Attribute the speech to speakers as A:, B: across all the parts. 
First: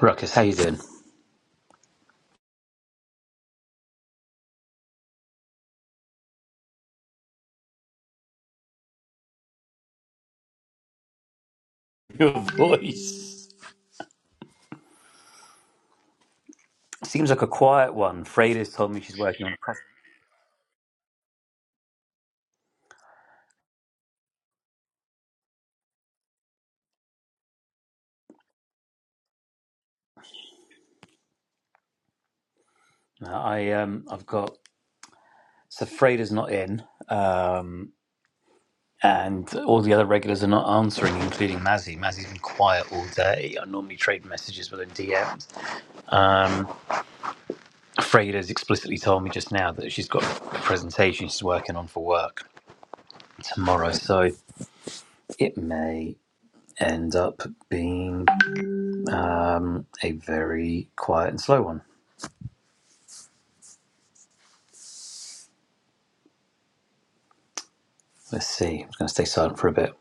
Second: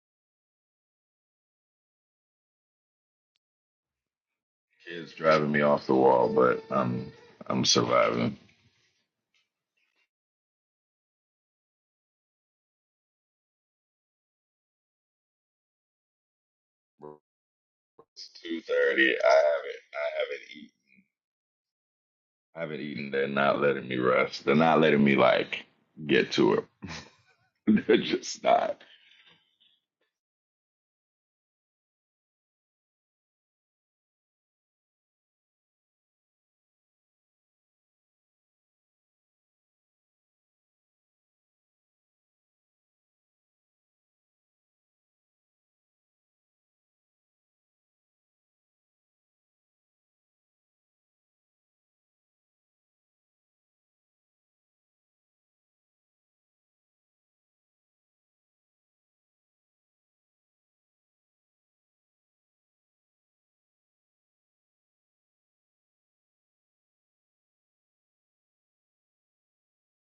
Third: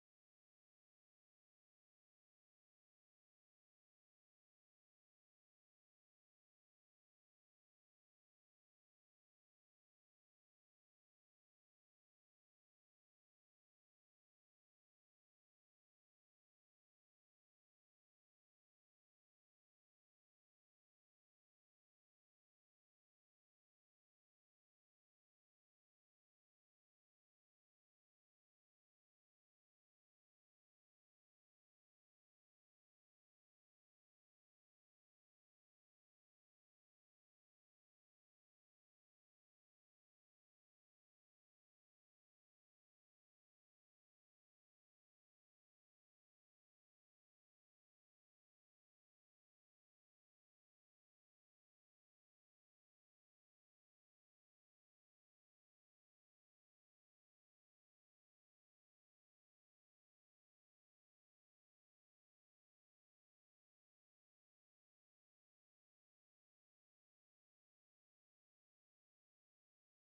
A: Ruckus, how you doing?
B: It's driving me off the wall, but I'm I'm surviving.
A: Your voice. Seems like a quiet one.
B: It's two
A: Freida's told me
B: thirty. I
A: she's working on a press.
B: haven't I haven't eaten. I haven't eaten. They're not letting me rest. They're not letting me like get to it. They're just not.
A: No, I um, I've got so Freida's not in, um, and all the other regulars are not answering, including Mazzy. Mazzy's been quiet all day. I normally trade messages with her DMs. Um, Freida's explicitly told me just now that she's got a presentation she's working on for work tomorrow, so it may end up being um, a very quiet and slow one. Let's see. I'm just going to stay silent for a bit.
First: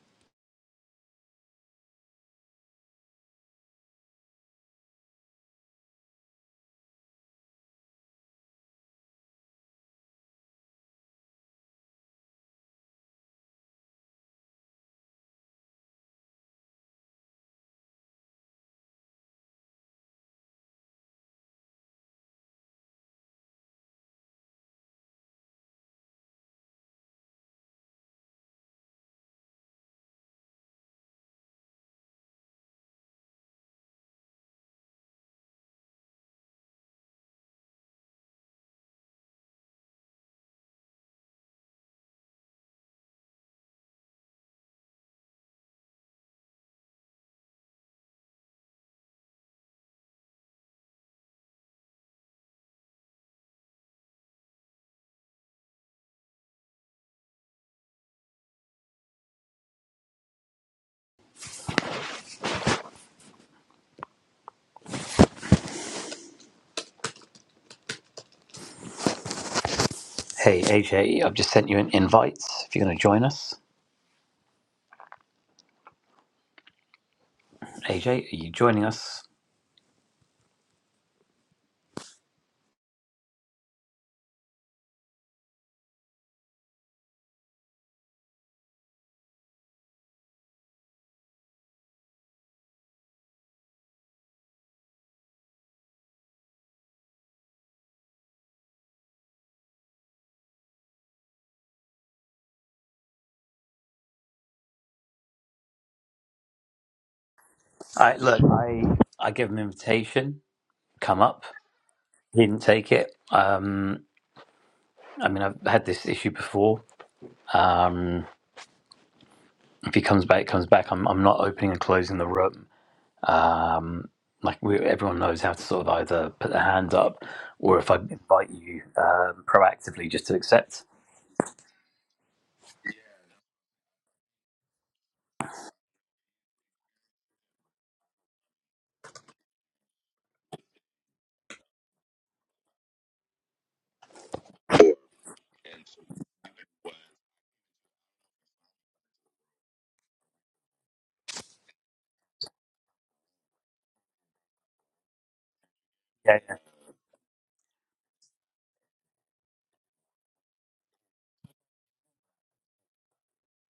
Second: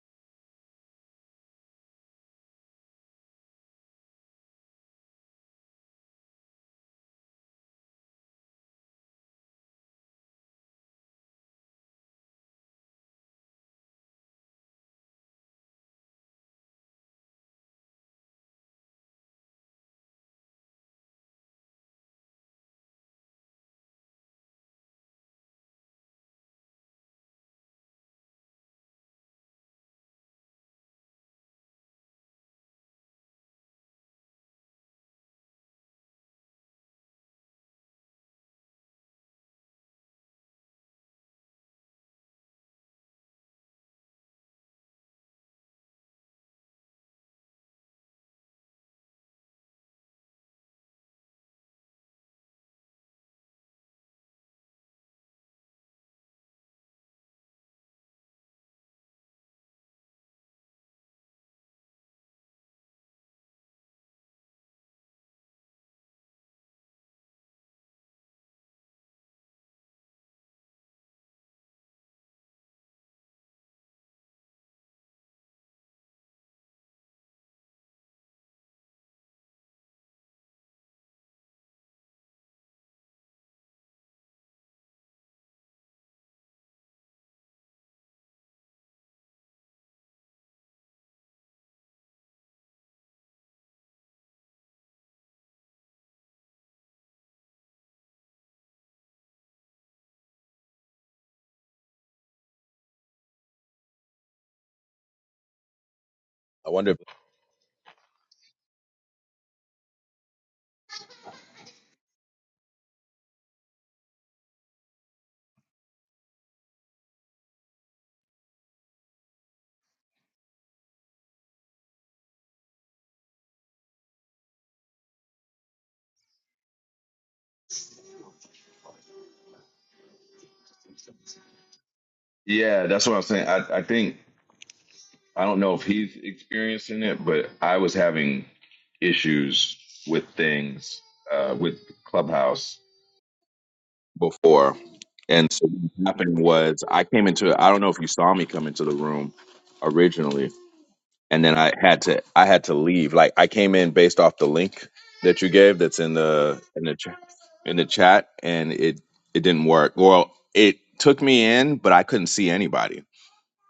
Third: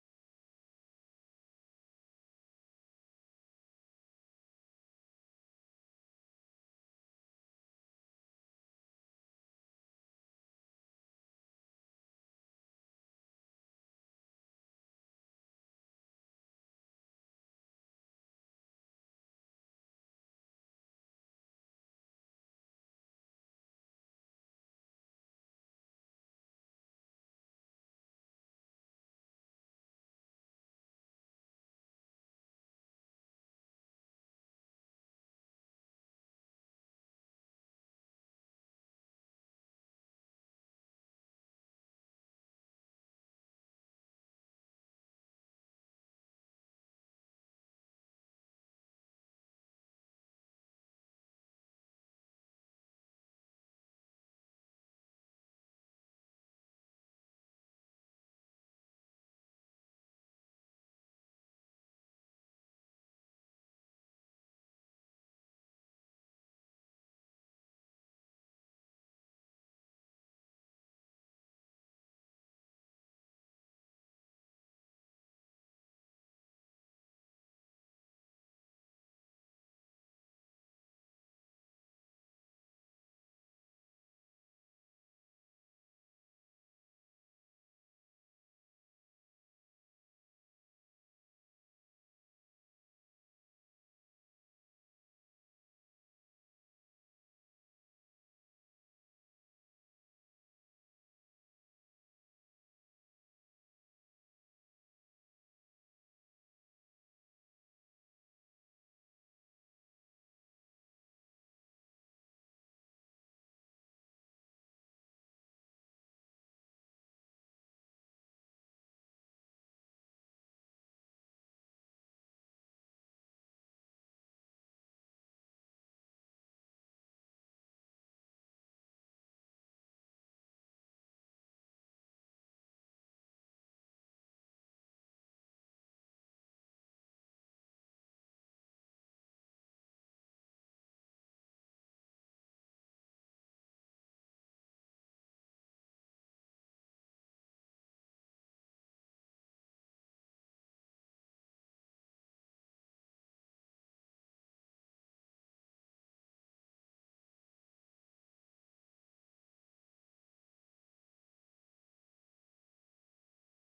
A: Hey, AJ, I've just sent you an invite. If you're going to join us, AJ, are you joining us?
B: I wonder if
A: I look. I I gave him an invitation. Come up. He didn't take it. Um, I mean, I've had this issue before. Um, if he comes back, comes back. I'm I'm not opening and closing the room. Um, like we, everyone knows how to sort of either put their hand up, or if I invite you um, proactively, just to accept.
B: Yeah, that's what I'm saying. I I think I don't know if he's experiencing it, but I was having issues with things uh, with Clubhouse. before. And so what happened was I came into I don't know if you saw me come into the room originally, and then I had to I had to leave. Like I came in based off the link that you gave that's in
A: Yeah.
B: the in the ch- in the chat and it it didn't work. Well, it took me in, but I couldn't see anybody.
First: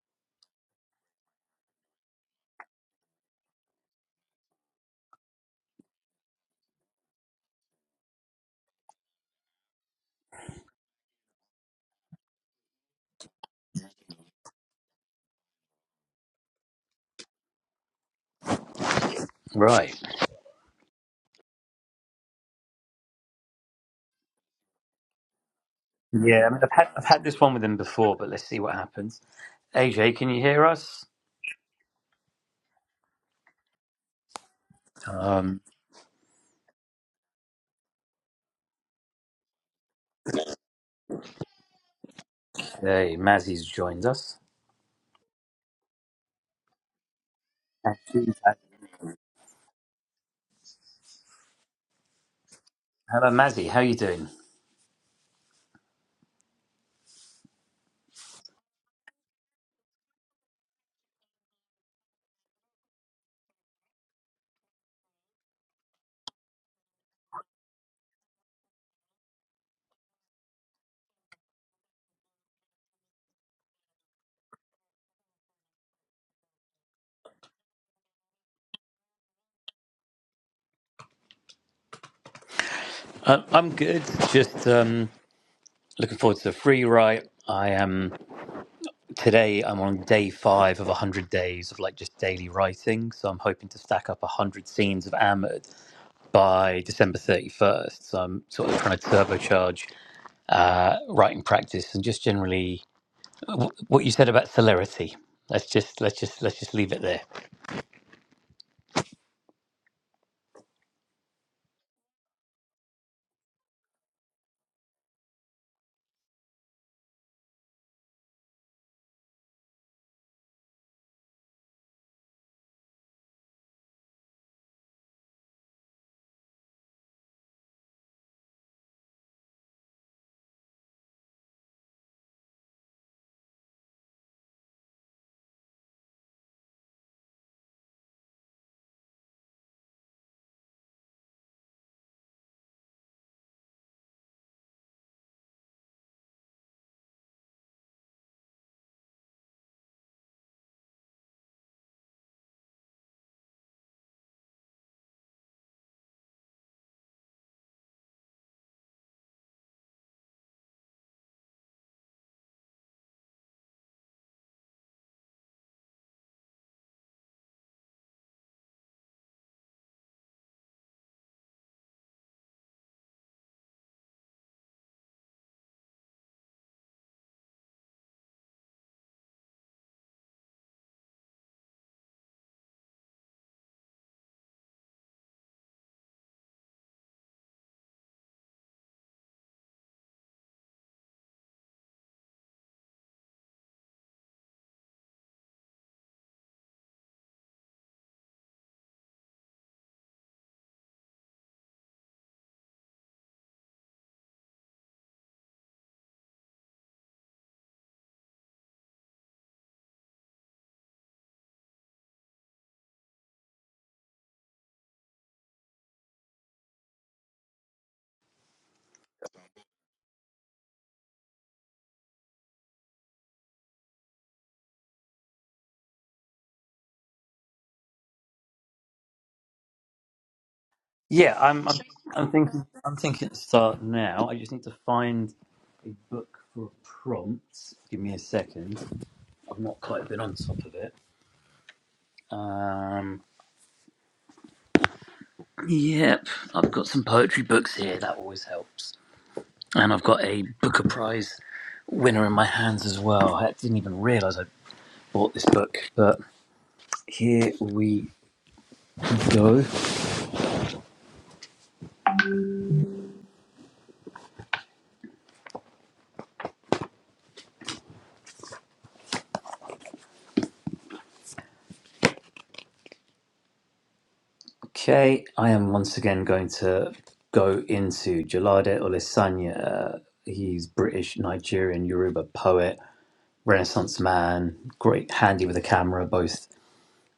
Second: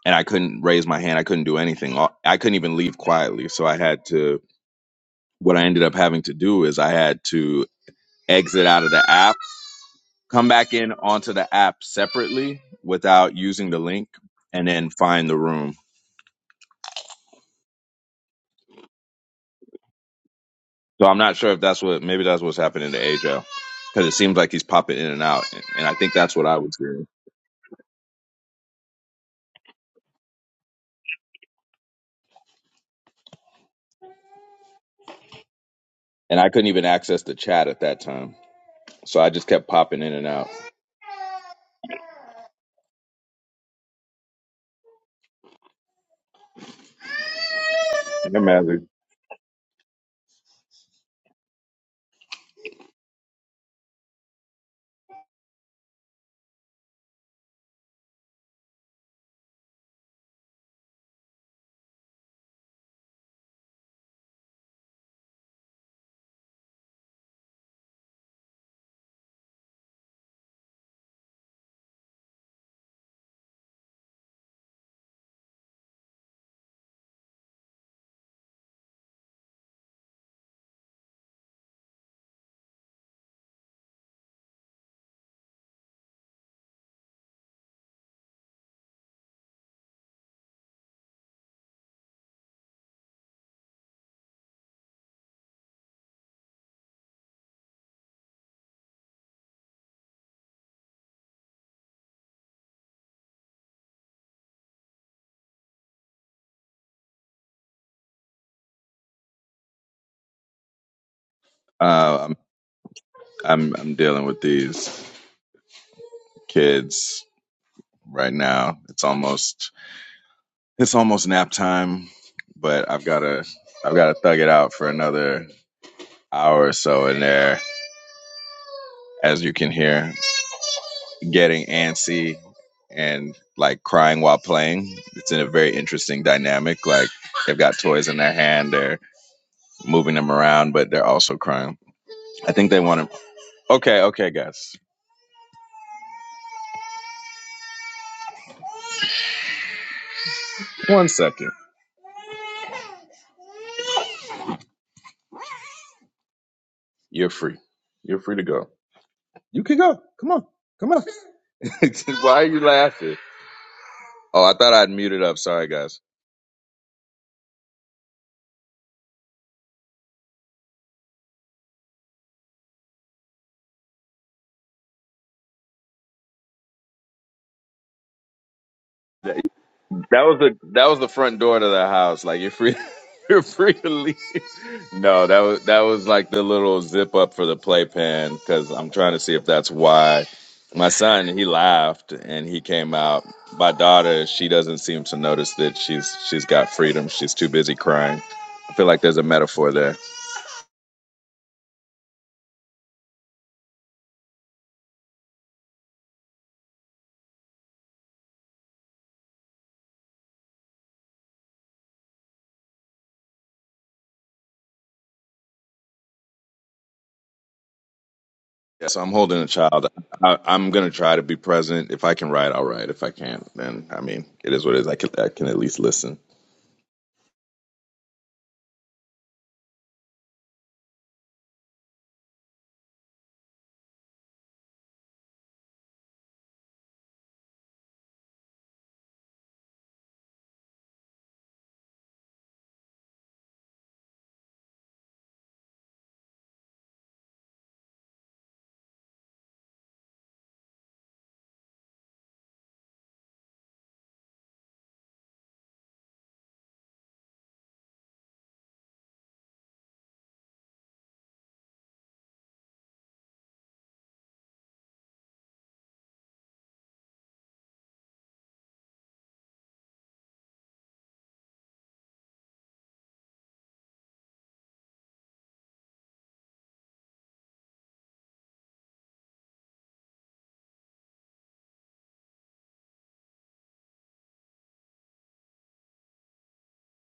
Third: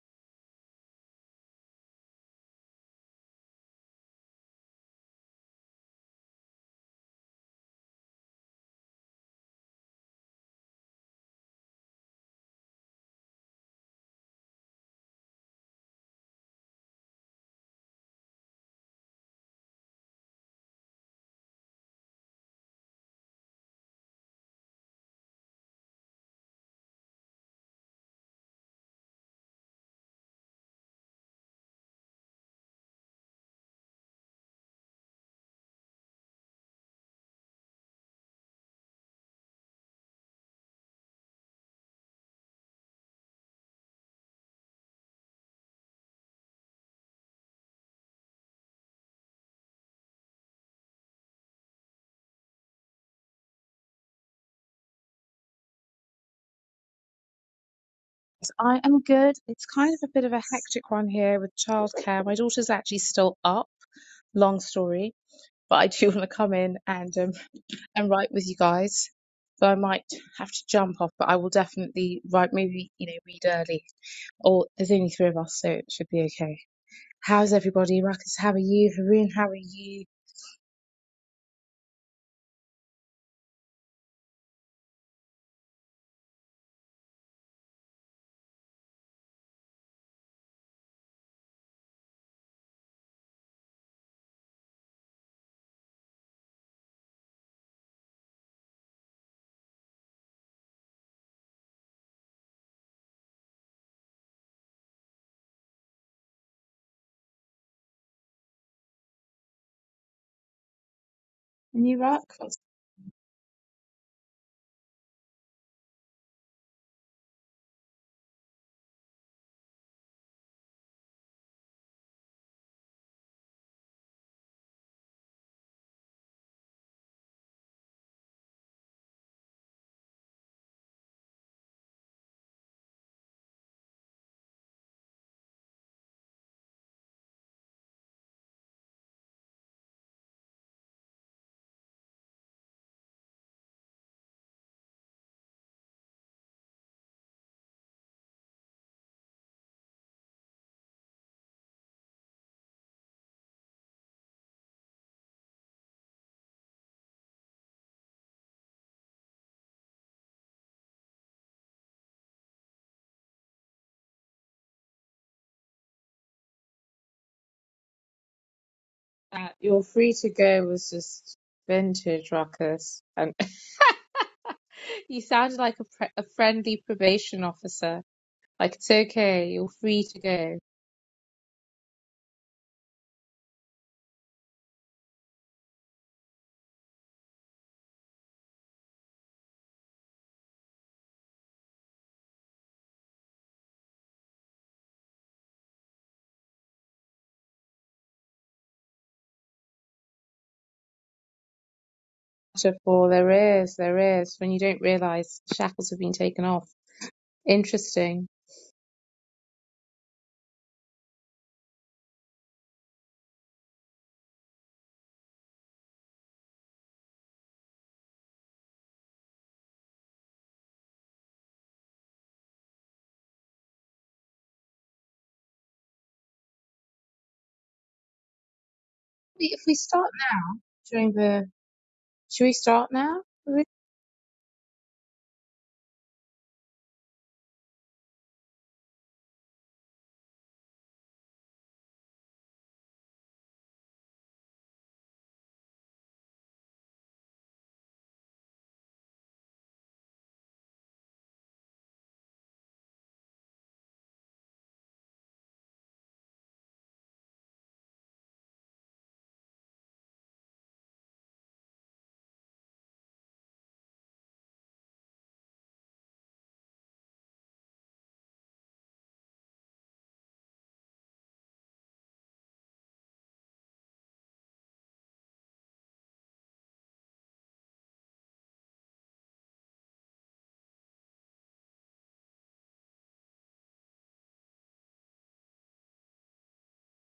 B: And I couldn't raise my hand. I couldn't do anything. All- I couldn't even leave quietly. So I had to what I ended up having to do is I had to exit out of the app, come back in onto the app separately without using the link and then find the room.
A: Right.
B: So I'm not sure if that's what maybe that's what's happening to Ajo because it seems like he's popping in and out, and, and I think that's what
A: Yeah, I
B: I
A: mean, I've
B: was
A: had I've
B: hearing.
A: had this one with him before, but let's see what happens. AJ, can you hear us? Um,
B: And I couldn't even access the chat at that time, so I just kept popping in and out.
A: okay, Mazzy's joined us. And she's
B: Yeah,
A: at-
B: man.
A: Hello, Mazzy. How are you doing?
C: I am good. It's kind of a bit of a hectic one here with childcare. My daughter's actually still up. Long story, but I do want to come in and um, and write with you guys. So I might have to jump off, but I will definitely write. Maybe you know, read early. Or there's only three of us, so it should be okay. How's everybody? Ruckus, how are you? Haroon, how are you?
A: Uh, I'm good. Just um, looking forward to the free write. I am today. I'm on day five of hundred days of like just daily writing. So I'm hoping to stack up hundred scenes of Amid by December thirty first. So I'm sort of trying to turbocharge uh, writing practice and just generally w- what you said about celerity. Let's just let's just let's just leave it there.
C: And you, Ruck?
B: Uh, I'm, I'm I'm dealing with these kids right now. It's almost it's almost nap time, but I've got to I've got to thug it out for another hour or so in there, as you can hear. getting antsy and like crying while playing. It's in a very interesting dynamic. Like they've got toys in their hand, they're moving them around, but they're also crying. I think they want to. Okay, okay, guys. One second. You're free. You're free to go. You can go. Come on. Come on. Why are you laughing? Oh, I thought I'd muted up. Sorry, guys.
C: Uh, your free to go was just vintage ruckus and you sounded like a, pre- a friendly probation officer Like it's okay, you're free to
B: That was the
C: go.
B: that was the front door to the house. Like you're free, you're free to leave. No, that was that was like the little zip up for the playpen because I'm trying to see if that's why my son he laughed and he came out. My daughter she doesn't seem to notice that she's she's got freedom. She's too busy crying. I feel like there's a metaphor there.
C: Chapter four, there is, there is, when you don't realise shackles have been taken off. Interesting.
B: Yeah, so I'm holding a child. I, I'm gonna try to be present. If I can write, I'll write. If I can't, then I mean, it is what it is. I can I can at least listen.
C: If we start during
A: Yeah,
C: the
A: I'm I'm, I'm
C: should we
A: thinking
C: start
A: I'm
C: now?
A: thinking to start now. I just need to find a book for a prompt. Give me a second. I've not quite been on top of it. Um, yep, I've got some poetry books here. That always helps, and I've got a Booker Prize winner in my hands as well. I didn't even realise I bought this book, but here we go. Okay, I am once again going to go into Jalade Olisanya. He's British, Nigerian, Yoruba poet, Renaissance man, great handy with a camera, both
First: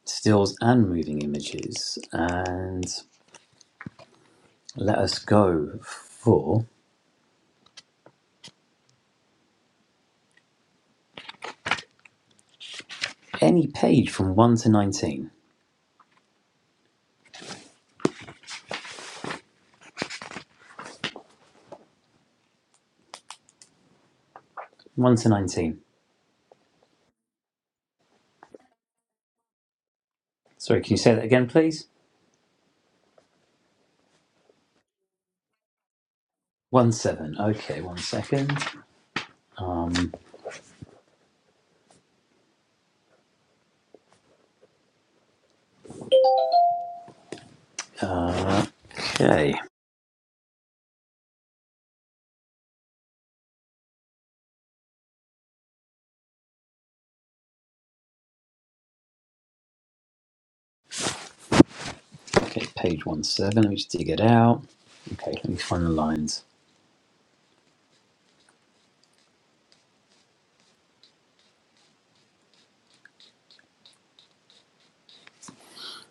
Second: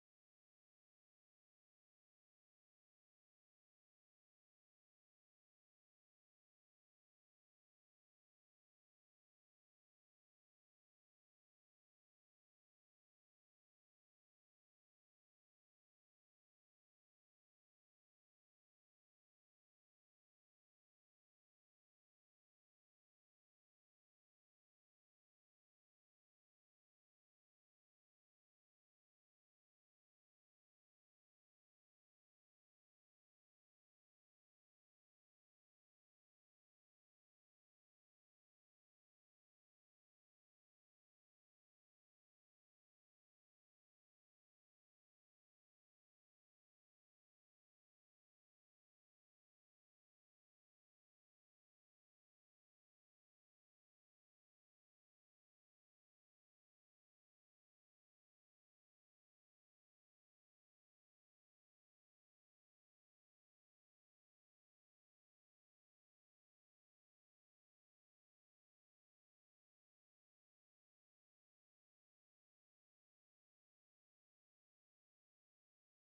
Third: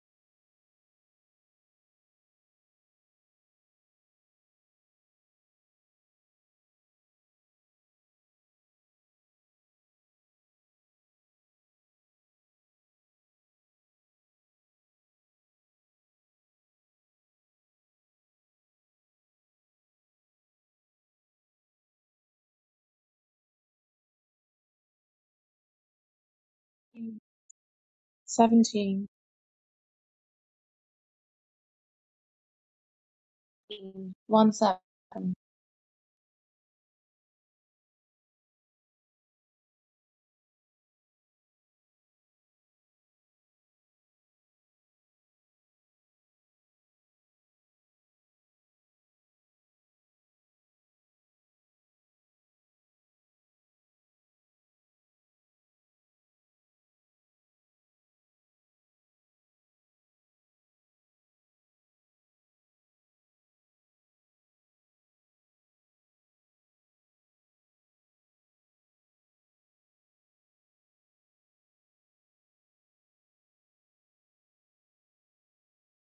A: stills and moving images. And let us go for any page from 1 to 19. 1 to 19.
C: Seventeen,
A: Sorry, can you say that again, please?
C: one seven five.
A: 1 7. Okay, one second. Um, uh, okay. Okay, page one seven. Let me just dig it out. Okay, let me find the lines.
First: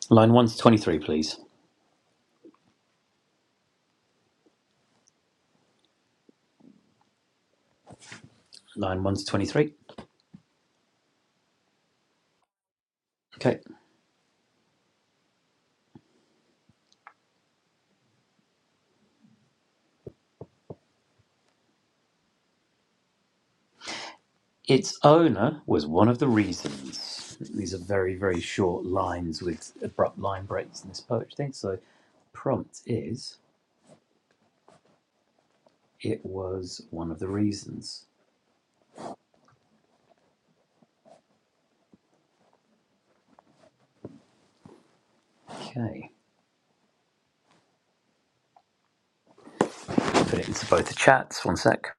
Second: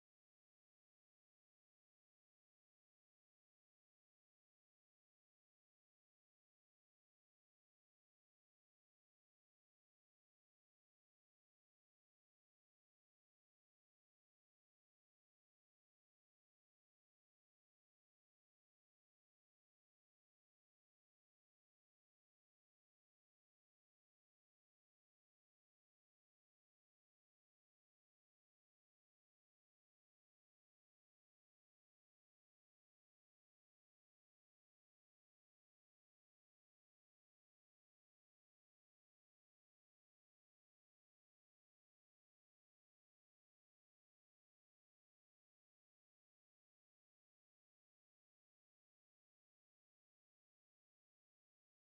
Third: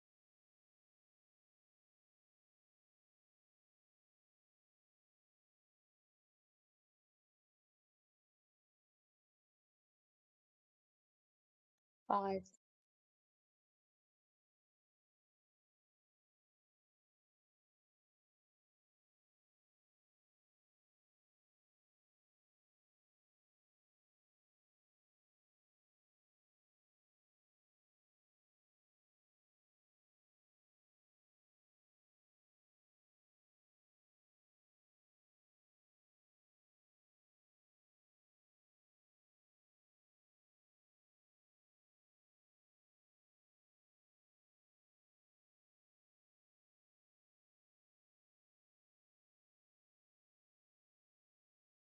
A: Line 1 to 23, please. Line 1 to 23. Okay. Its owner was one of the reasons. These are very, very short lines with abrupt line breaks in this poetry thing. So, prompt is it was one of the reasons. Okay. Put it into both the chats. One sec.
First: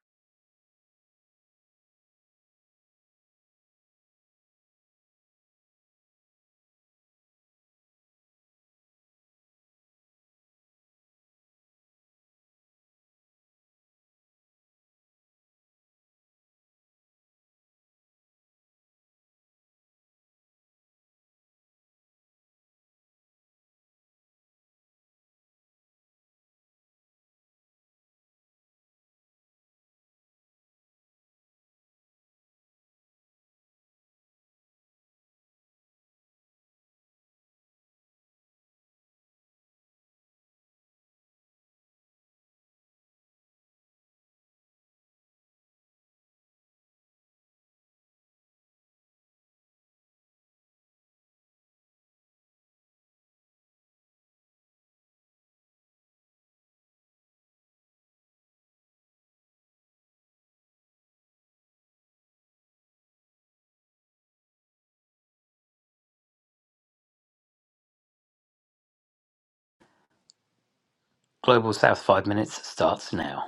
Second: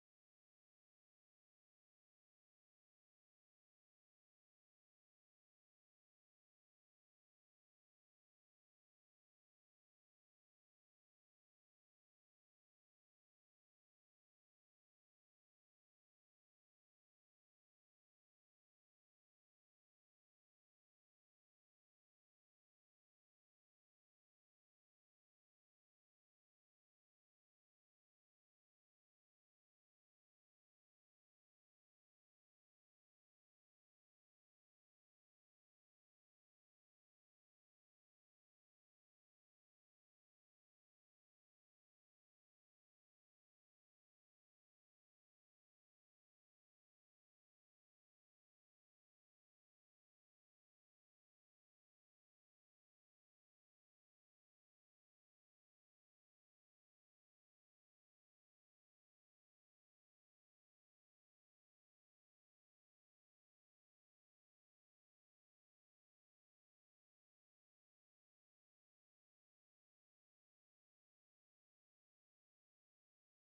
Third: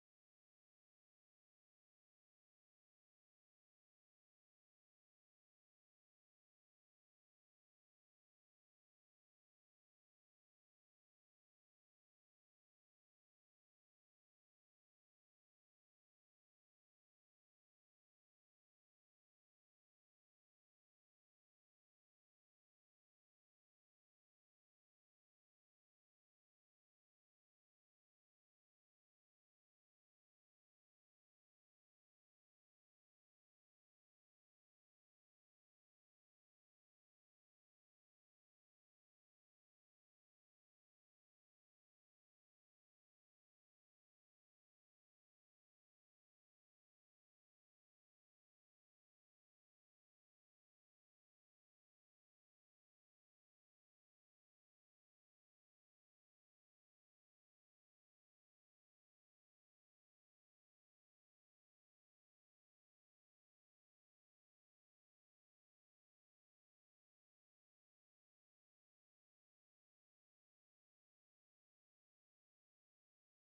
A: Global South 5 minutes starts now.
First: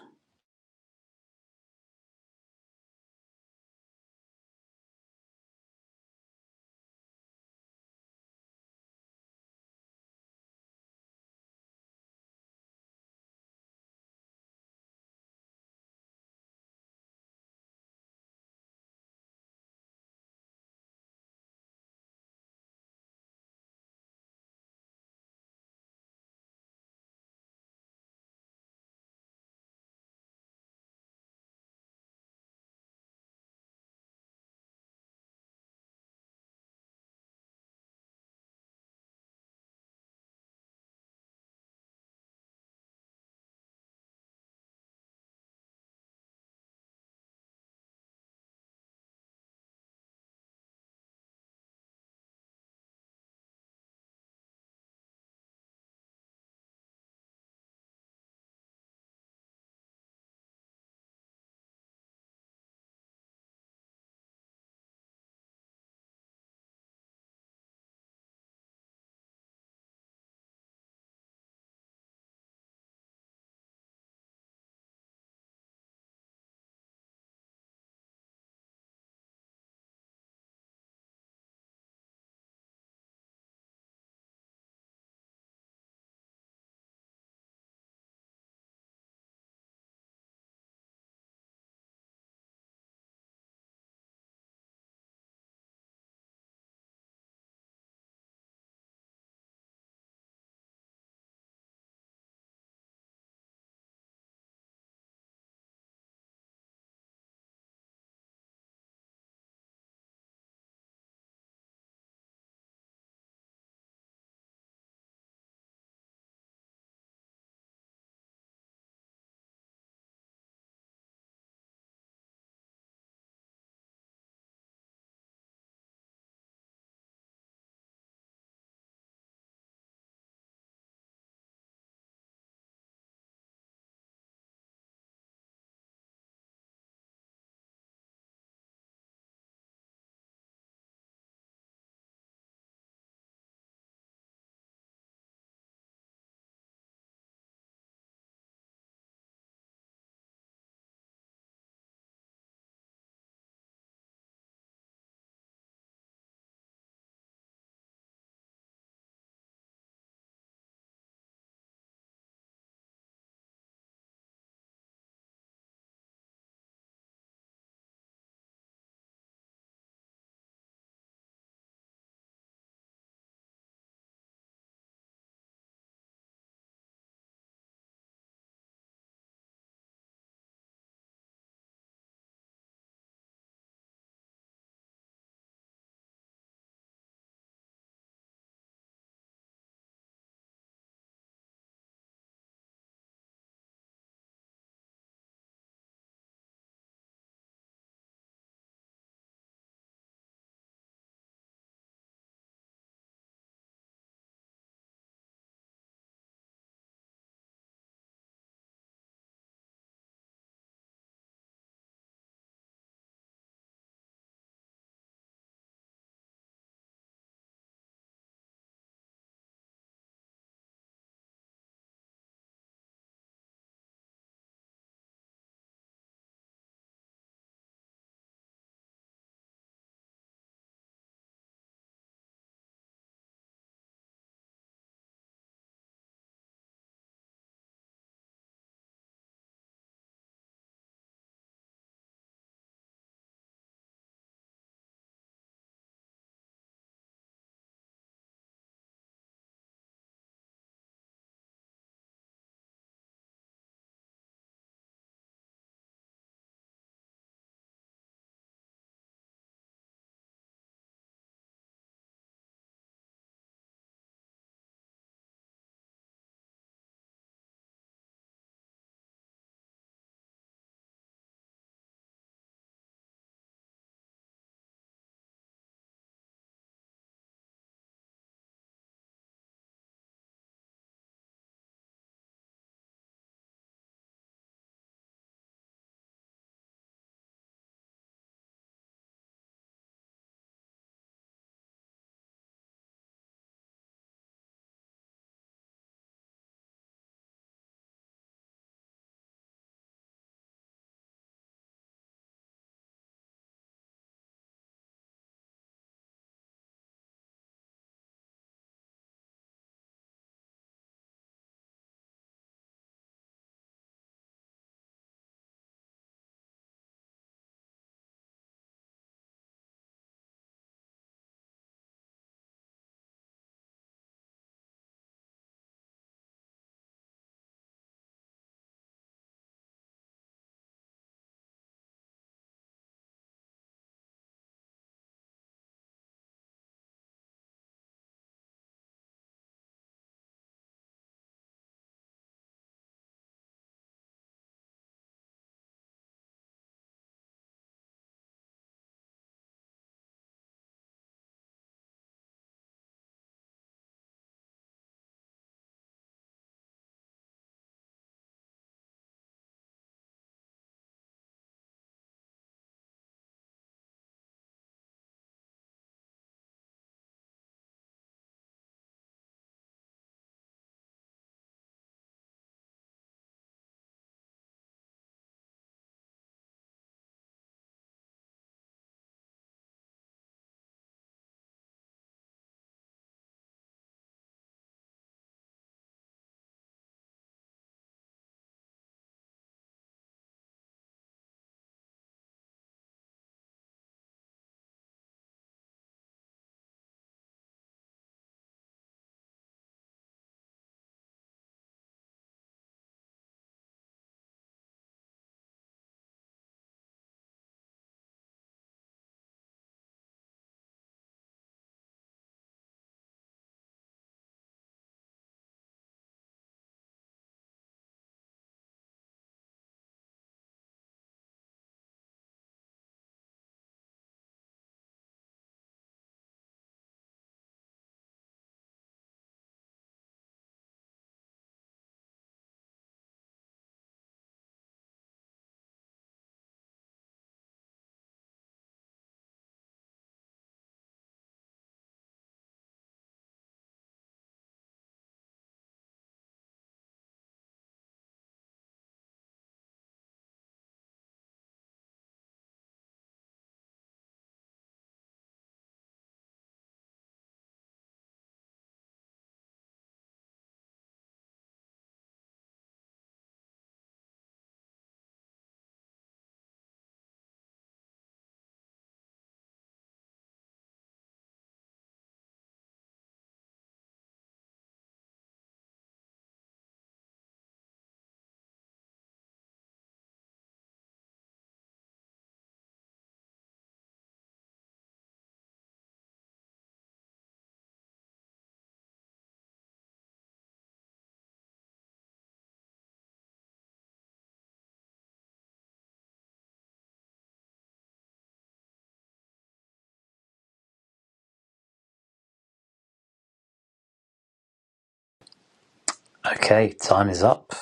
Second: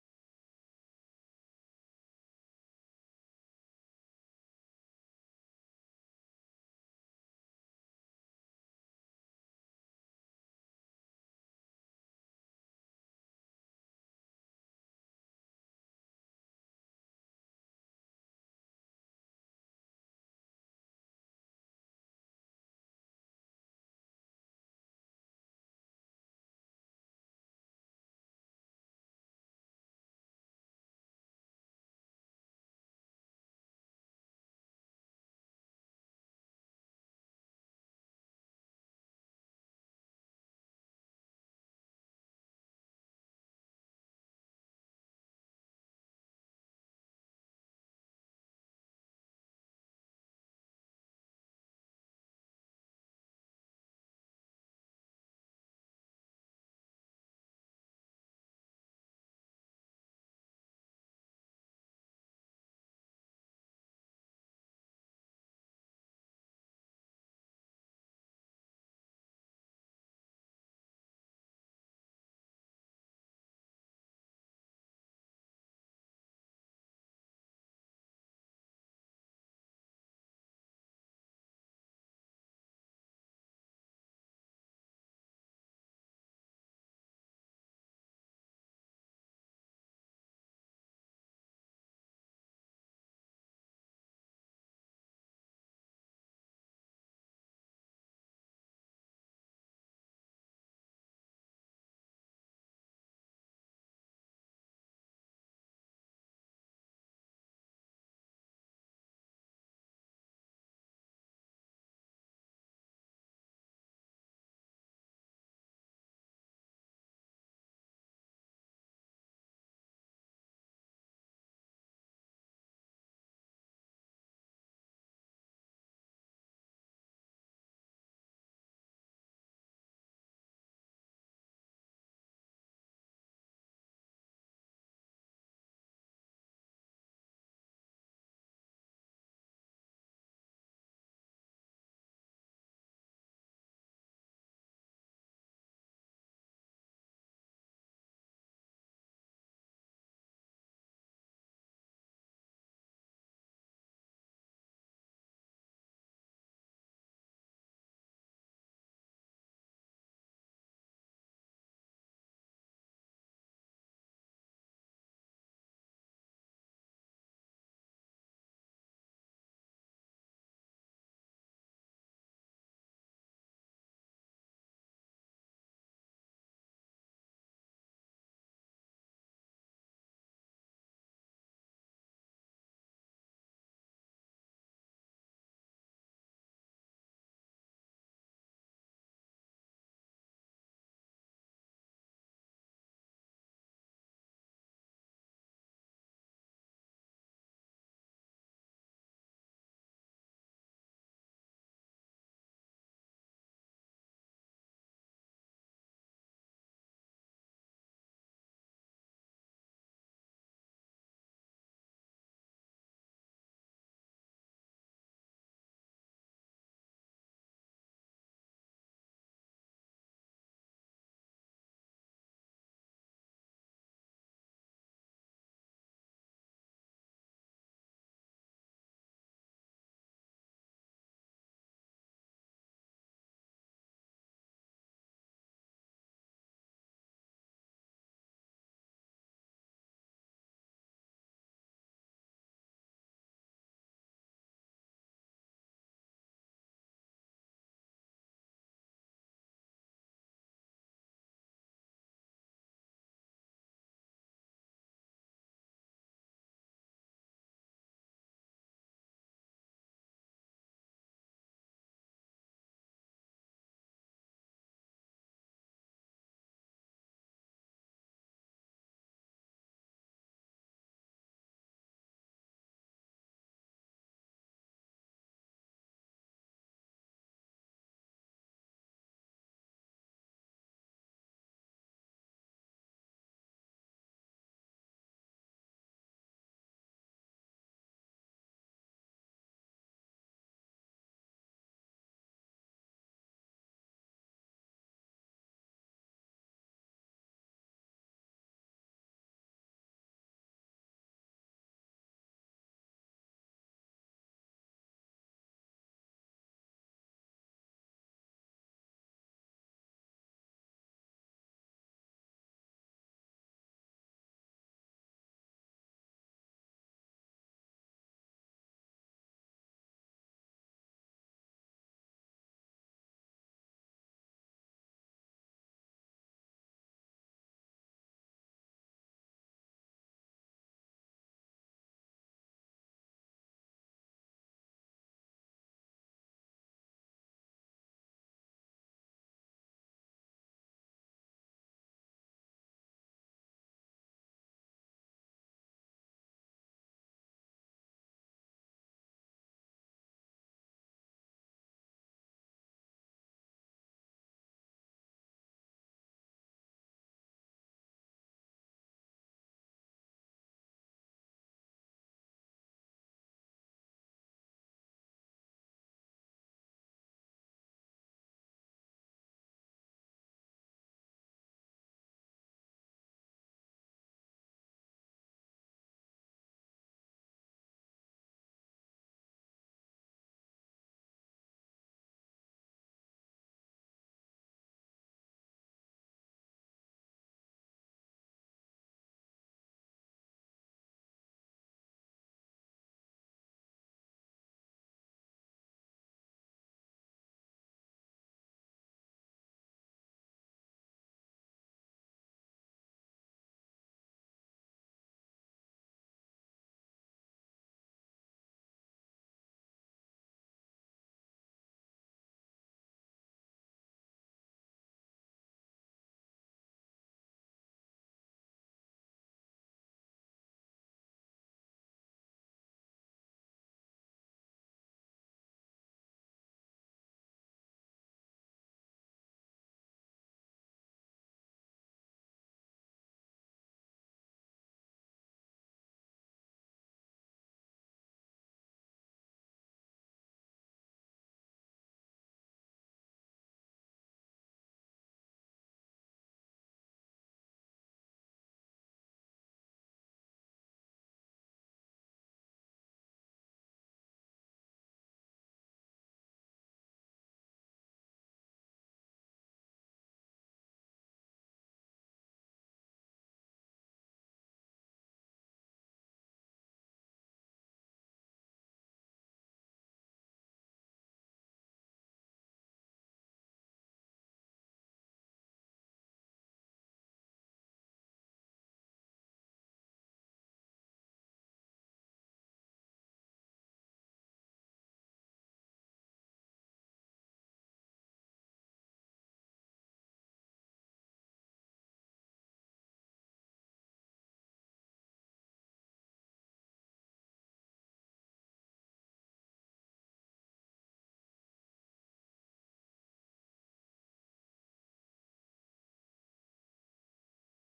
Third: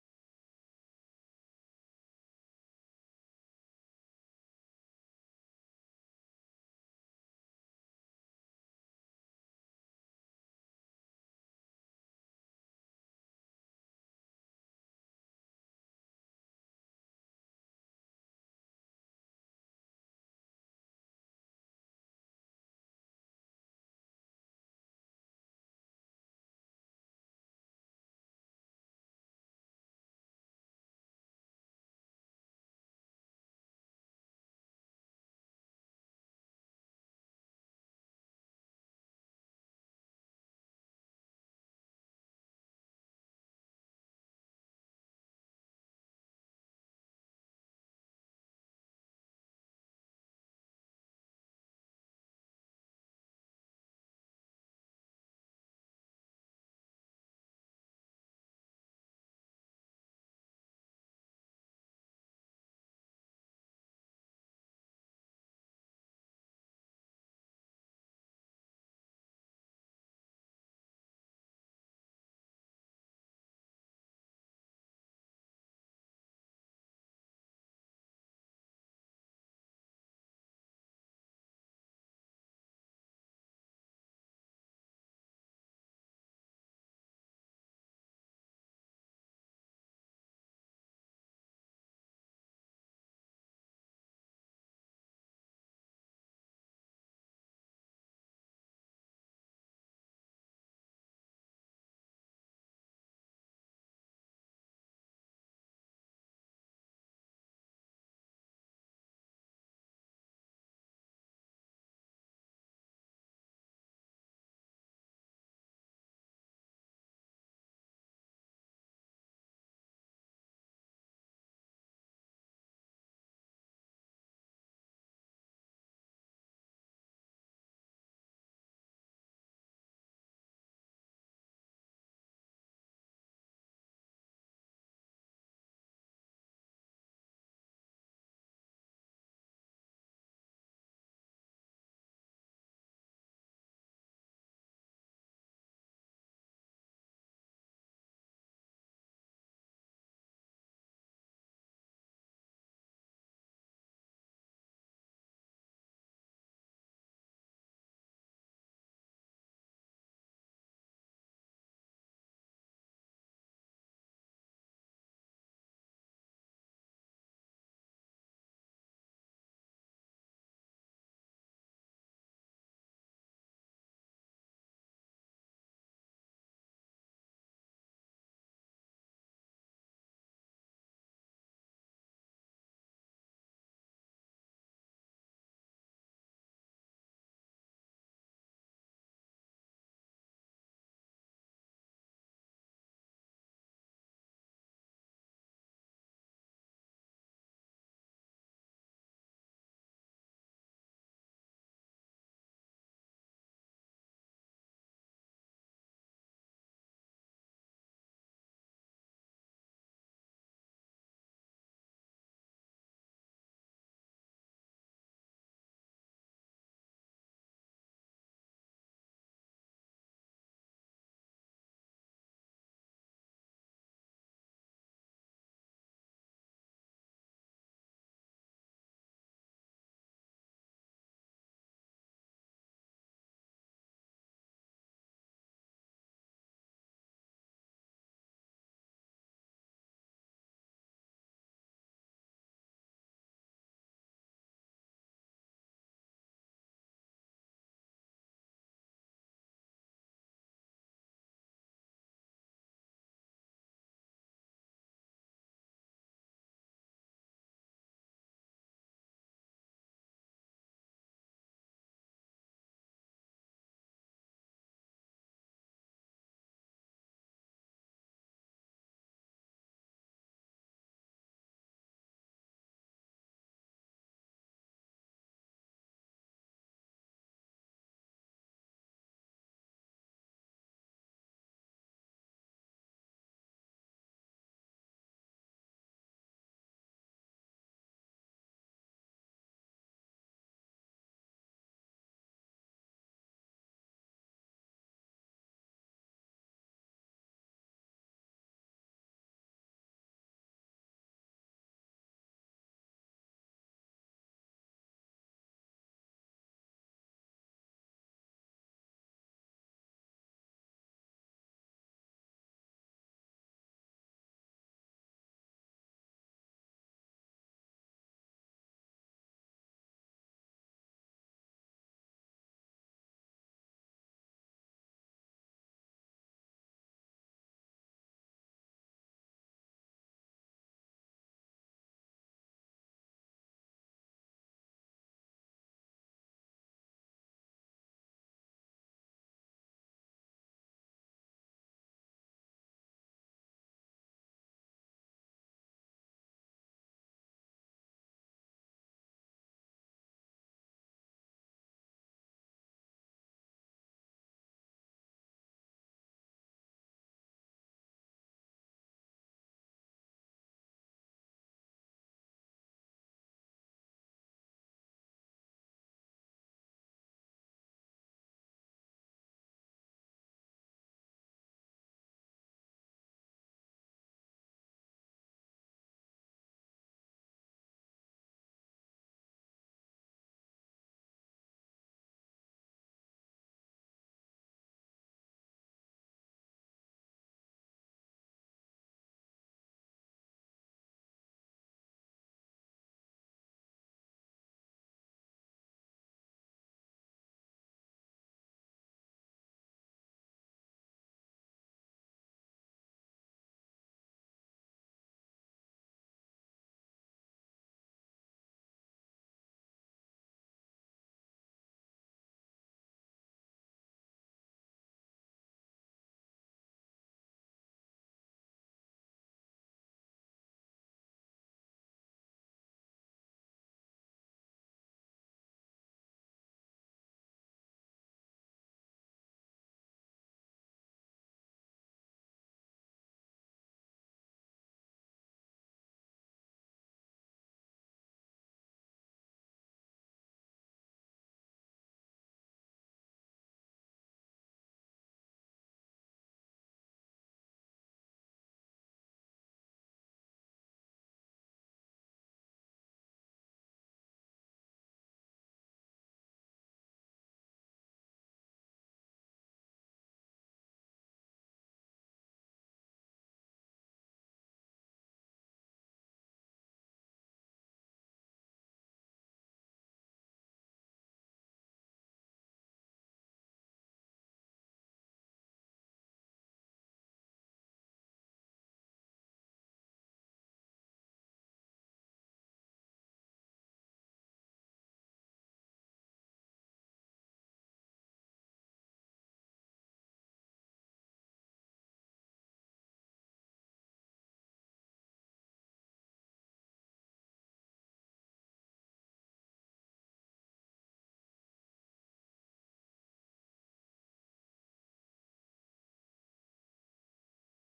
A: Okay, time is up.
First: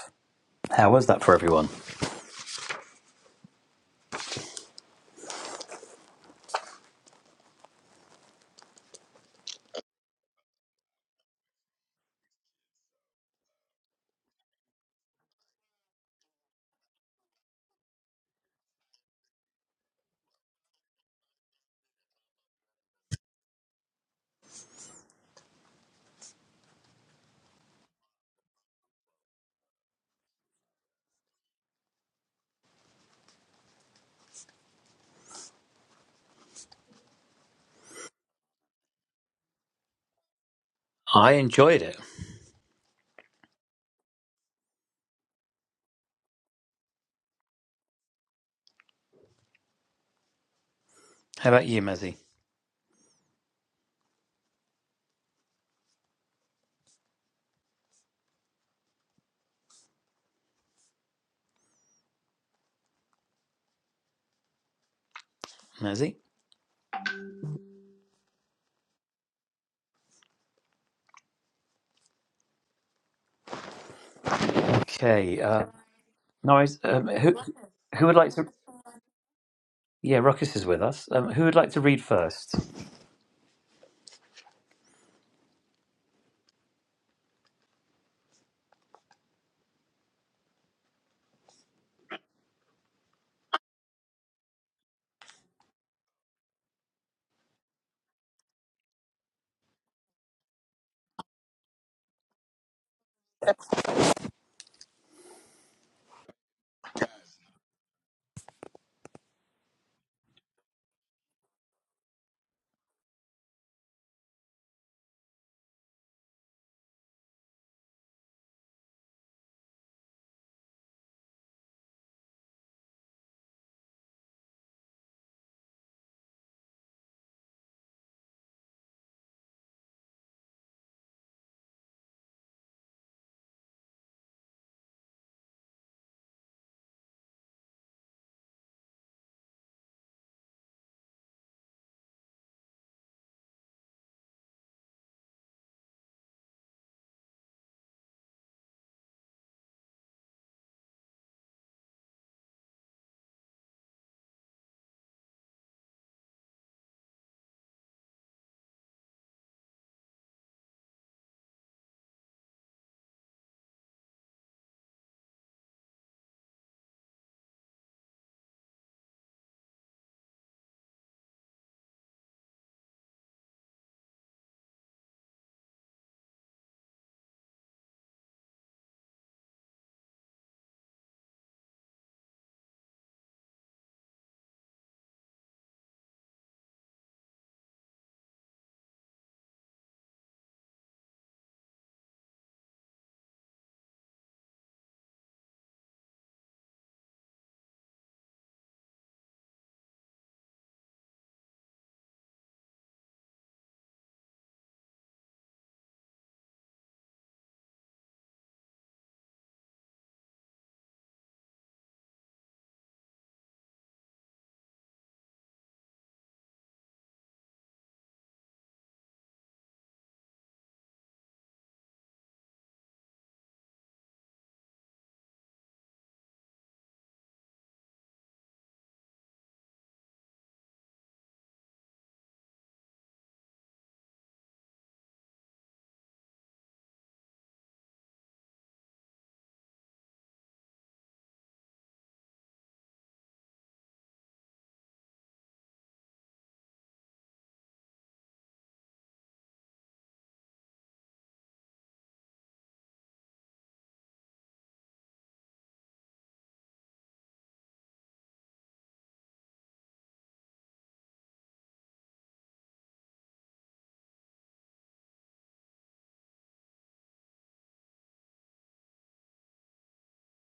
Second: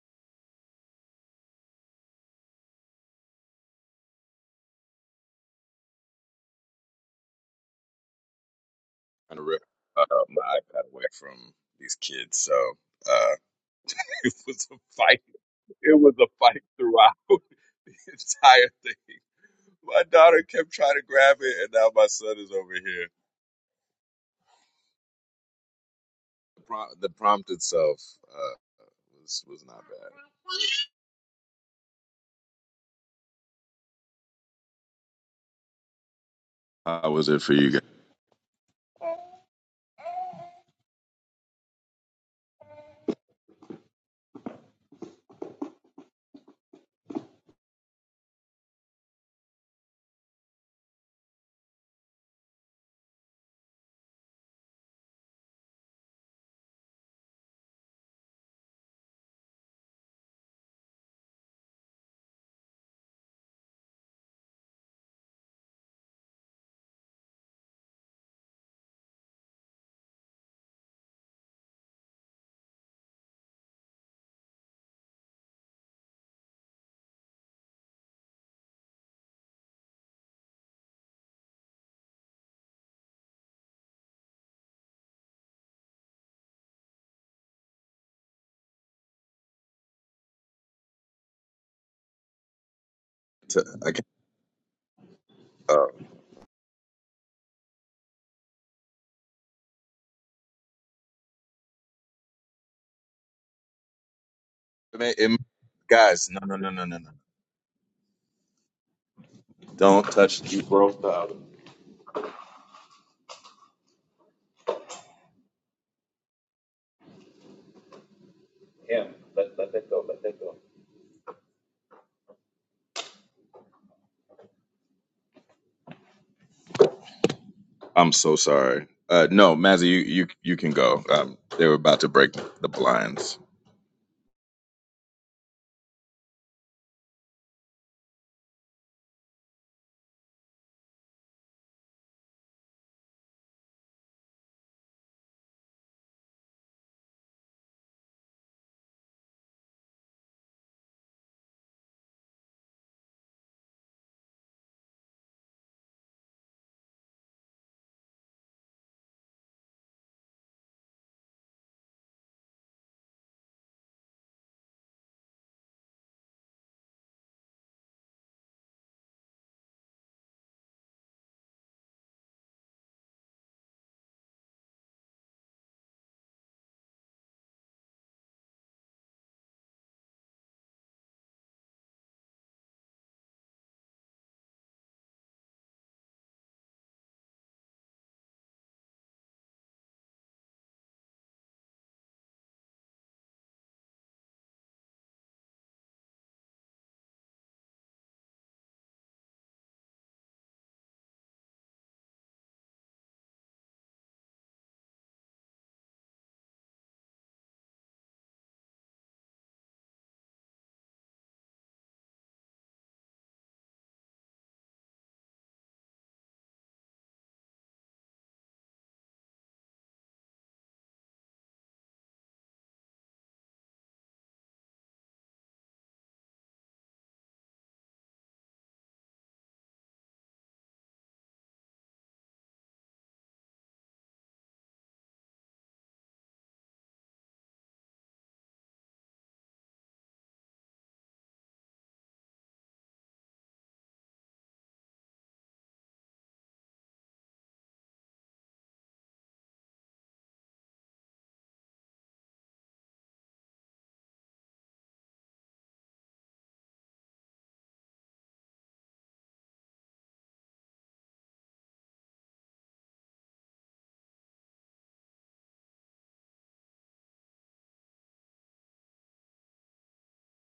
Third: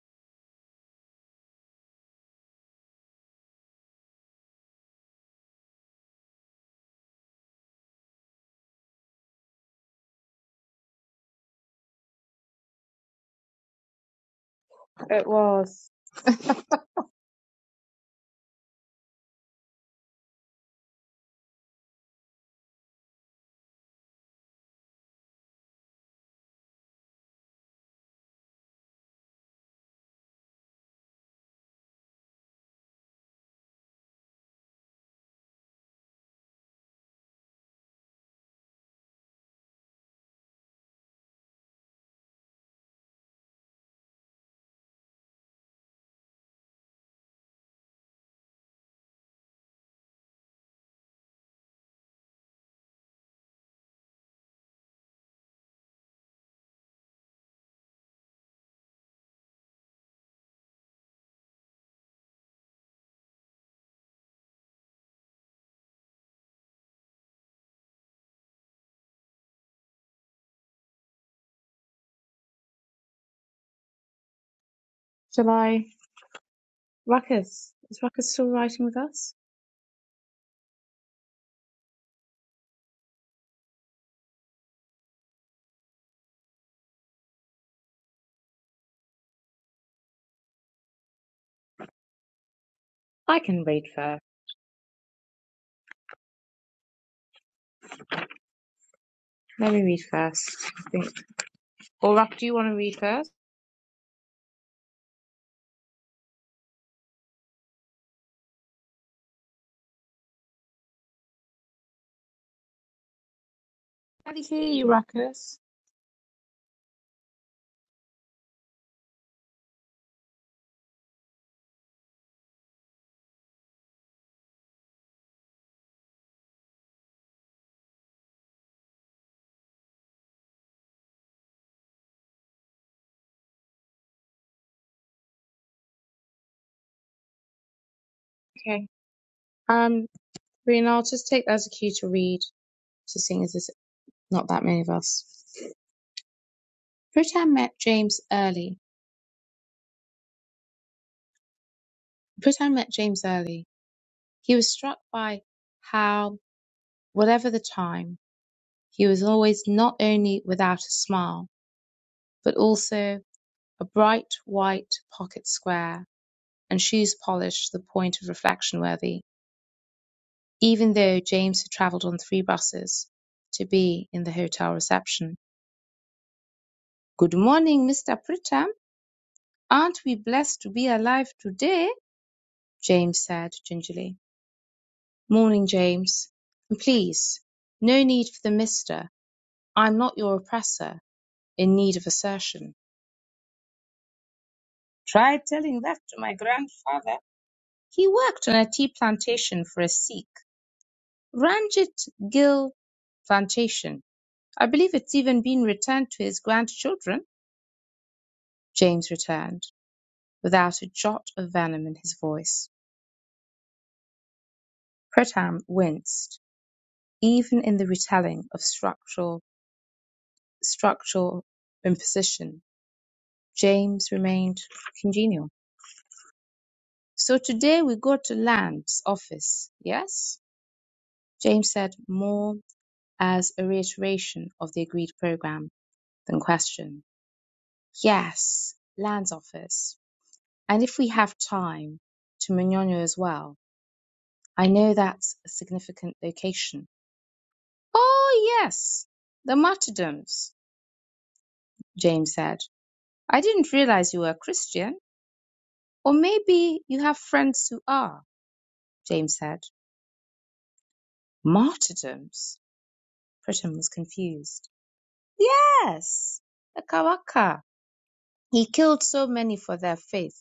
A: How was that for everyone?
B: trying to rip uh, my iPad away from these kids. So uh, it was a fight.
C: It was.
B: It was a fight throughout the entire thing. My daughter kept trying to grab it, and now my son is over here. The, prom- the prompt itself uh, was was not bad. How was it for you guys?
A: I enjoyed it. How about you, Mazzy? Mazzy? Okay. Uh,
C: July.
A: no, I, um, who,
C: Ruckus. Is
A: who would
C: Ruckus
A: like to?
C: still writing with us?
A: Yeah, Ruckus is with us. Um, who would like to read first?
C: I can
B: To,
C: read
B: I can
C: first.
B: uh,
C: Let me read first, I think. Or Ruck, do you want to read first?
B: it may- it may- guys, no, no, no, no, no, no. Don't touch the broke out.
C: I can hear you, Ruckus.
B: I'm so sorry. Uh, no, Mazzy, you, you you can go. Um, they were about to break the blinds.
C: Okay. Um, Rena, I'll just take that as a cue to read. So seeing as there's not that many of us. Pritam met James early. Pritam met James early. He was struck by how, whatever the time, he was always not only without a smile, but also a bright white pocket square and shoes polished to the point of reflection worthy, even though James had travelled on three buses to be in the hotel reception. Good morning, Mr. Pritam. Aren't we blessed to be alive today? James said gingerly. Morning, James. And please, no need for the mister. I'm not your oppressor, in need of assertion. Tried telling that to my grandfather. He worked on a tea plantation for a Sikh, Ranjit Gill Plantation. I believe it's even been returned to his grandchildren, James returned, without a jot of venom in his voice. Pretam winced, even in the retelling of structural structural imposition James remained congenial. So today we go to Land's office, yes? James said more as a reiteration of the agreed program than question. Yes, Land's office. And if we have time, to Mignogno as well. I know that's a significant location. Oh, yes, the martyrdoms, James said. I didn't realize you were a Christian. Or maybe you have friends who are, James said. Martyrdoms? Pritam was confused. Yes, the Kawaka. He killed so many for their faith.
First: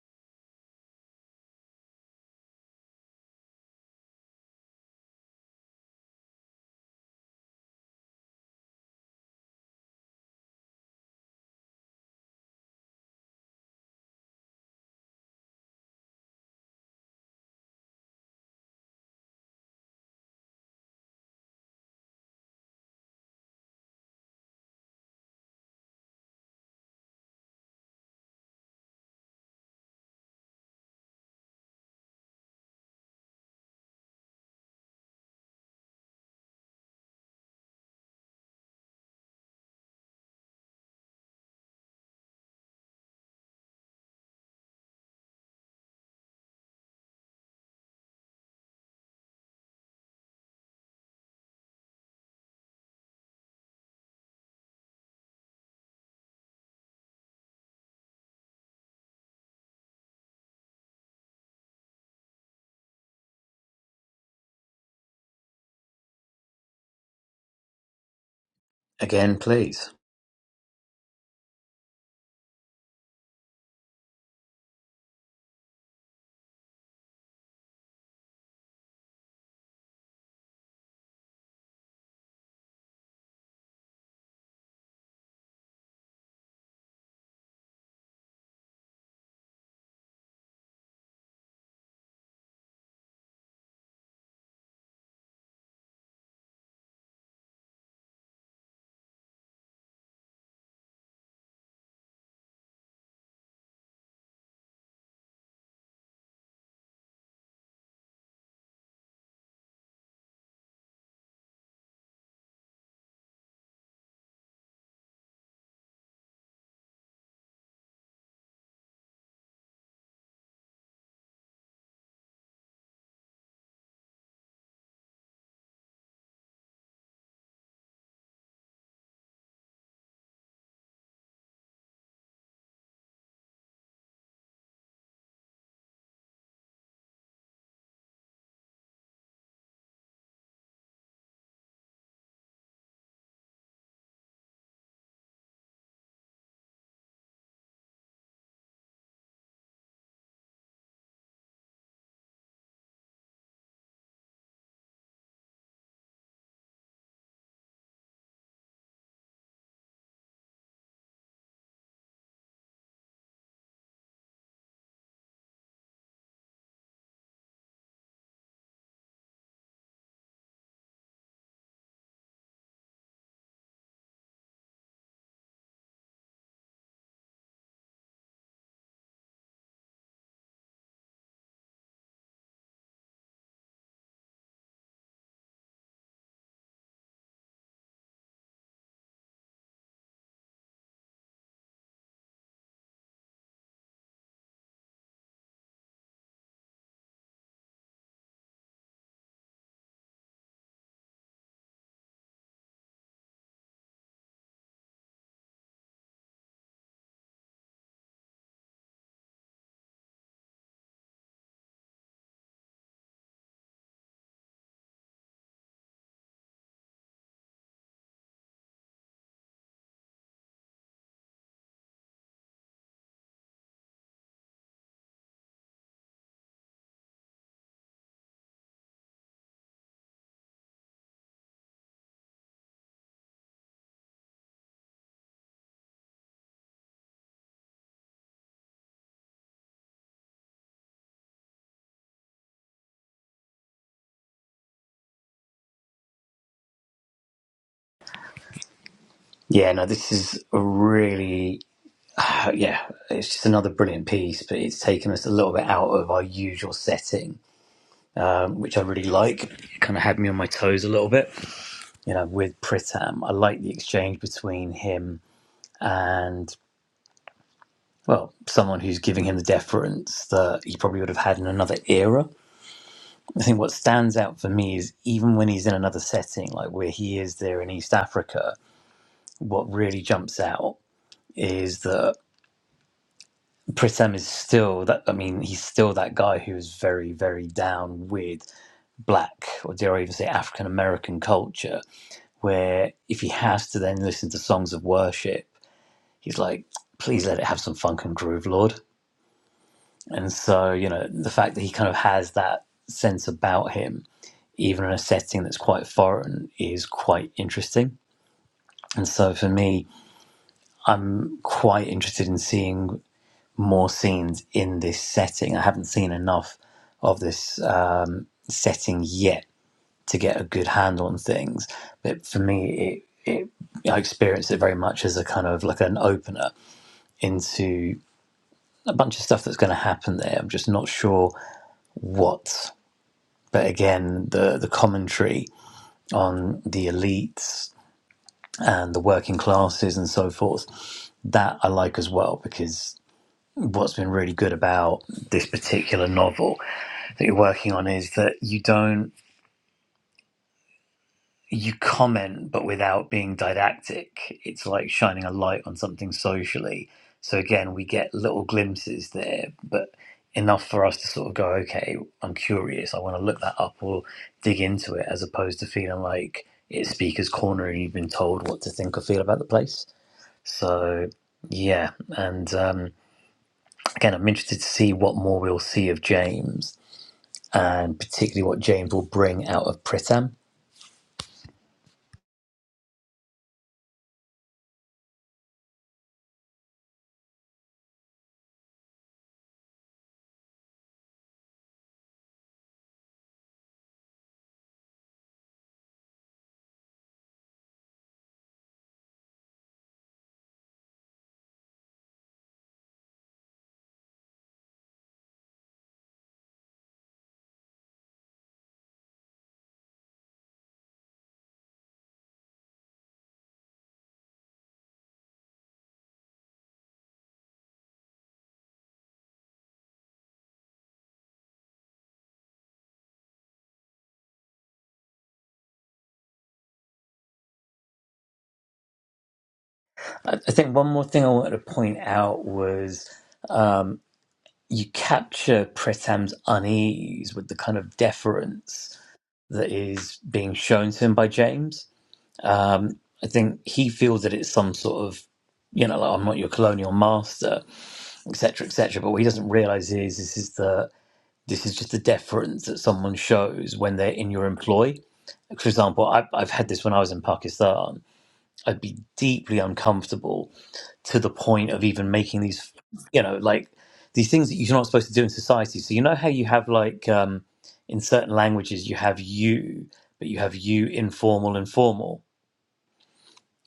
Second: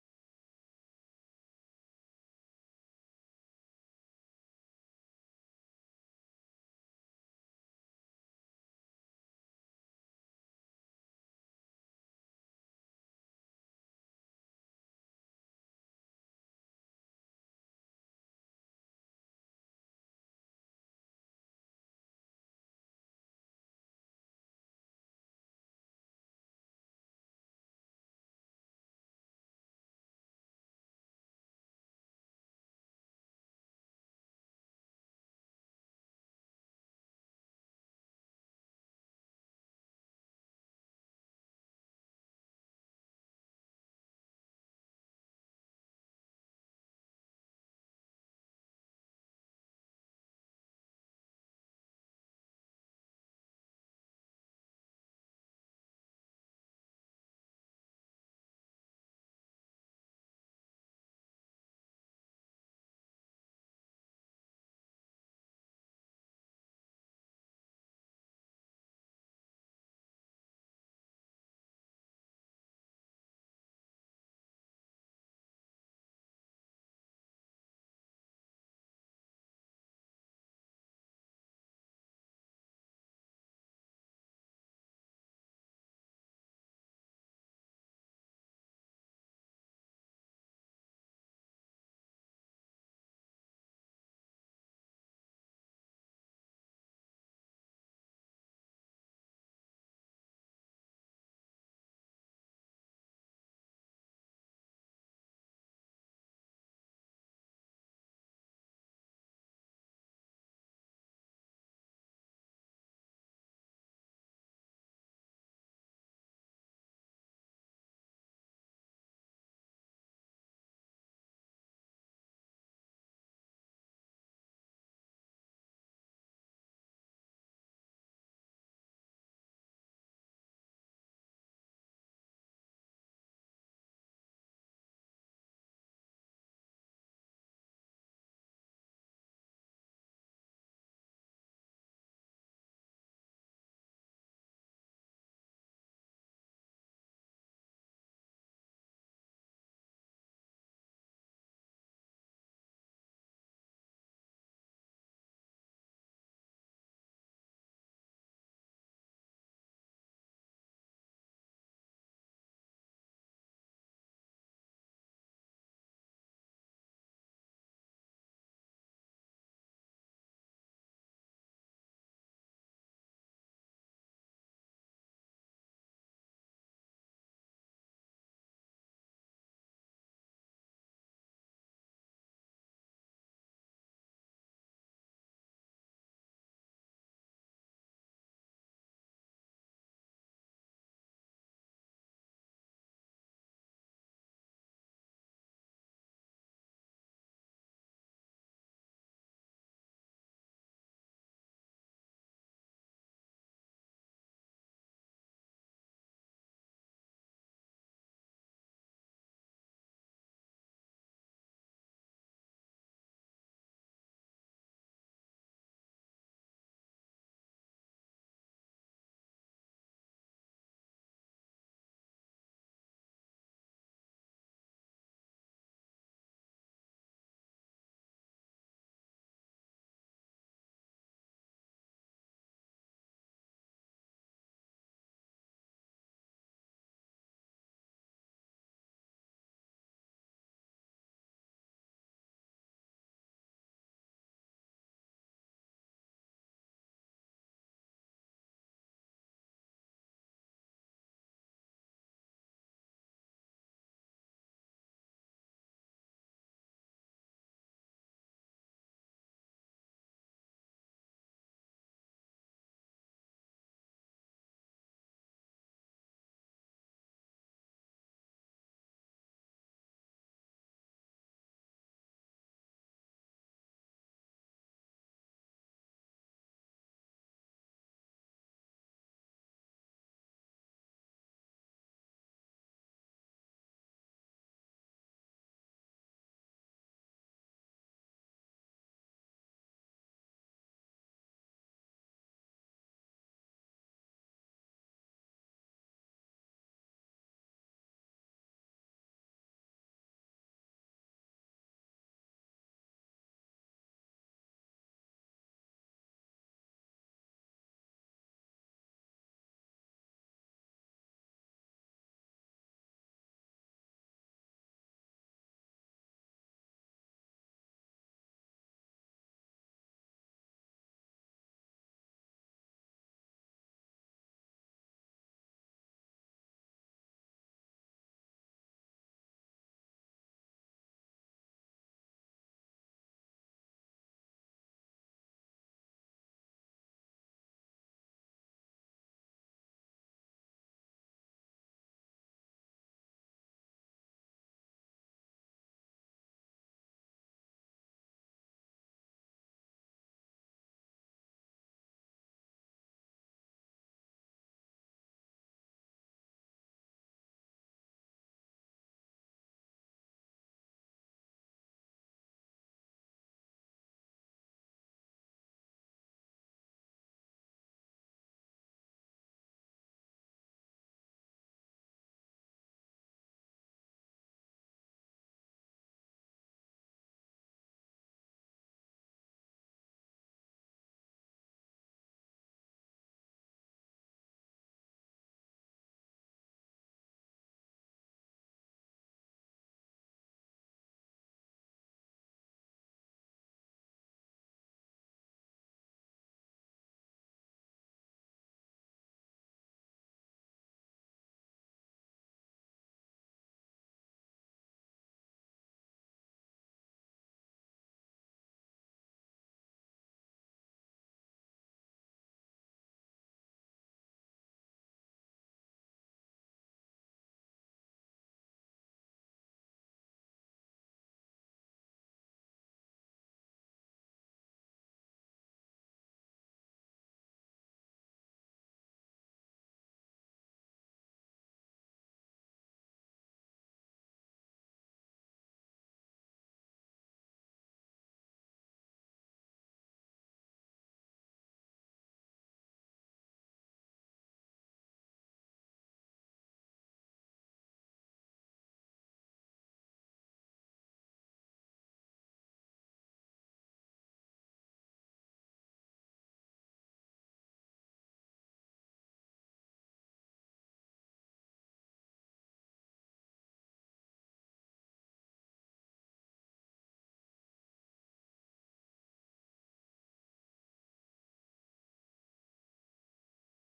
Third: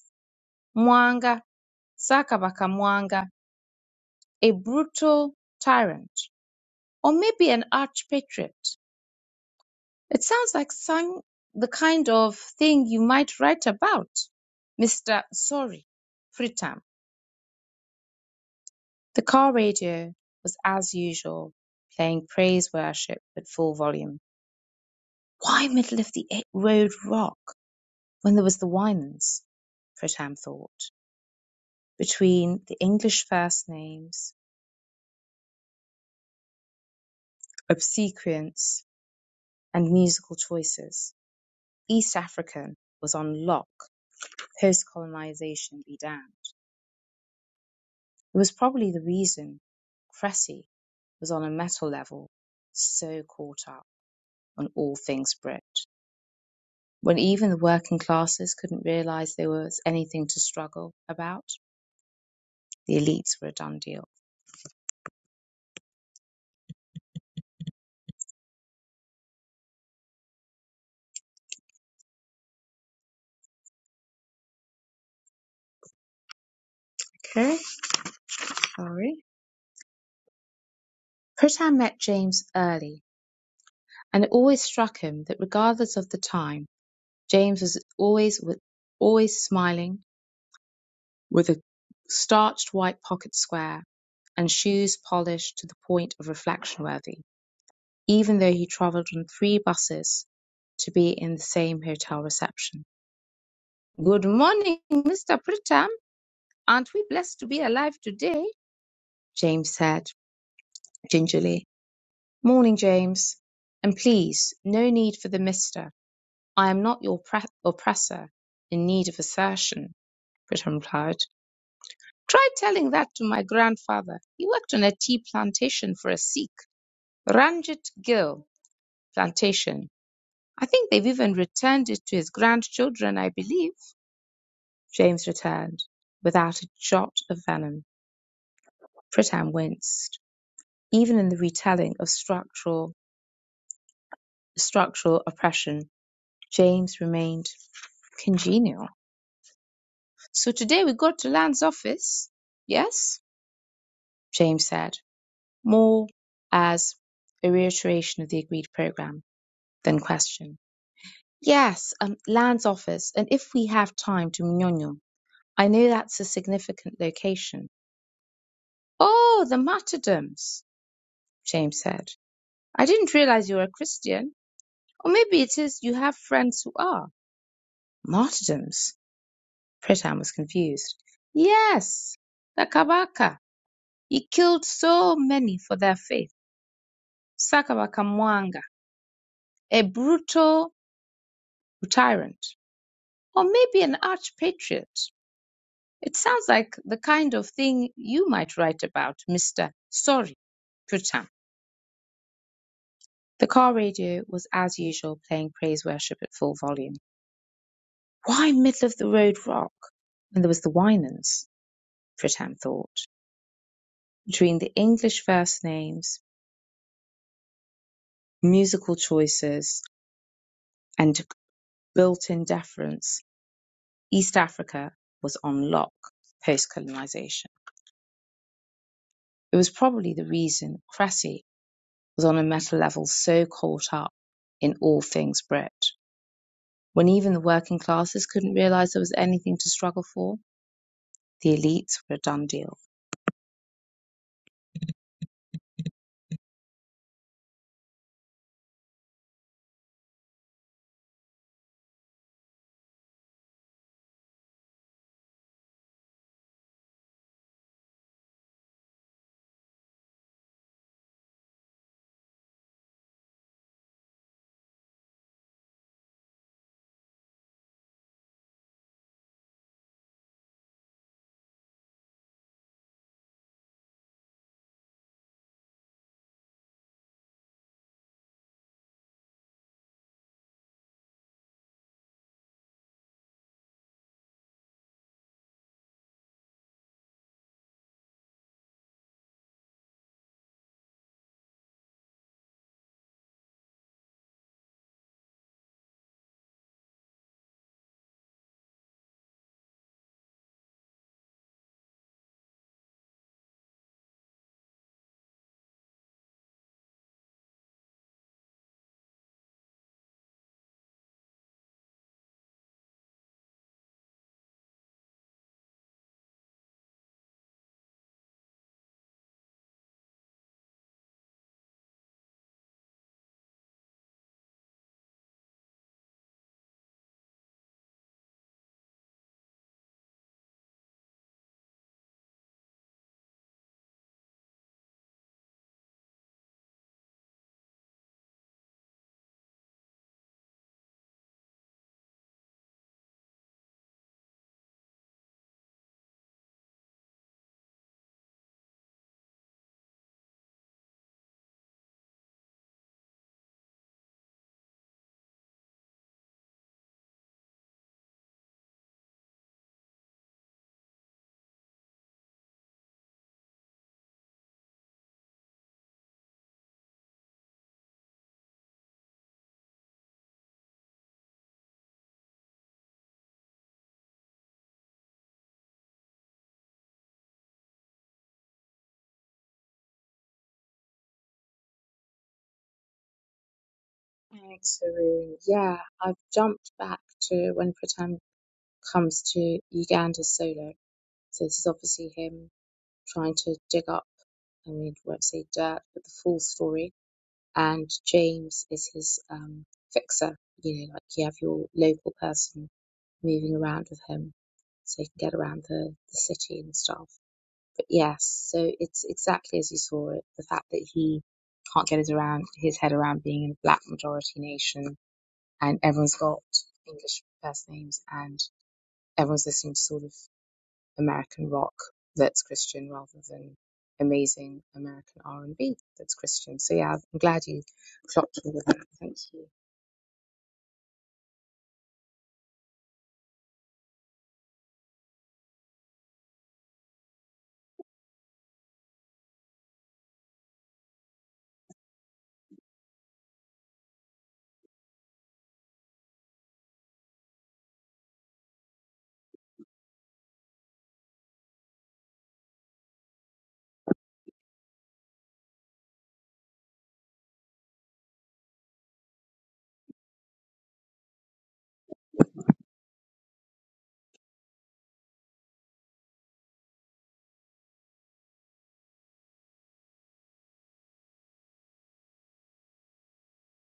C: Mwanga, Sakabaka Mwanga, a brutal tyrant, or maybe an arch-patriot. It sounds like some, the kind of thing you might write about. Mr. Sorry, Pritam. The car radio was as usual, playing praise worship at full volume. Why middle of the road rock? When there was the Wymans, Fritham thought, between the English first names, obsequience, and musical choices. East African was on lock, post-colonization be damned. It was probably the reason Cressy was on a metal level so caught up on all things Brit, when even the working classes couldn't realize there was anything to struggle about. The elites were a done deal.
A: Again, please.
C: Okay, sorry. Pritam met James early, and it always struck him that regardless of the time, James was always always smiling, with a starched white pocket square and shoes polished to the point of reflection worthy, even though he travelled on three buses to be in the same hotel reception. Good morning, Mr. Pritam. Aren't we blessed to be alive today? James said gingerly. Morning, James. And please, no need for the mister. "I am not your oppressor in need of assertion," Britain replied. "Try telling that to my grandfather. He worked on a tea plantation for a Sikh, Ranjit Gill Plantation. I think they've even returned it to his grandchildren, I believe," James returned, without a jot of venom. Pritam winced. Even in the retelling of structural structural oppression, James remained congenial. So today we got to Land's office? Yes? James said, more as a reiteration of the agreed program than question. Yes, um, Land's office, and if we have time to Mnyonyo. I know that's a significant location. Oh, the martyrdoms, James said. I didn't realize you were a Christian. Or maybe it is you have friends who are. Martyrdoms? Pritam was confused. Yes, the Kabaka. He killed so many for their faith. Sakabaka Mwanga, a brutal tyrant, or maybe an arch-patriot. It sounds like the kind of thing you might write about, Mr. Sorry, Putin. The car radio was as usual playing praise worship at full volume. Why middle of the road rock? And there was the Winans, Pritam thought, between the English first names, musical choices, and built-in deference, East Africa was on lock post-colonization. It was probably the reason Cressy was on a meta level so caught up in all things Brit, When even the working classes couldn't realize there was anything to struggle for, the elites were a done deal.
A: Yeah, no, this is a really, uh, yeah, it's just another brilliant piece, but it's taken us a little bit out of our usual setting, um, which I really like. It kind of had me on my toes a little bit, you know, with Pritam. I like the exchange between him and, well, someone who's giving him the deference that he probably would have had in another era I think what stands out for me is even when he's in another setting, like where he is there in East Africa, what really jumps out is that Pritam is still that. I mean, he's still that guy who is very, very down with black, or dare I even say African American culture, where if he has to then listen to songs of worship, he's like, please let it have some funk and groove, Lord. And so, you know, the fact that he kind of has that sense about him even in a setting that's quite foreign, is quite interesting. And so for me, quite interested in seeing more scenes in this setting. I haven't seen enough of this um, setting yet to get a good handle on things. But for me, it, it I experienced it very much as a kind of like an opener into a bunch of stuff that's going to happen there. I'm just not sure what. But again, the the commentary on the elites and the working classes and so forth. That I like as well because what's been really good about this particular novel that you're working on is that you don't you comment but without being didactic. It's like shining a light on something socially. So again, we get little glimpses there, but enough for us to sort of go, okay, I'm curious, I want to look that up or dig into it, as opposed to feeling like it's speaker's corner and you've been told what to think or feel about the place. So yeah, and um, again, I'm interested to see what more we'll see of James, and particularly what James will bring out of Pritam.
C: Thanks, Haroon. Yeah, I've jumped back to when Pratam comes to Uganda solo. So this is obviously him trying to dig up, I mean, I won't say dirt, but the full story. And James is his um, fixer, you know, like you have your local person moving around with him so he can get around the, the city and stuff. But yes, so it's exactly as you saw it. The fact that he can't get his around his head around being in a black majority nation and everyone's got English first names and everyone's listening to sort of American rock that's Christian rather than amazing American R and B that's Christian. So yeah, I'm glad you clocked all of that. Thank you
A: I, I think one more thing I wanted to point out was um, you capture Pritam's unease with the kind of deference that is being shown to him by James. Um, I think he feels that it's some sort of you know, like I'm not your colonial master, etc., etc. But what he doesn't realize is this is the This is just the deference that someone shows when they're in your employ. For example, I, I've had this when I was in Pakistan. I'd be deeply uncomfortable to the point of even making these, you know, like these things that you're not supposed to do in society. So, you know how you have, like, um, in certain languages, you have you, but you have you informal and formal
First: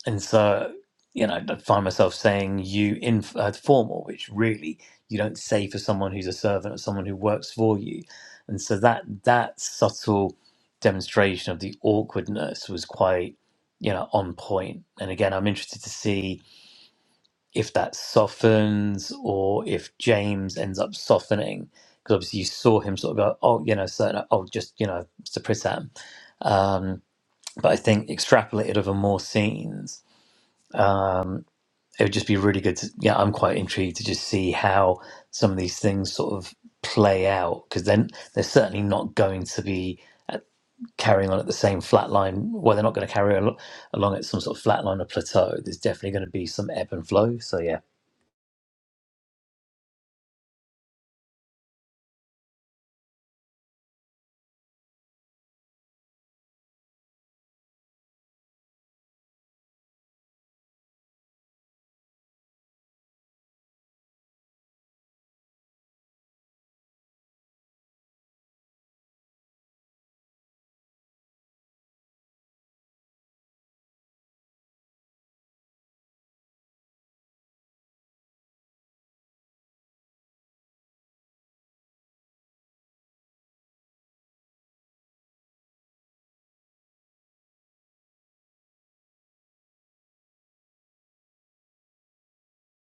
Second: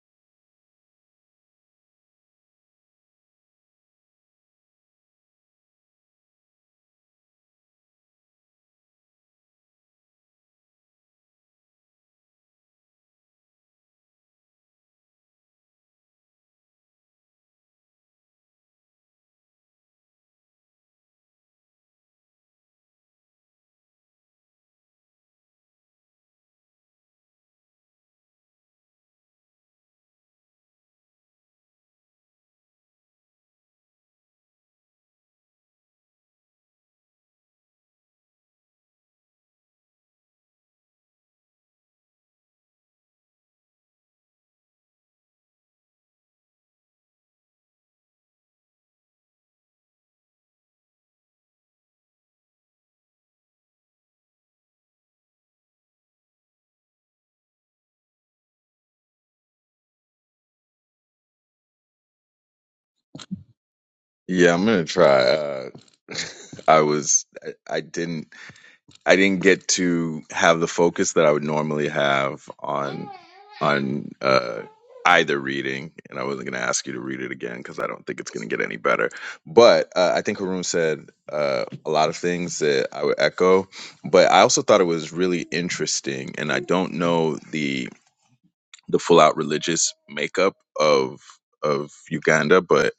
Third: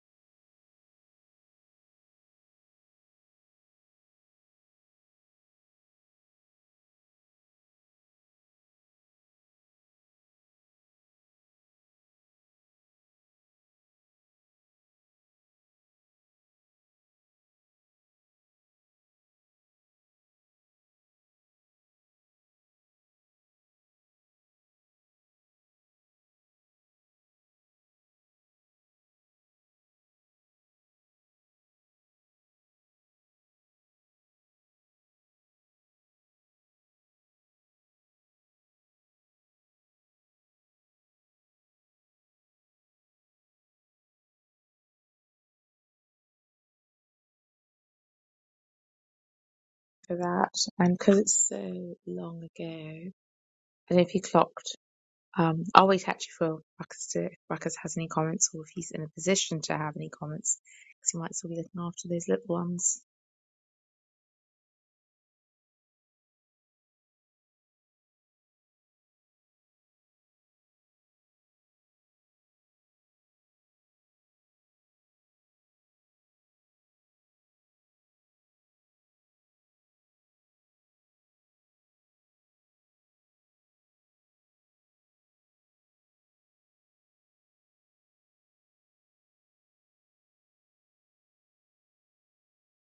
A: and so you know i find myself saying you in uh, formal which really you don't say for someone who's a servant or someone who works for you and so that that subtle demonstration of the awkwardness was quite you know on point point. and again i'm interested to see if that softens or if james ends up softening because obviously you saw him sort of go oh you know so oh just you know suppress that um but i think extrapolated over more scenes it would just be really good to yeah i'm quite intrigued to just see how some of these things sort of play out because then they're certainly not going to be carrying on at the same flat line well they're not going to carry al- along at some sort of flat line or plateau there's definitely going to be some ebb and flow so yeah
C: for that. And because it's so long ago, I don't know if you clocked Um, always happy for Ruckus to, if Ruckus has any comments or if he's in a position to have any comments because he might still be looking after those little ones.
B: Yeah, I'm gonna try. Uh, I was, I, I didn't, I didn't get to have the focus that I would normally have on, on uh, either reading, and I wasn't gonna ask you to read it again because I don't think it's gonna get any better. But uh, I think Haroon said uh, a lot of things that I would echo, but I also thought it was really interesting, and I don't know the the full out religious makeup of of Uganda, but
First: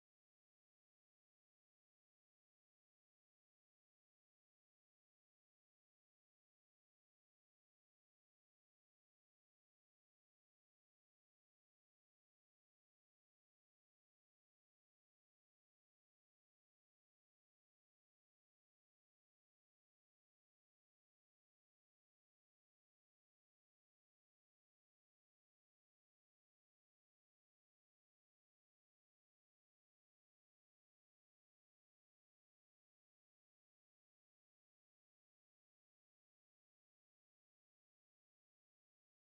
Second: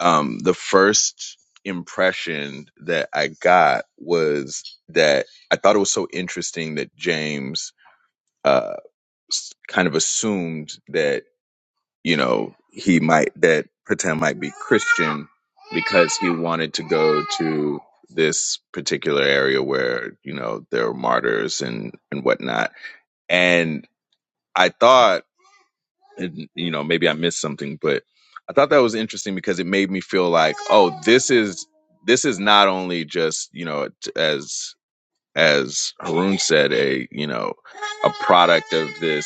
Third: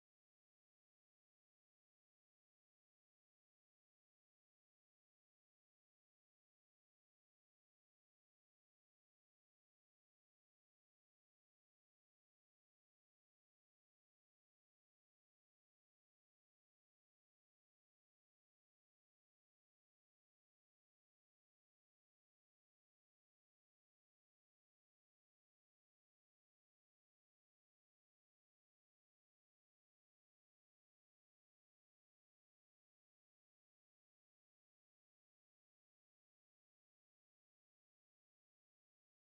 B: um, the first impression that I got was that I thought it was so interesting that James uh, s- kind of assumed that you know he might that Pretend might be Christian because he wanted to go to this particular area where you know there are martyrs and and whatnot and. I thought and you know maybe i missed something but i thought that was interesting because it made me feel like oh this is this is not only just you know t- as as Harun said a you know a product of this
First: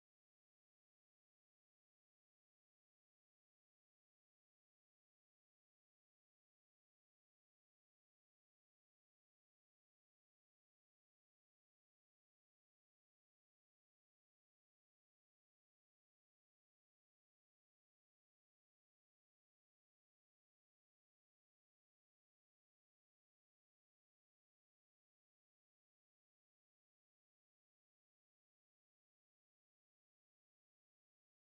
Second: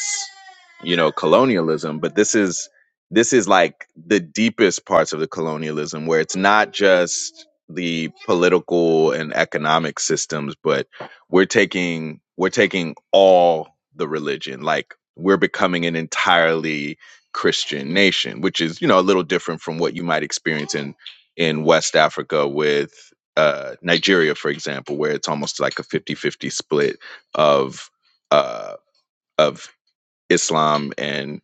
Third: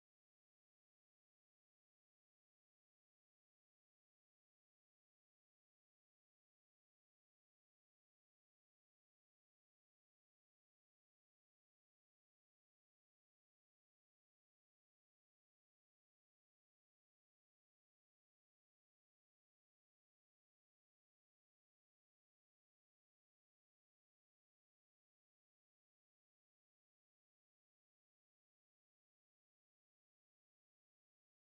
B: you know colonialism but this is this is like the deepest parts of the colonialism where it's not just the political and economic systems but we're taking we're taking all the religion like we're becoming an entirely christian nation which is you know a little different from what you might experience in in west africa with uh nigeria for example where it's almost like a fifty fifty split of uh of Islam and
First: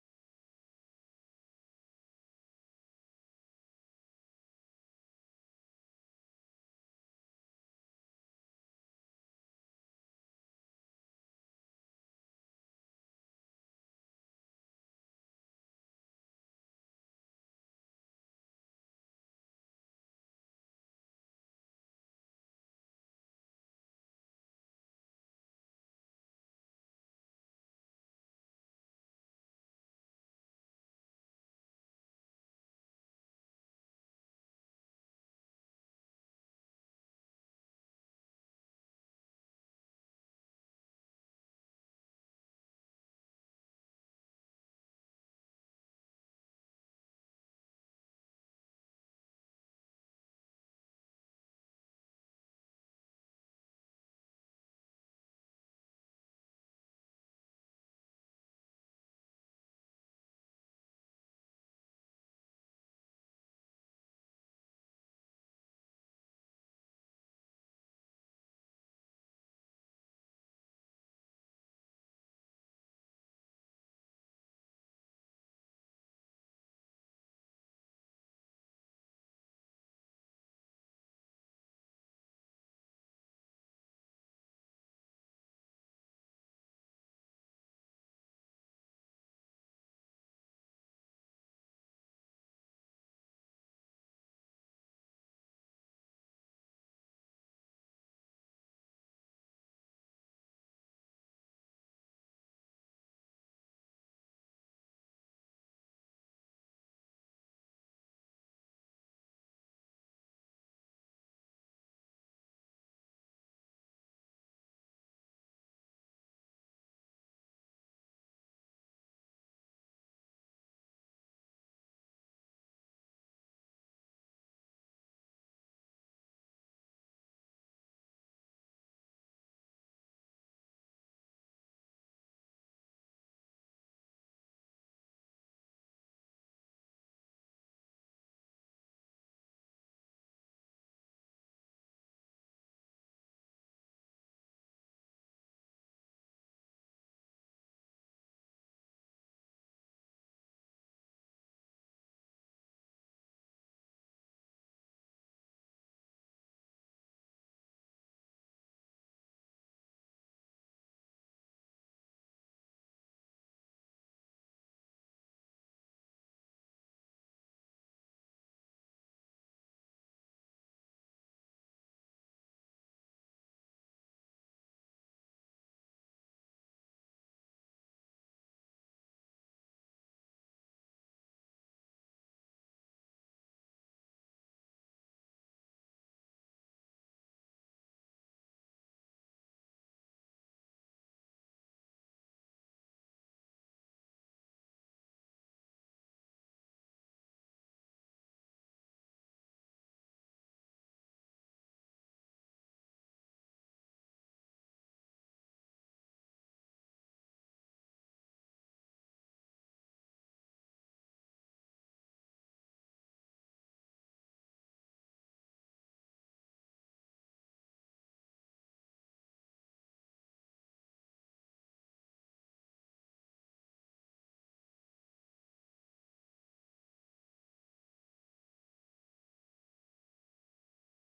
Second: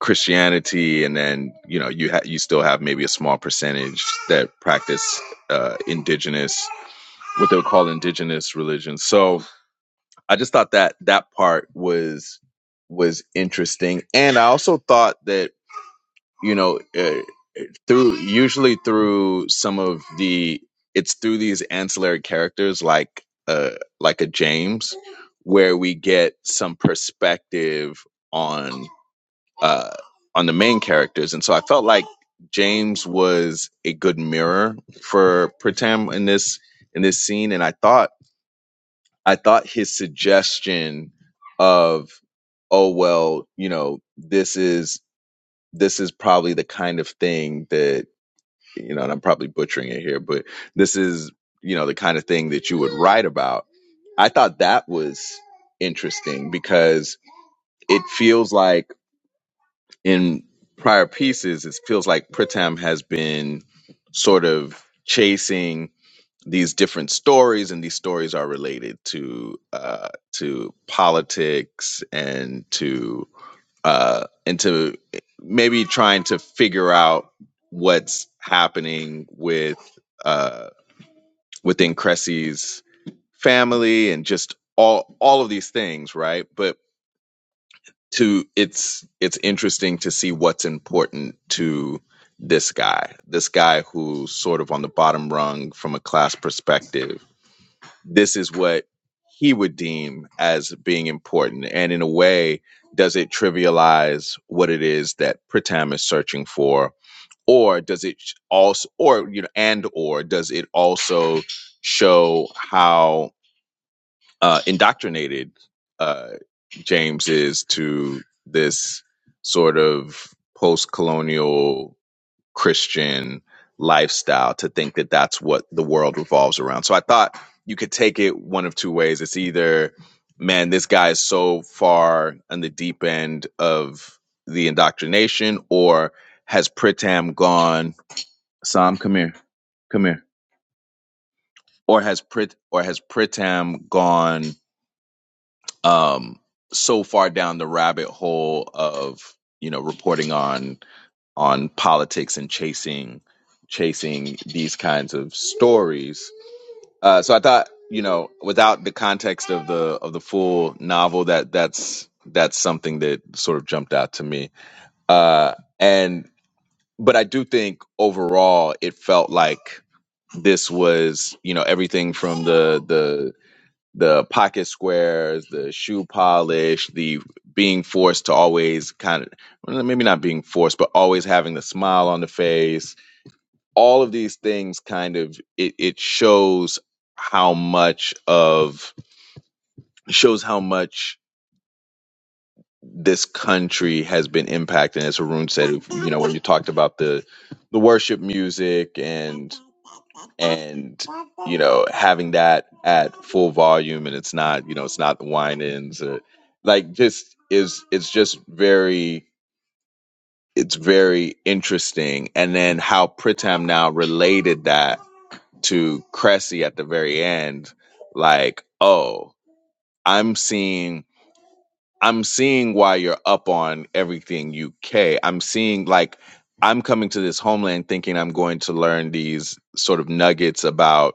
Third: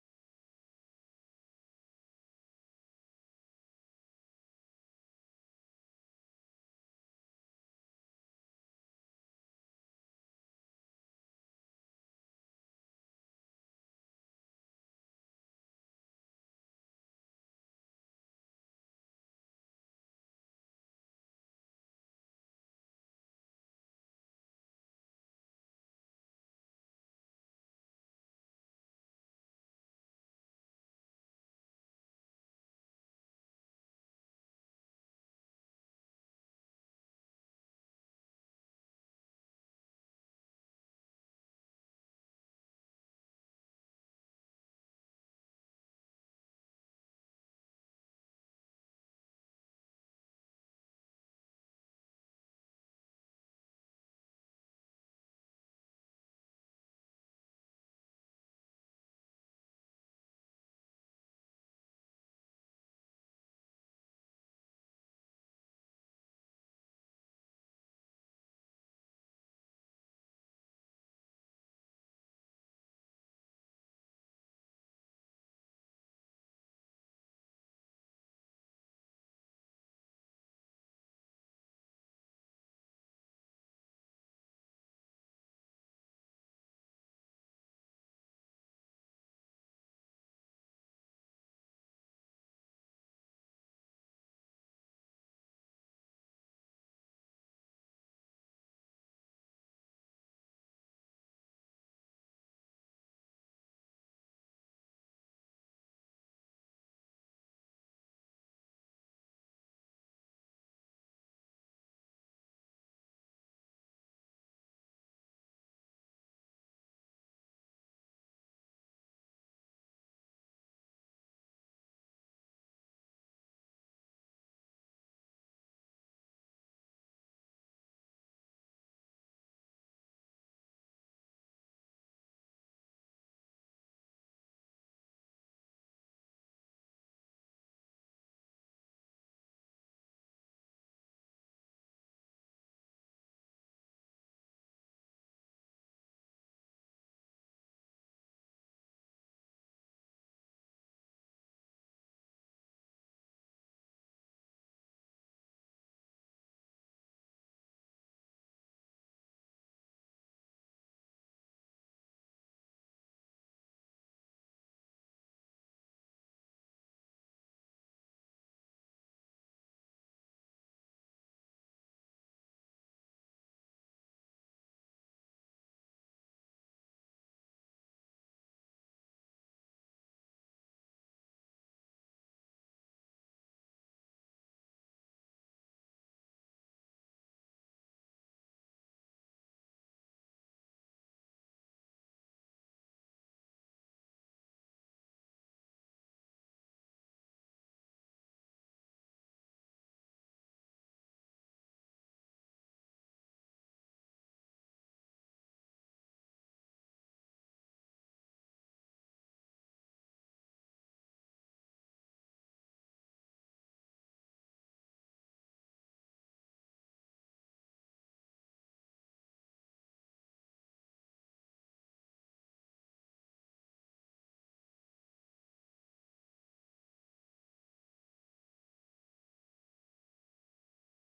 B: Christianity, and then you know you ha- you still have maybe a small percentage that practice uh, indigenous what they would call indigenous religions. So I just thought that that part was was interesting, and I also thought that you know uh, through usually through some of the it's through these ancillary characters like uh like a James where we get some perspective on uh, on the main characters, and so I felt like James was a good mirror for Pritam in this in this scene, and I thought I thought his suggestion of oh well, you know this is this is probably the kind of thing that you know, and I'm probably butchering it here, but this is you know the kind of thing that you would write about. I thought that was interesting because it feels like in prior pieces, it feels like Pritam has been sort of chasing these different stories, and these stories are related to uh, to politics and to uh, and to maybe trying to figure out what's happening with uh, within Cressy's family and just all all of these things, right? But to it's it's interesting to see what's important to this guy this guy who's sort of on the bottom rung from a class perspective this is what he would deem as being important and in a way does it trivialize what it is that pritam is searching for or does it also or you know and or does it also show how uh, indoctrinated uh, James is to this sort of post-colonial Christian lifestyle to think that that's what the world revolves around. So I thought you could take it one of two ways. It's either, man, this guy is so far on the deep end of the indoctrination, or has Pritam gone? Sam, come here, come here. Or has Prit or has Pritam gone? um, so far down the rabbit hole of you know reporting on on politics and chasing chasing these kinds of stories. Uh, so I thought you know without the context of the of the full novel that that's that's something that sort of jumped out to me. Uh, and but I do think overall it felt like this was you know everything from the the the pocket squares, the shoe polish, the being forced to always kind of well, maybe not being forced, but always having the smile on the face. All of these things kind of it, it shows how much of shows how much this country has been impacted. As Haroon said, you know, when you talked about the the worship music and and you know having that at full volume, and it's not you know it's not the wine ins or like just is it's just very it's very interesting. And then how Pritam now related that to Cressy at the very end, like oh. I'm seeing I'm seeing why you're up on everything UK. I'm seeing like I'm coming to this homeland thinking I'm going to learn these sort of nuggets about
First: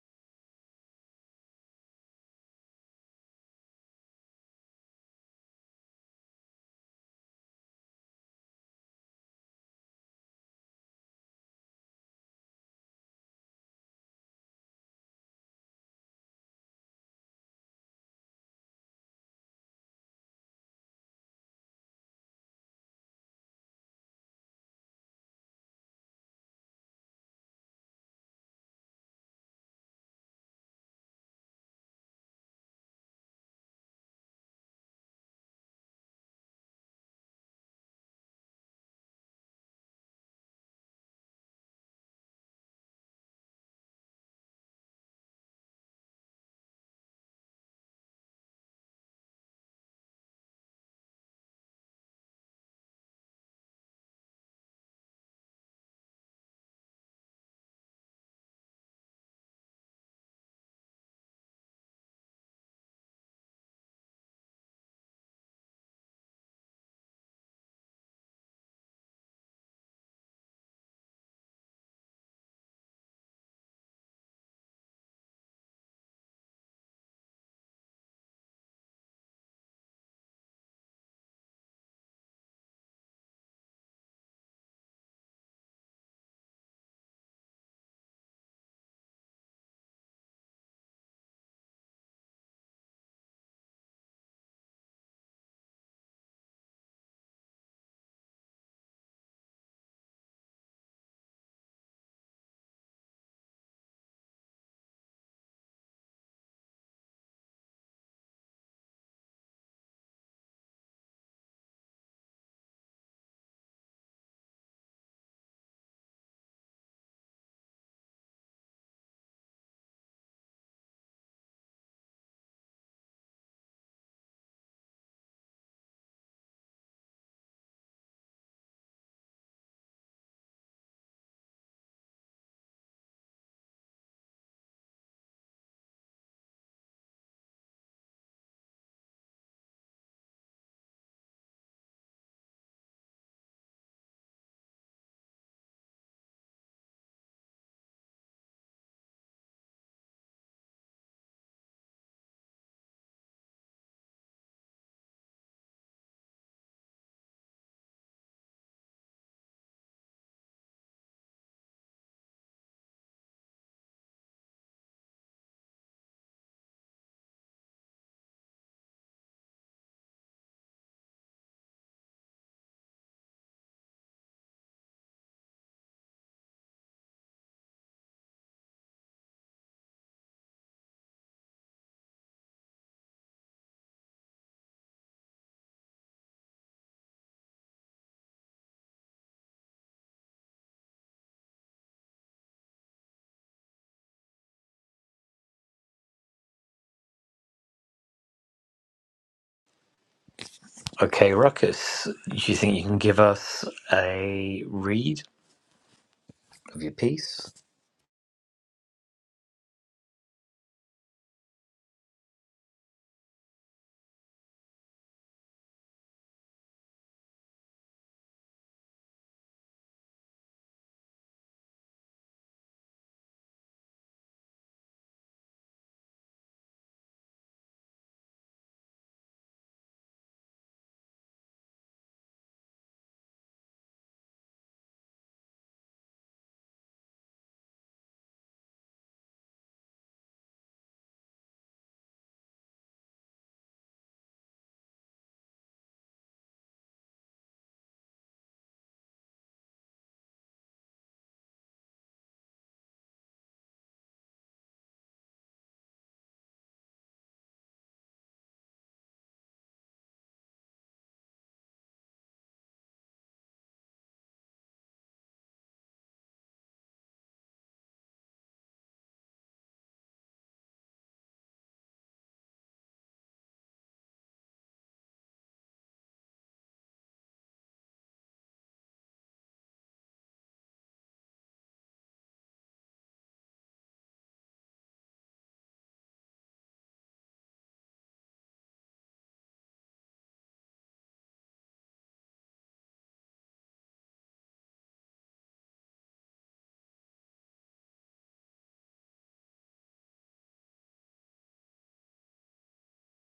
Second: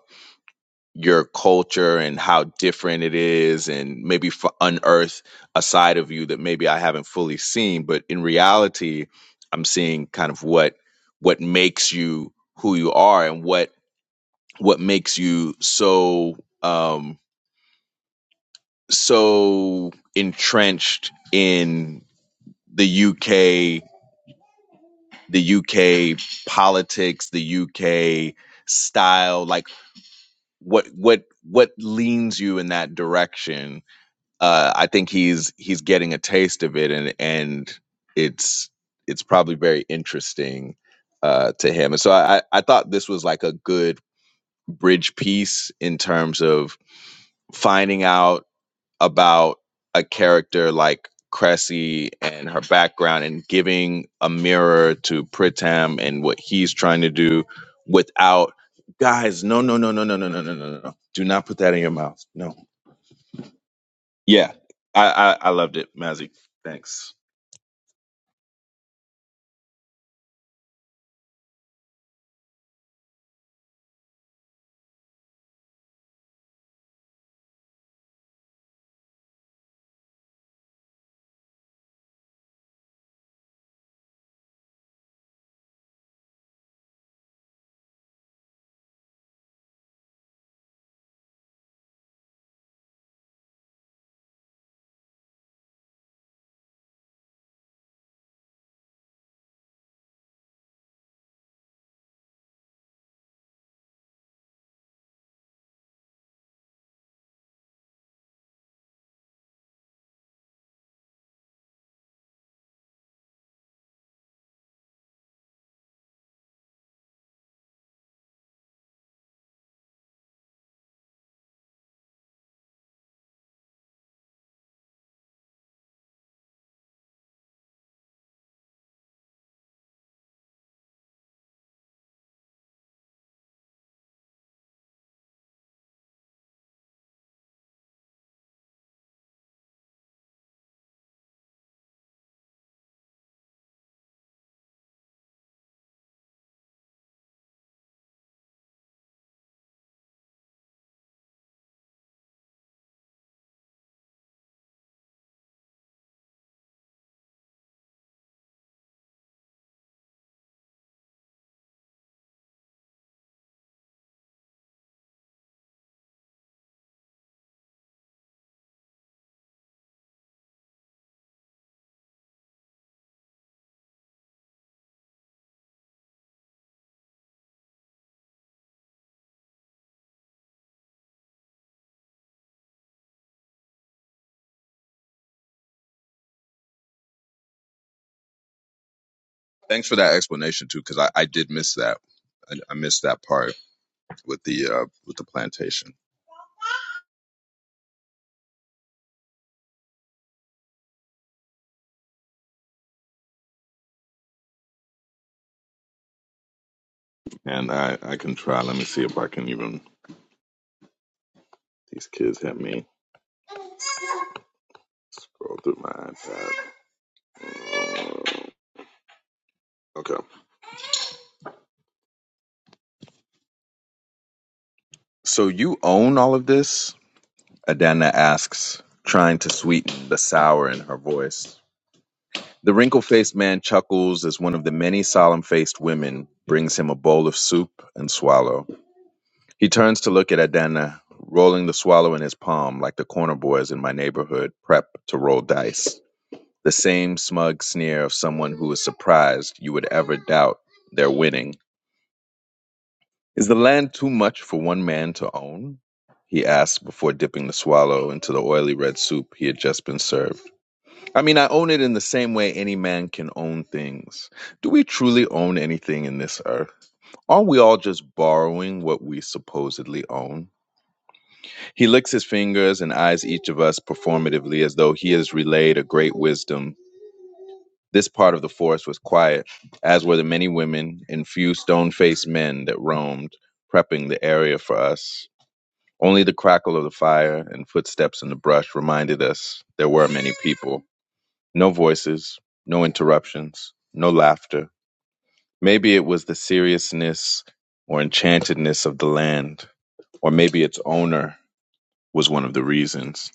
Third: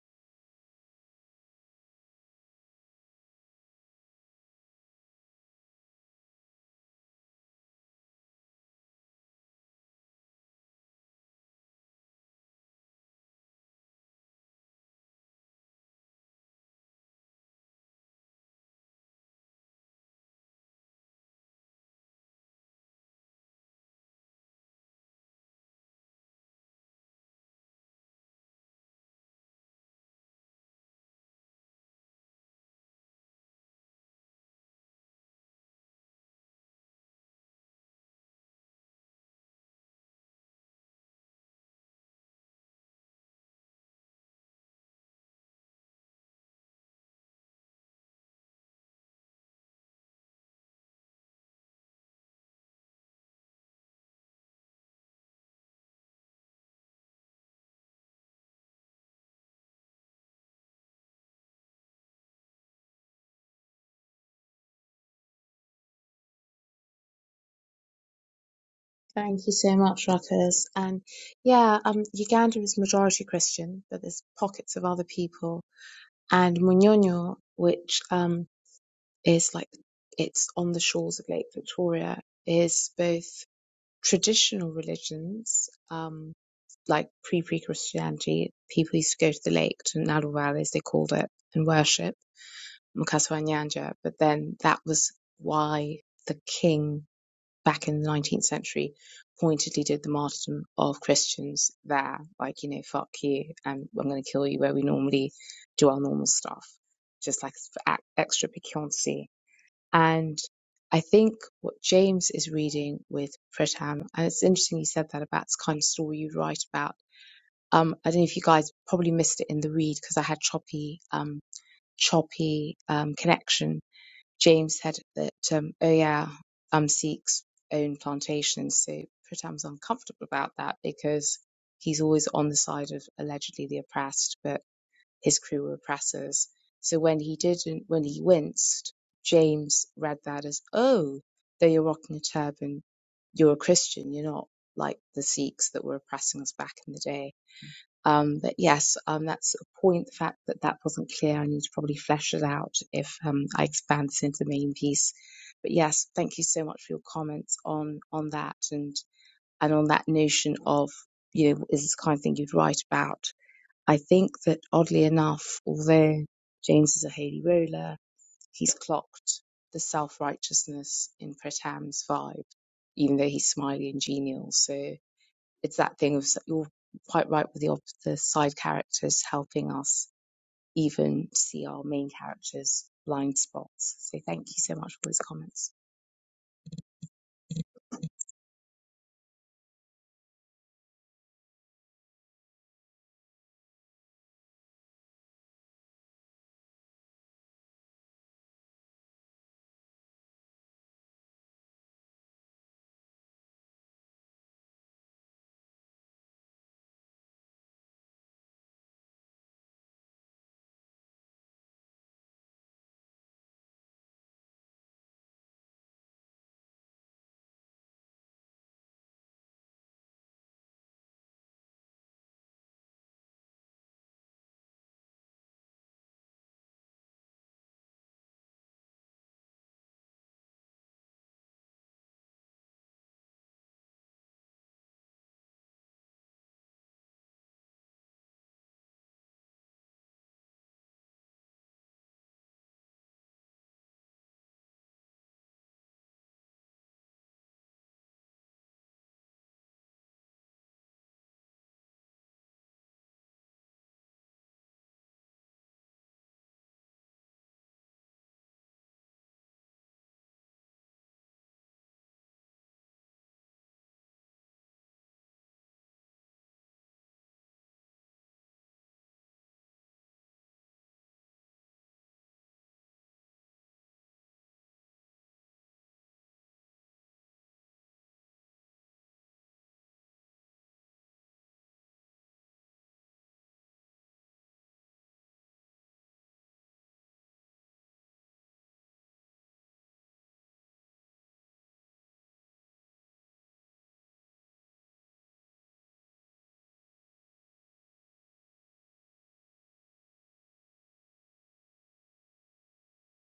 B: your culture and how different it is and maybe f- unearth a side of you that maybe I haven't fully seen, but in reality, I'm seeing kind of what what makes you who you are and what what makes you so um so entrenched in the the UK politics, the UK style, like what what what leans you in that direction. Uh, I think he's he's getting a taste of it, and and it's it's probably very interesting uh, to him. And so I I thought this was like a good bridge piece in terms of finding out about a character like Cressy and her background and giving a mirror to Pritam and what he's trying to do without guys, no, no, no, no, no, no, no, no, no, no. no. Do not put that in your mouth. No. Yeah. I I, I loved it, Mazzy. Thanks.
C: Thank you so much, Ruckus. And yeah, um, Uganda is majority Christian, but there's pockets of other people. And Munyonyo, which um, is like it's on the shores of Lake Victoria, is both traditional religions, um, like pre pre Christianity. People used to go to the lake, to Nalu Valley, as they called it, and worship Mukaswa Nyanja, but then that was why the king back in the 19th century pointedly did the martyrdom of Christians there, like, you know, fuck you, and I'm going to kill you where we normally do our normal stuff, just like for extra piquancy. And I think what James is reading with Pritam, and it's interesting you said that about this kind of story you write about. Um, I don't know if you guys probably missed it in the read because I had choppy, um, choppy um, connection James said that, um, oh yeah, Amsik's own plantation. So Pritam's uncomfortable about that because he's always on the side of allegedly the oppressed, but his crew were oppressors. So when he didn't, when he winced, James read that as, oh, though you're rocking a turban, you're a Christian. You're not like the Sikhs that were oppressing us back in the day. Um, but yes, um, that's a point. The fact that that wasn't clear, I need to probably flesh it out if um, I expand this into the main piece. But yes, thank you so much for your comments on on that and and on that notion of you know is this the kind of thing you'd write about. I think that oddly enough, although James is a Hayley roller, he's clocked the self righteousness in Pratam's vibe, even though he's smiley and genial. So it's that thing of you're quite right with the, the side characters helping us even see our main characters blind spots so thank you so much for those comments
B: Thanks for that explanation too, because I, I did miss that. I, I missed that part with the uh, with the plantation.
A: okay ruckus do you think you can give us a read of your piece
B: And I, I can try. Let me see if I can even these kids have me scroll through my iPad. Okay. So you own all of this? Adana asks, trying to sweeten the sour in her voice. The wrinkle faced man chuckles as one of the many solemn faced women brings him a bowl of soup and swallow. He turns to look at Adana, rolling the swallow in his palm like the corner boys in my neighborhood prep to roll dice. The same smug sneer of someone who is surprised you would ever doubt they're winning. Is the land too much for one man to own? He asked before dipping the swallow into the oily red soup he had just been served. I mean, I own it in the same way any man can own things. Do we truly own anything in this earth? Aren't we all just borrowing what we supposedly own? He licks his fingers and eyes each of us performatively as though he has relayed a great wisdom. This part of the forest was quiet, as were the many women and few stone faced men that roamed, prepping the area for us. Only the crackle of the fire and footsteps in the brush reminded us there were many people. No voices, no interruptions, no laughter. Maybe it was the seriousness or enchantedness of the land, or maybe its owner was one of the reasons.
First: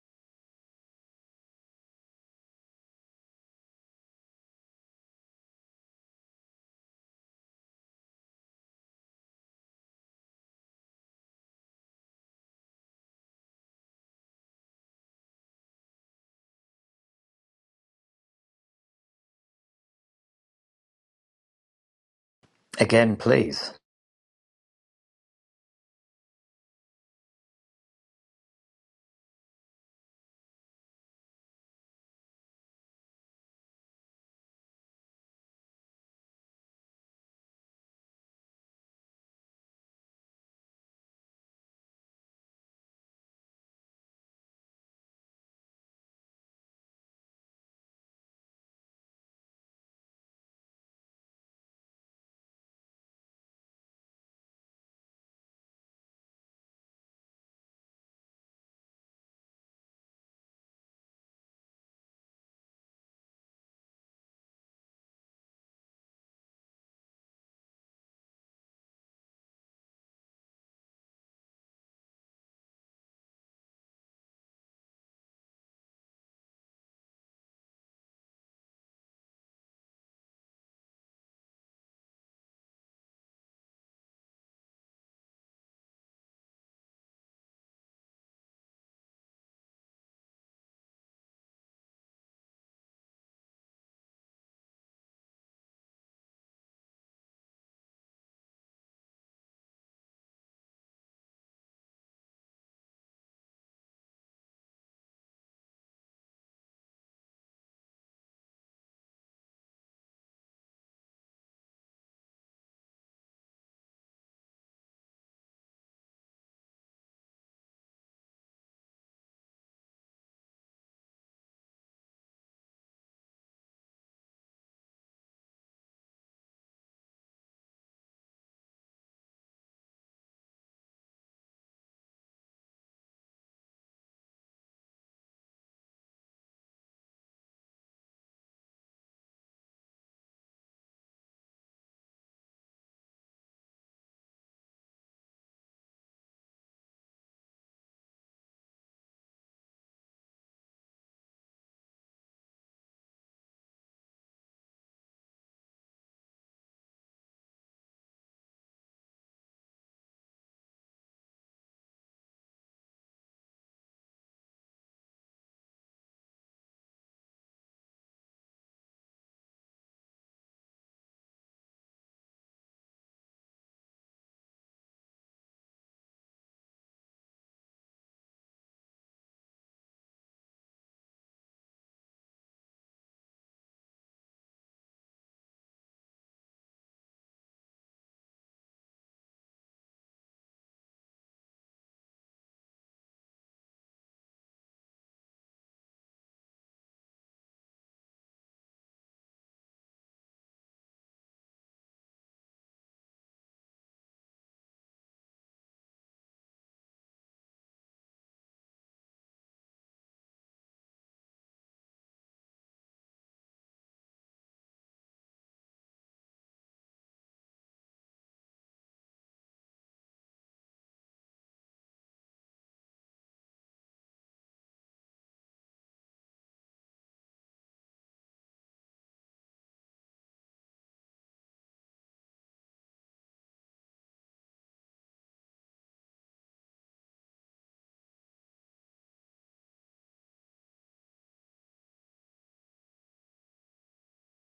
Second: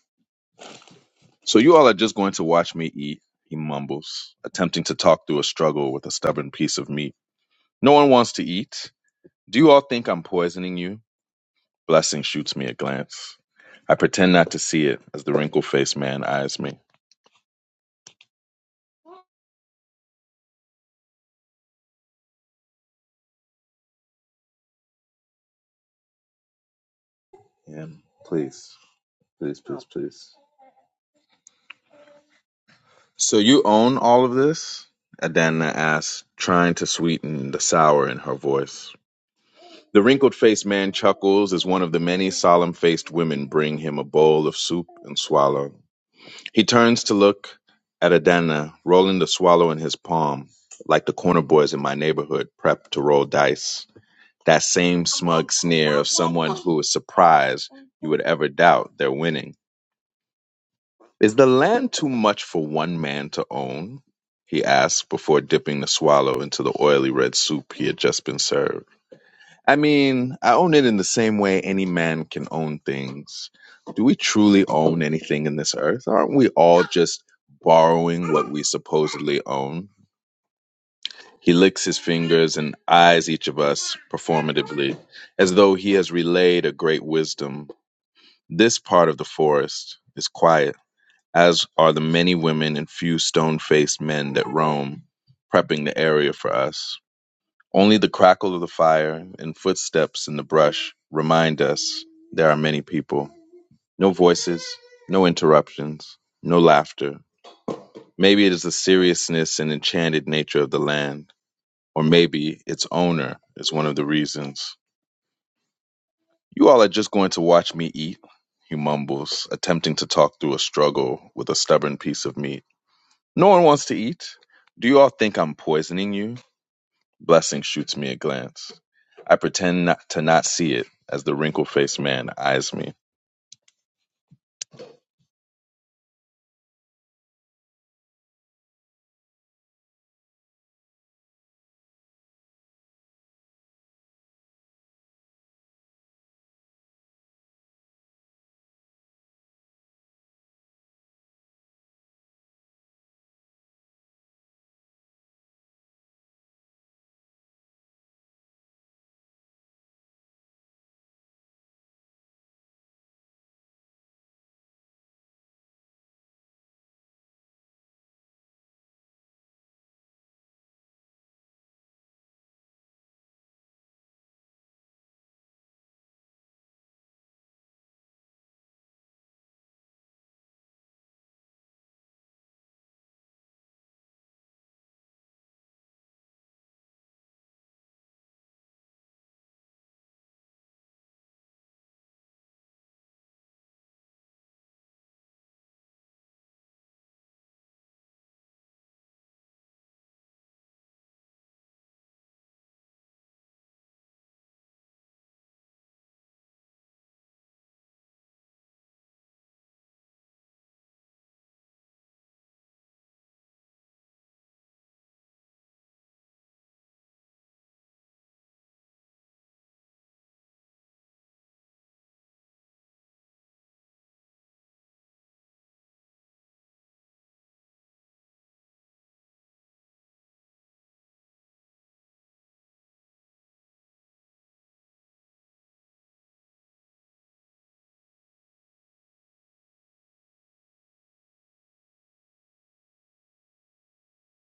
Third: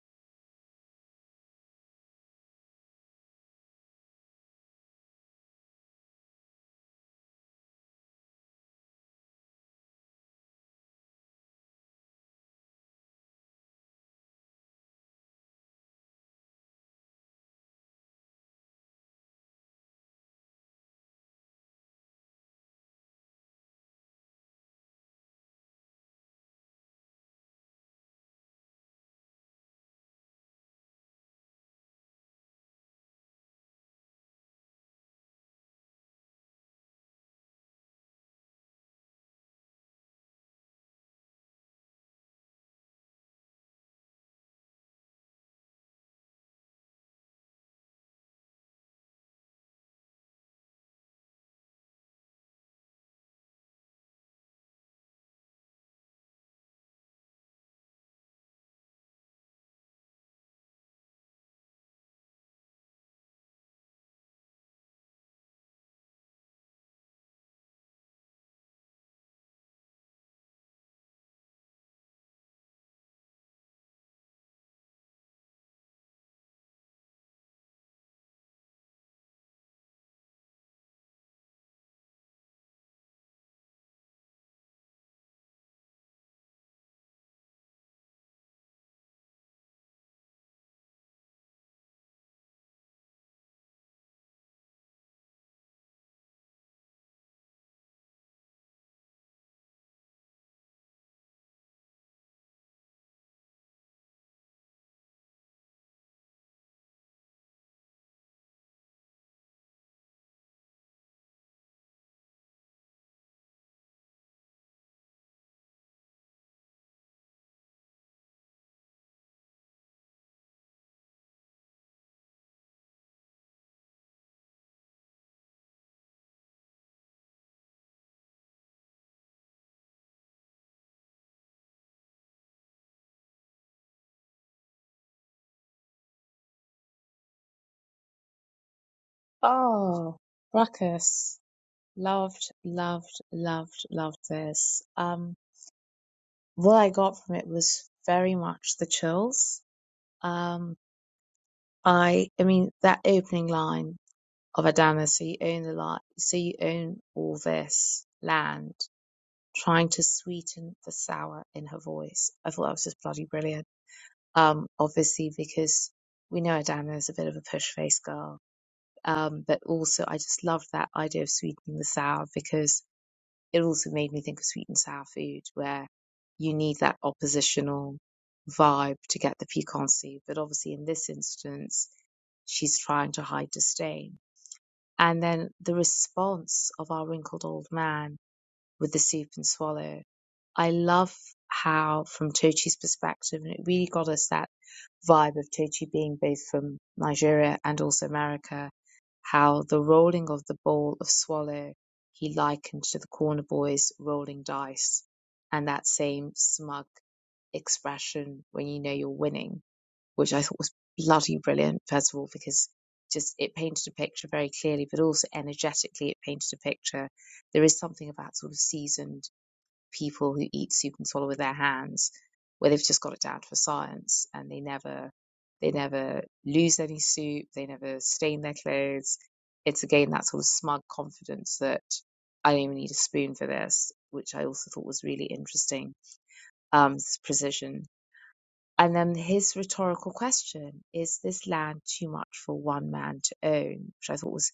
B: So you all are just going to watch me eat, he mumbles, attempting to talk through a struggle with a stubborn piece of meat. No one wants to eat. Do you all think I'm poisoning you? Blessing shoots me a glance. I pretend not to see it as the wrinkle faced man eyes me.
A: again please
B: Yeah, please, please, please, please. So you own all of this? Adana asks, trying to sweeten the sour in her voice. The wrinkled faced man chuckles as one of the many solemn faced women bring him a bowl of soup and swallow. He turns to look at Adana, rolling the swallow in his palm, like the corner boys in my neighborhood prep to roll dice. that same smug sneer of someone who is surprised you would ever doubt they're winning. Is the land too much for one man to own? He asked before dipping the swallow into the oily red soup he had just been served. I mean, I own it in the same way any man can own things. Do we truly own anything in this earth? Aren't we all just borrowing what we supposedly own? He licks his fingers and eyes each of us performatively, as though he has relayed a great wisdom. This part of the forest is quiet, as are the many women and few stone faced men that roam, prepping the area for us. Only the crackle of the fire and footsteps in the brush remind us there are many people. No voices, no interruptions, no laughter. Maybe it is the seriousness and enchanted nature of the land or maybe its owner is one of the reasons. You all are just going to watch me eat, he mumbles, attempting to talk through a struggle with a stubborn piece of meat. No one wants to eat. Do you all think I'm poisoning you? Blessing shoots me a glance. I pretend not to not see it as the wrinkled faced man eyes me.
C: oh ruckus loved loved loved loved this um what i got from it was very much the chills um i i mean that opening line of adana so you own the lot so you own all this land trying to sweeten the sour in her voice. I thought that was just bloody brilliant. Um, obviously because we know Adana is a bit of a push face girl. Um, but also I just loved that idea of sweetening the sour because it also made me think of sweet and sour food where you need that oppositional vibe to get the piquancy. But obviously in this instance, she's trying to hide disdain. And then the response of our wrinkled old man with the soup and swallow. I love how, from Tochi's perspective, and it really got us that vibe of Tochi being both from Nigeria and also America, how the rolling of the ball of swallow he likened to the corner boys rolling dice and that same smug expression when you know you're winning which I thought was bloody brilliant, first of all, because just it painted a picture very clearly, but also energetically it painted a picture. There is something about sort of seasoned people who eat soup and swallow with their hands, where they've just got it down for science and they never they never lose any soup, they never stain their clothes. It's again that sort of smug confidence that I don't even need a spoon for this, which I also thought was really interesting. Um, this precision and then his rhetorical question is this land too much for one man to own? Which I thought was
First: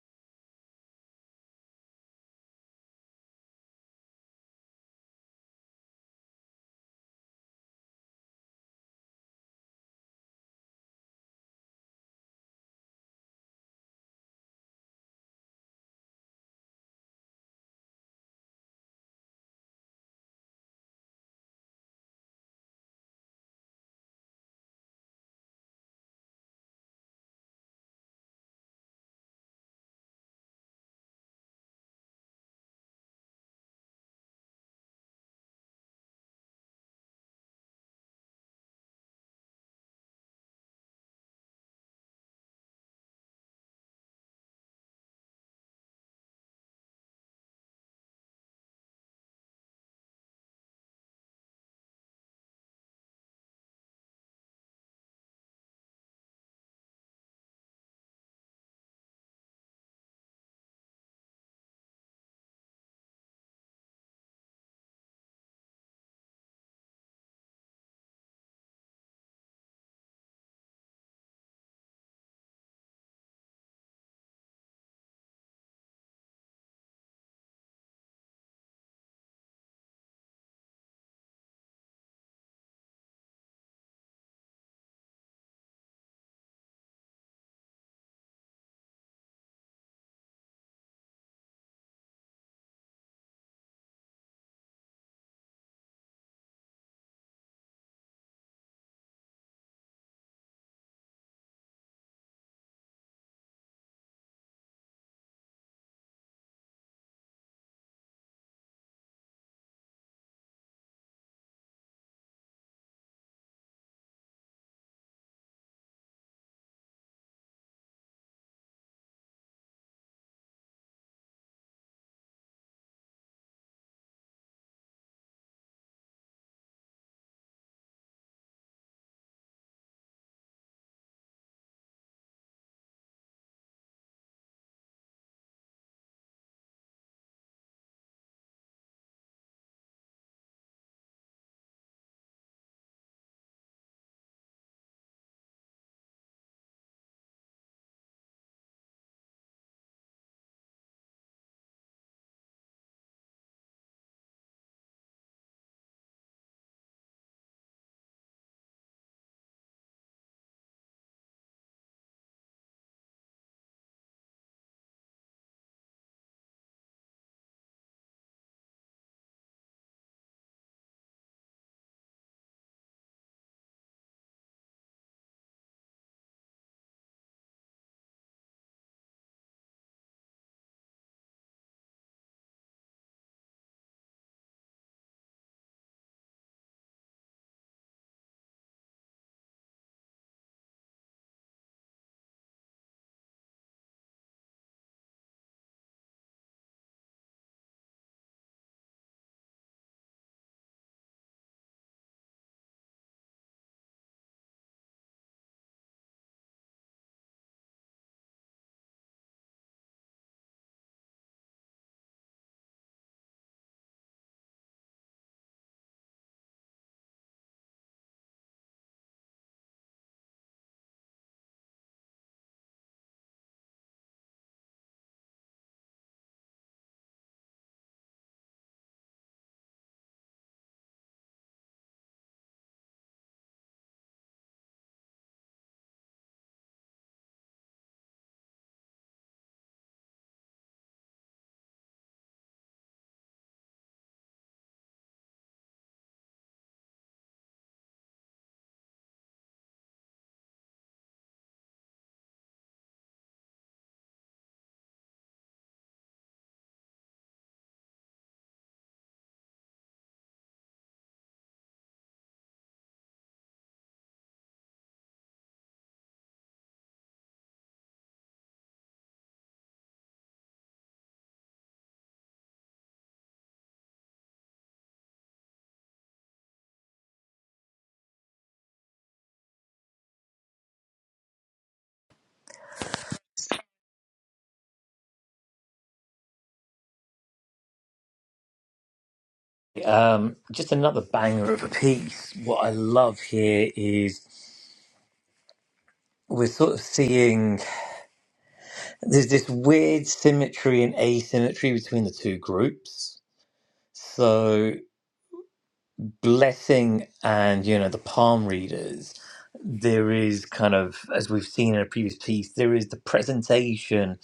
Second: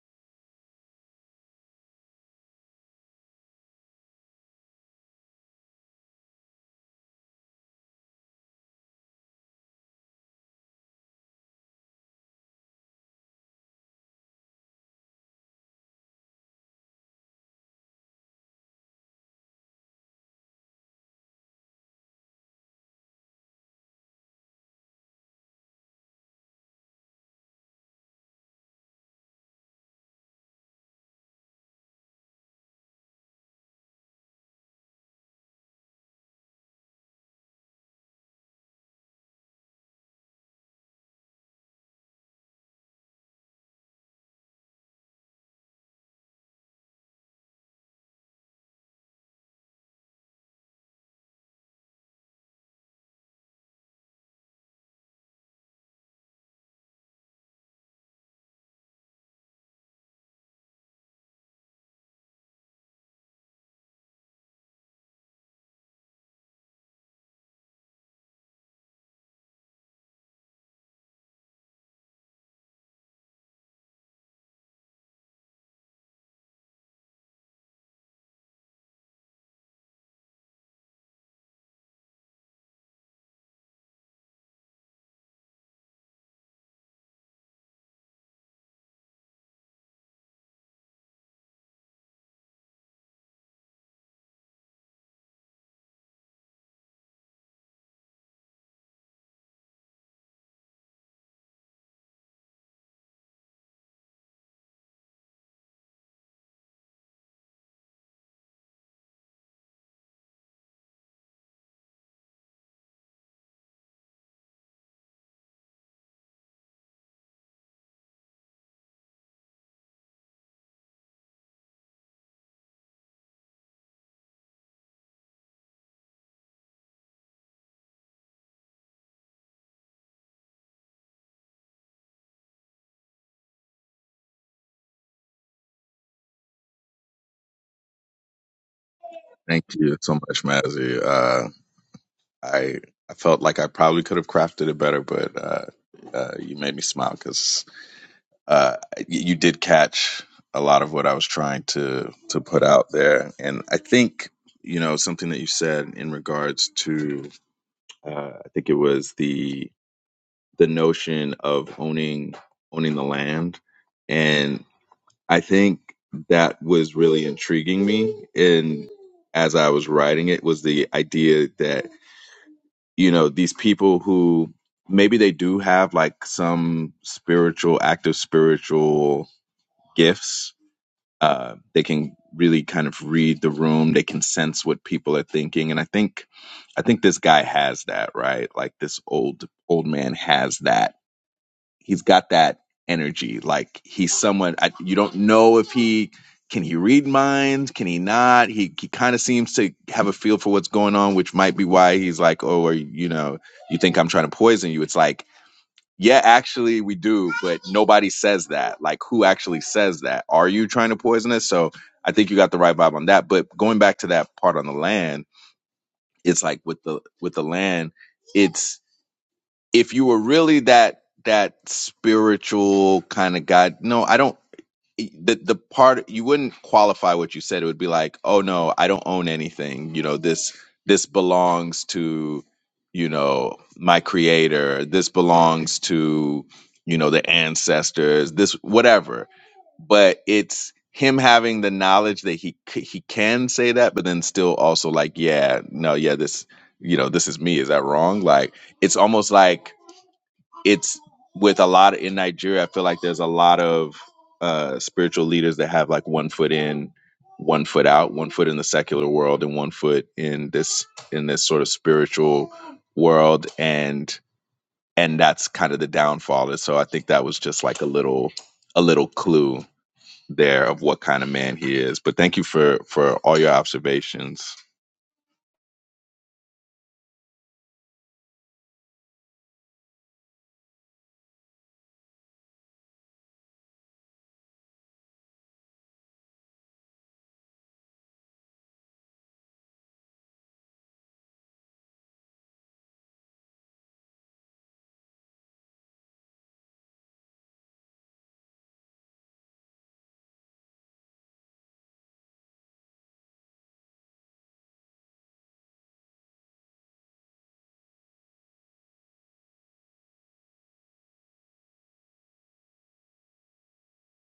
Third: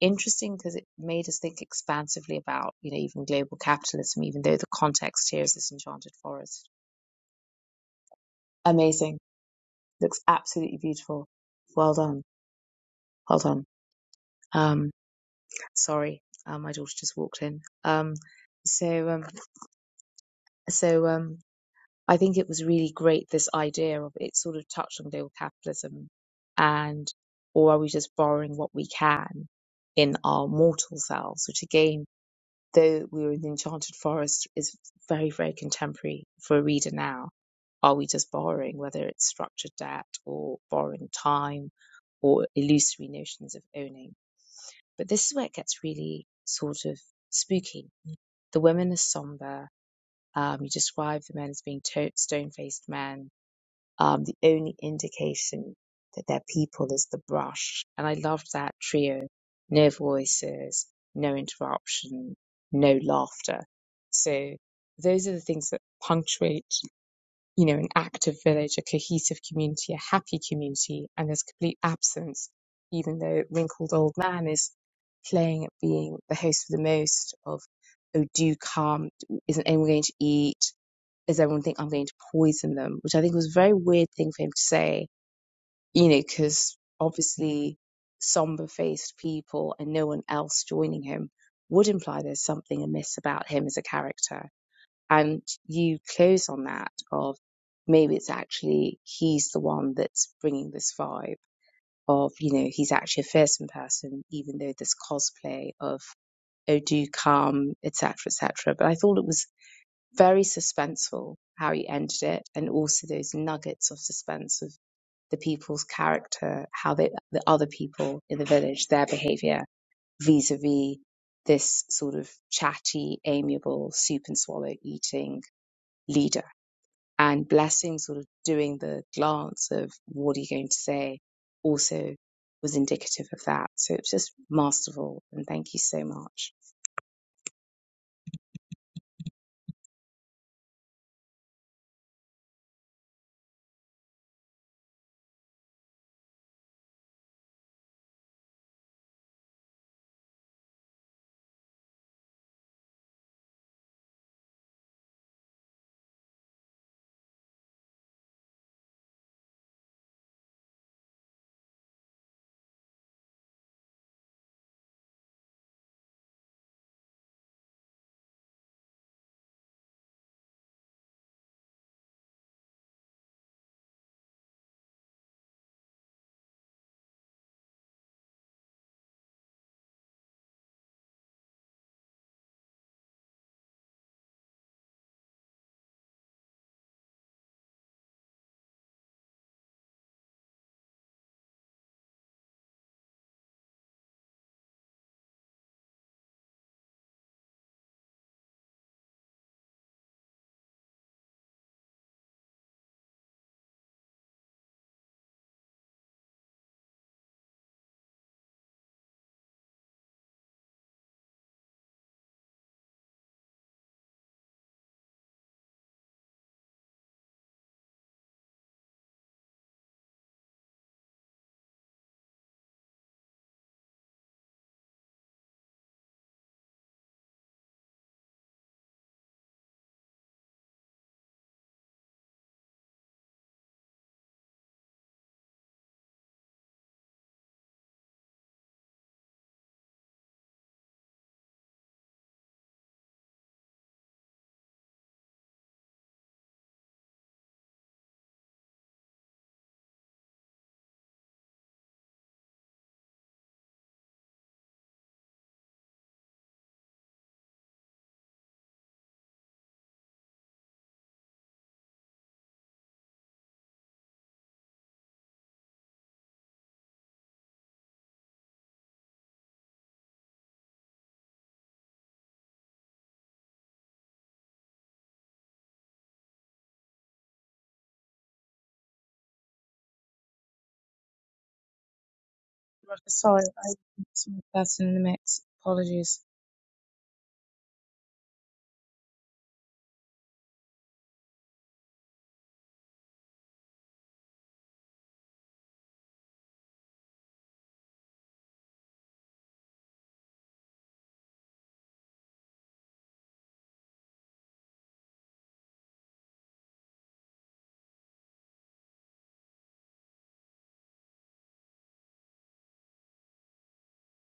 C: interesting because it made us think expansively about, you know, even global capitalism, even though the context here is this enchanted forest. Amazing. Looks absolutely beautiful. Well done. Well done. Um, sorry. Uh, my daughter just walked in. Um, so, um, so, um, I think it was really great this idea of it sort of touched on global capitalism and or are we just borrowing what we can in our mortal selves, which again, though we were in the enchanted forest, is very, very contemporary for a reader now. Are we just borrowing, whether it's structured debt or borrowing time or illusory notions of owning? But this is where it gets really sort of spooky. The women are somber. Um, you describe the men as being to- stone faced men um, the only indication that they're people is the brush. And I loved that trio. No voices, no interruption, no laughter. So those are the things that punctuate, you know, an active village, a cohesive community, a happy community, and there's complete absence, even though wrinkled old man is playing at being the host for the most of, oh, do come, isn't anyone going to eat? does everyone think I'm going to poison them? Which I think was a very weird thing for him to say, you know, because obviously somber faced people and no one else joining him would imply there's something amiss about him as a character. And you close on that of maybe it's actually he's the one that's bringing this vibe of, you know, he's actually a fearsome person, even though this cosplay of, oh, do come, etc., etc. But I thought it was very suspenseful how you ended it and also those nuggets of suspense of the people's character how they the other people in the village their behavior vis-a-vis this sort of chatty amiable soup and swallow eating leader and blessing sort of doing the glance of what are you going to say also was indicative of that so it's just masterful and thank you so much
B: Thank you so much, Mazzy. Uh, I I felt like I probably could have crafted it better, but uh, uh, you made me smile because. uh, you did catch a lot of what I was trying to to put out there, and I think you know something that you said in regards to uh, I think it was the the notion of owning owning the land, and I think that was really intriguing me. And as I was writing it, was the idea that you know these people who maybe they do have like some spiritual active spiritual gifts Uh, they can really kind of read the room. They can sense what people are thinking, and I think, I think this guy has that right. Like this old old man has that. He's got that energy. Like he's someone I, you don't know if he can he read minds, can he not. He he kind of seems to have a feel for what's going on, which might be why he's like, oh, or you know, you think I'm trying to poison you. It's like yeah, actually, we do, but nobody says that. Like, who actually says that? Are you trying to poison us? So I think you got the right vibe on that. But going back to that part on the land, it's like with the with the land, it's if you were really that that spiritual kind of guy. No, I don't the the part you wouldn't qualify what you said it would be like oh no i don't own anything you know this this belongs to you know my creator this belongs to you know the ancestors this whatever but it's him having the knowledge that he c- he can say that but then still also like yeah no yeah this you know this is me is that wrong like it's almost like it's with a lot in Nigeria. I feel like there's a lot of uh, spiritual leaders that have like one foot in, one foot out, one foot in the secular world, and one foot in this in this sort of spiritual world, and and that's kind of the downfall. And so I think that was just like a little a little clue there of what kind of man he is. But thank you for for all your observations.
C: sorry i saw that in the mix apologies
A: um, just another banger of a piece what i love here is we're sort of seeing there's this weird symmetry and asymmetry between the two groups. So blessing and you know the palm readers, there is kind of as we've seen in a previous piece, there is the presentation,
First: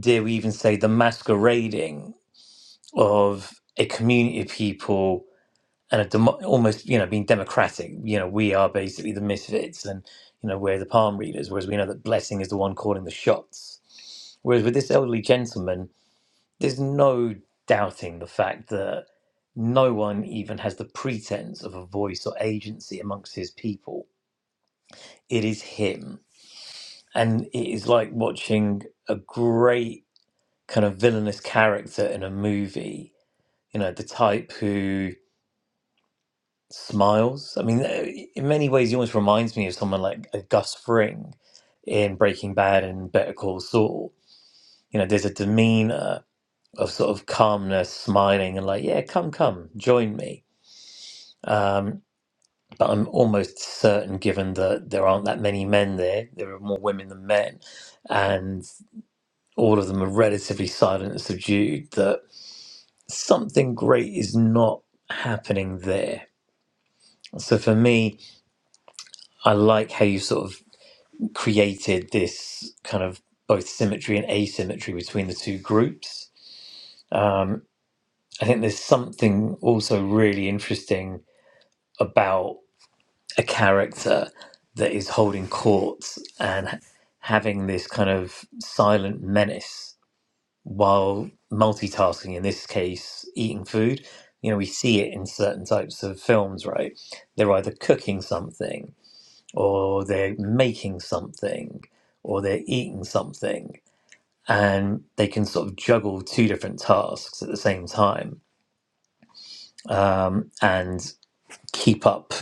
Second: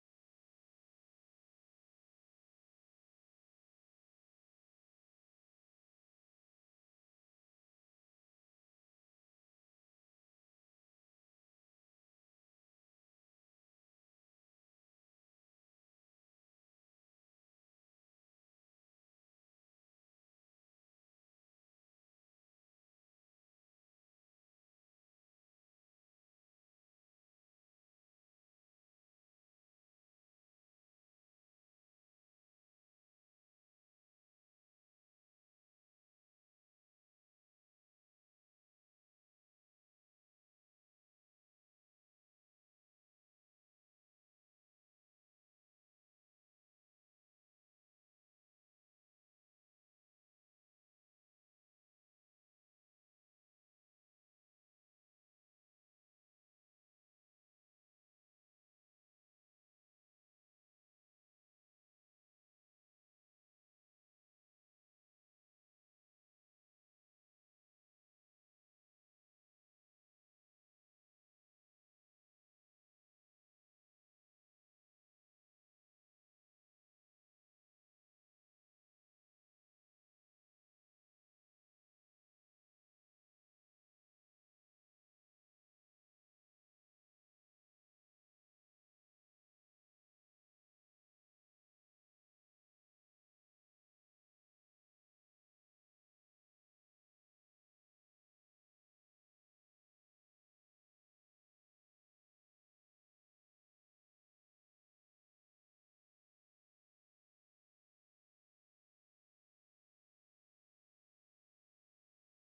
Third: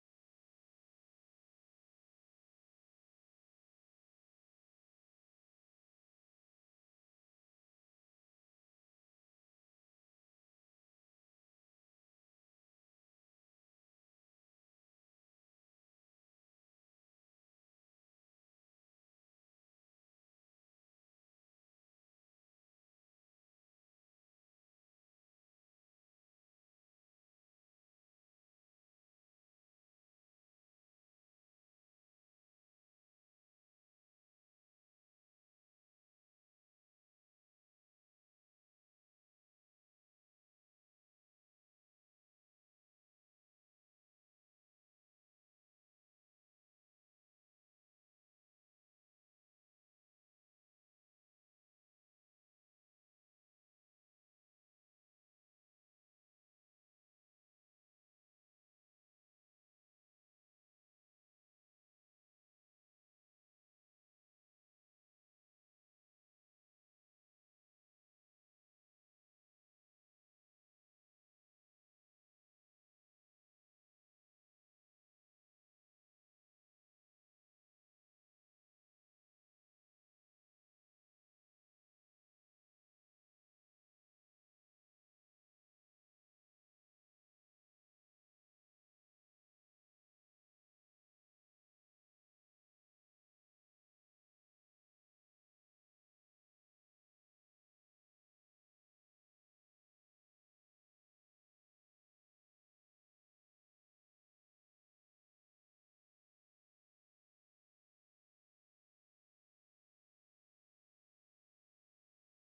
A: dare we even say the masquerading of a community of people and a demo- almost you know being democratic. You know we are basically the misfits and you know we're the palm readers, whereas we know that blessing is the one calling the shots. Whereas with this elderly gentleman, There's no doubting the fact that no one even has the pretense of a voice or agency amongst his people. It is him. And it is like watching a great kind of villainous character in a movie, you know, the type who smiles. I mean, uh, in many ways, he almost reminds me of someone like a Gus Fring in Breaking Bad and Better Call Saul. You know, there's a demeanor of sort of calmness, smiling, and like, yeah, come, come, join me Um, but I'm almost certain, given that there aren't that many men there, there are more women than men, and all of them are relatively silent and subdued, that something great is not happening there. So for me, I like how you sort of created this kind of both symmetry and asymmetry between the two groups. Um, I think there's something also really interesting about. a character that is holding court and h- having this kind of silent menace while multitasking in this case eating food you know we see it in certain types of films right they're either cooking something or they're making something or they're eating something and they can sort of juggle two different tasks at the same time um, and keep up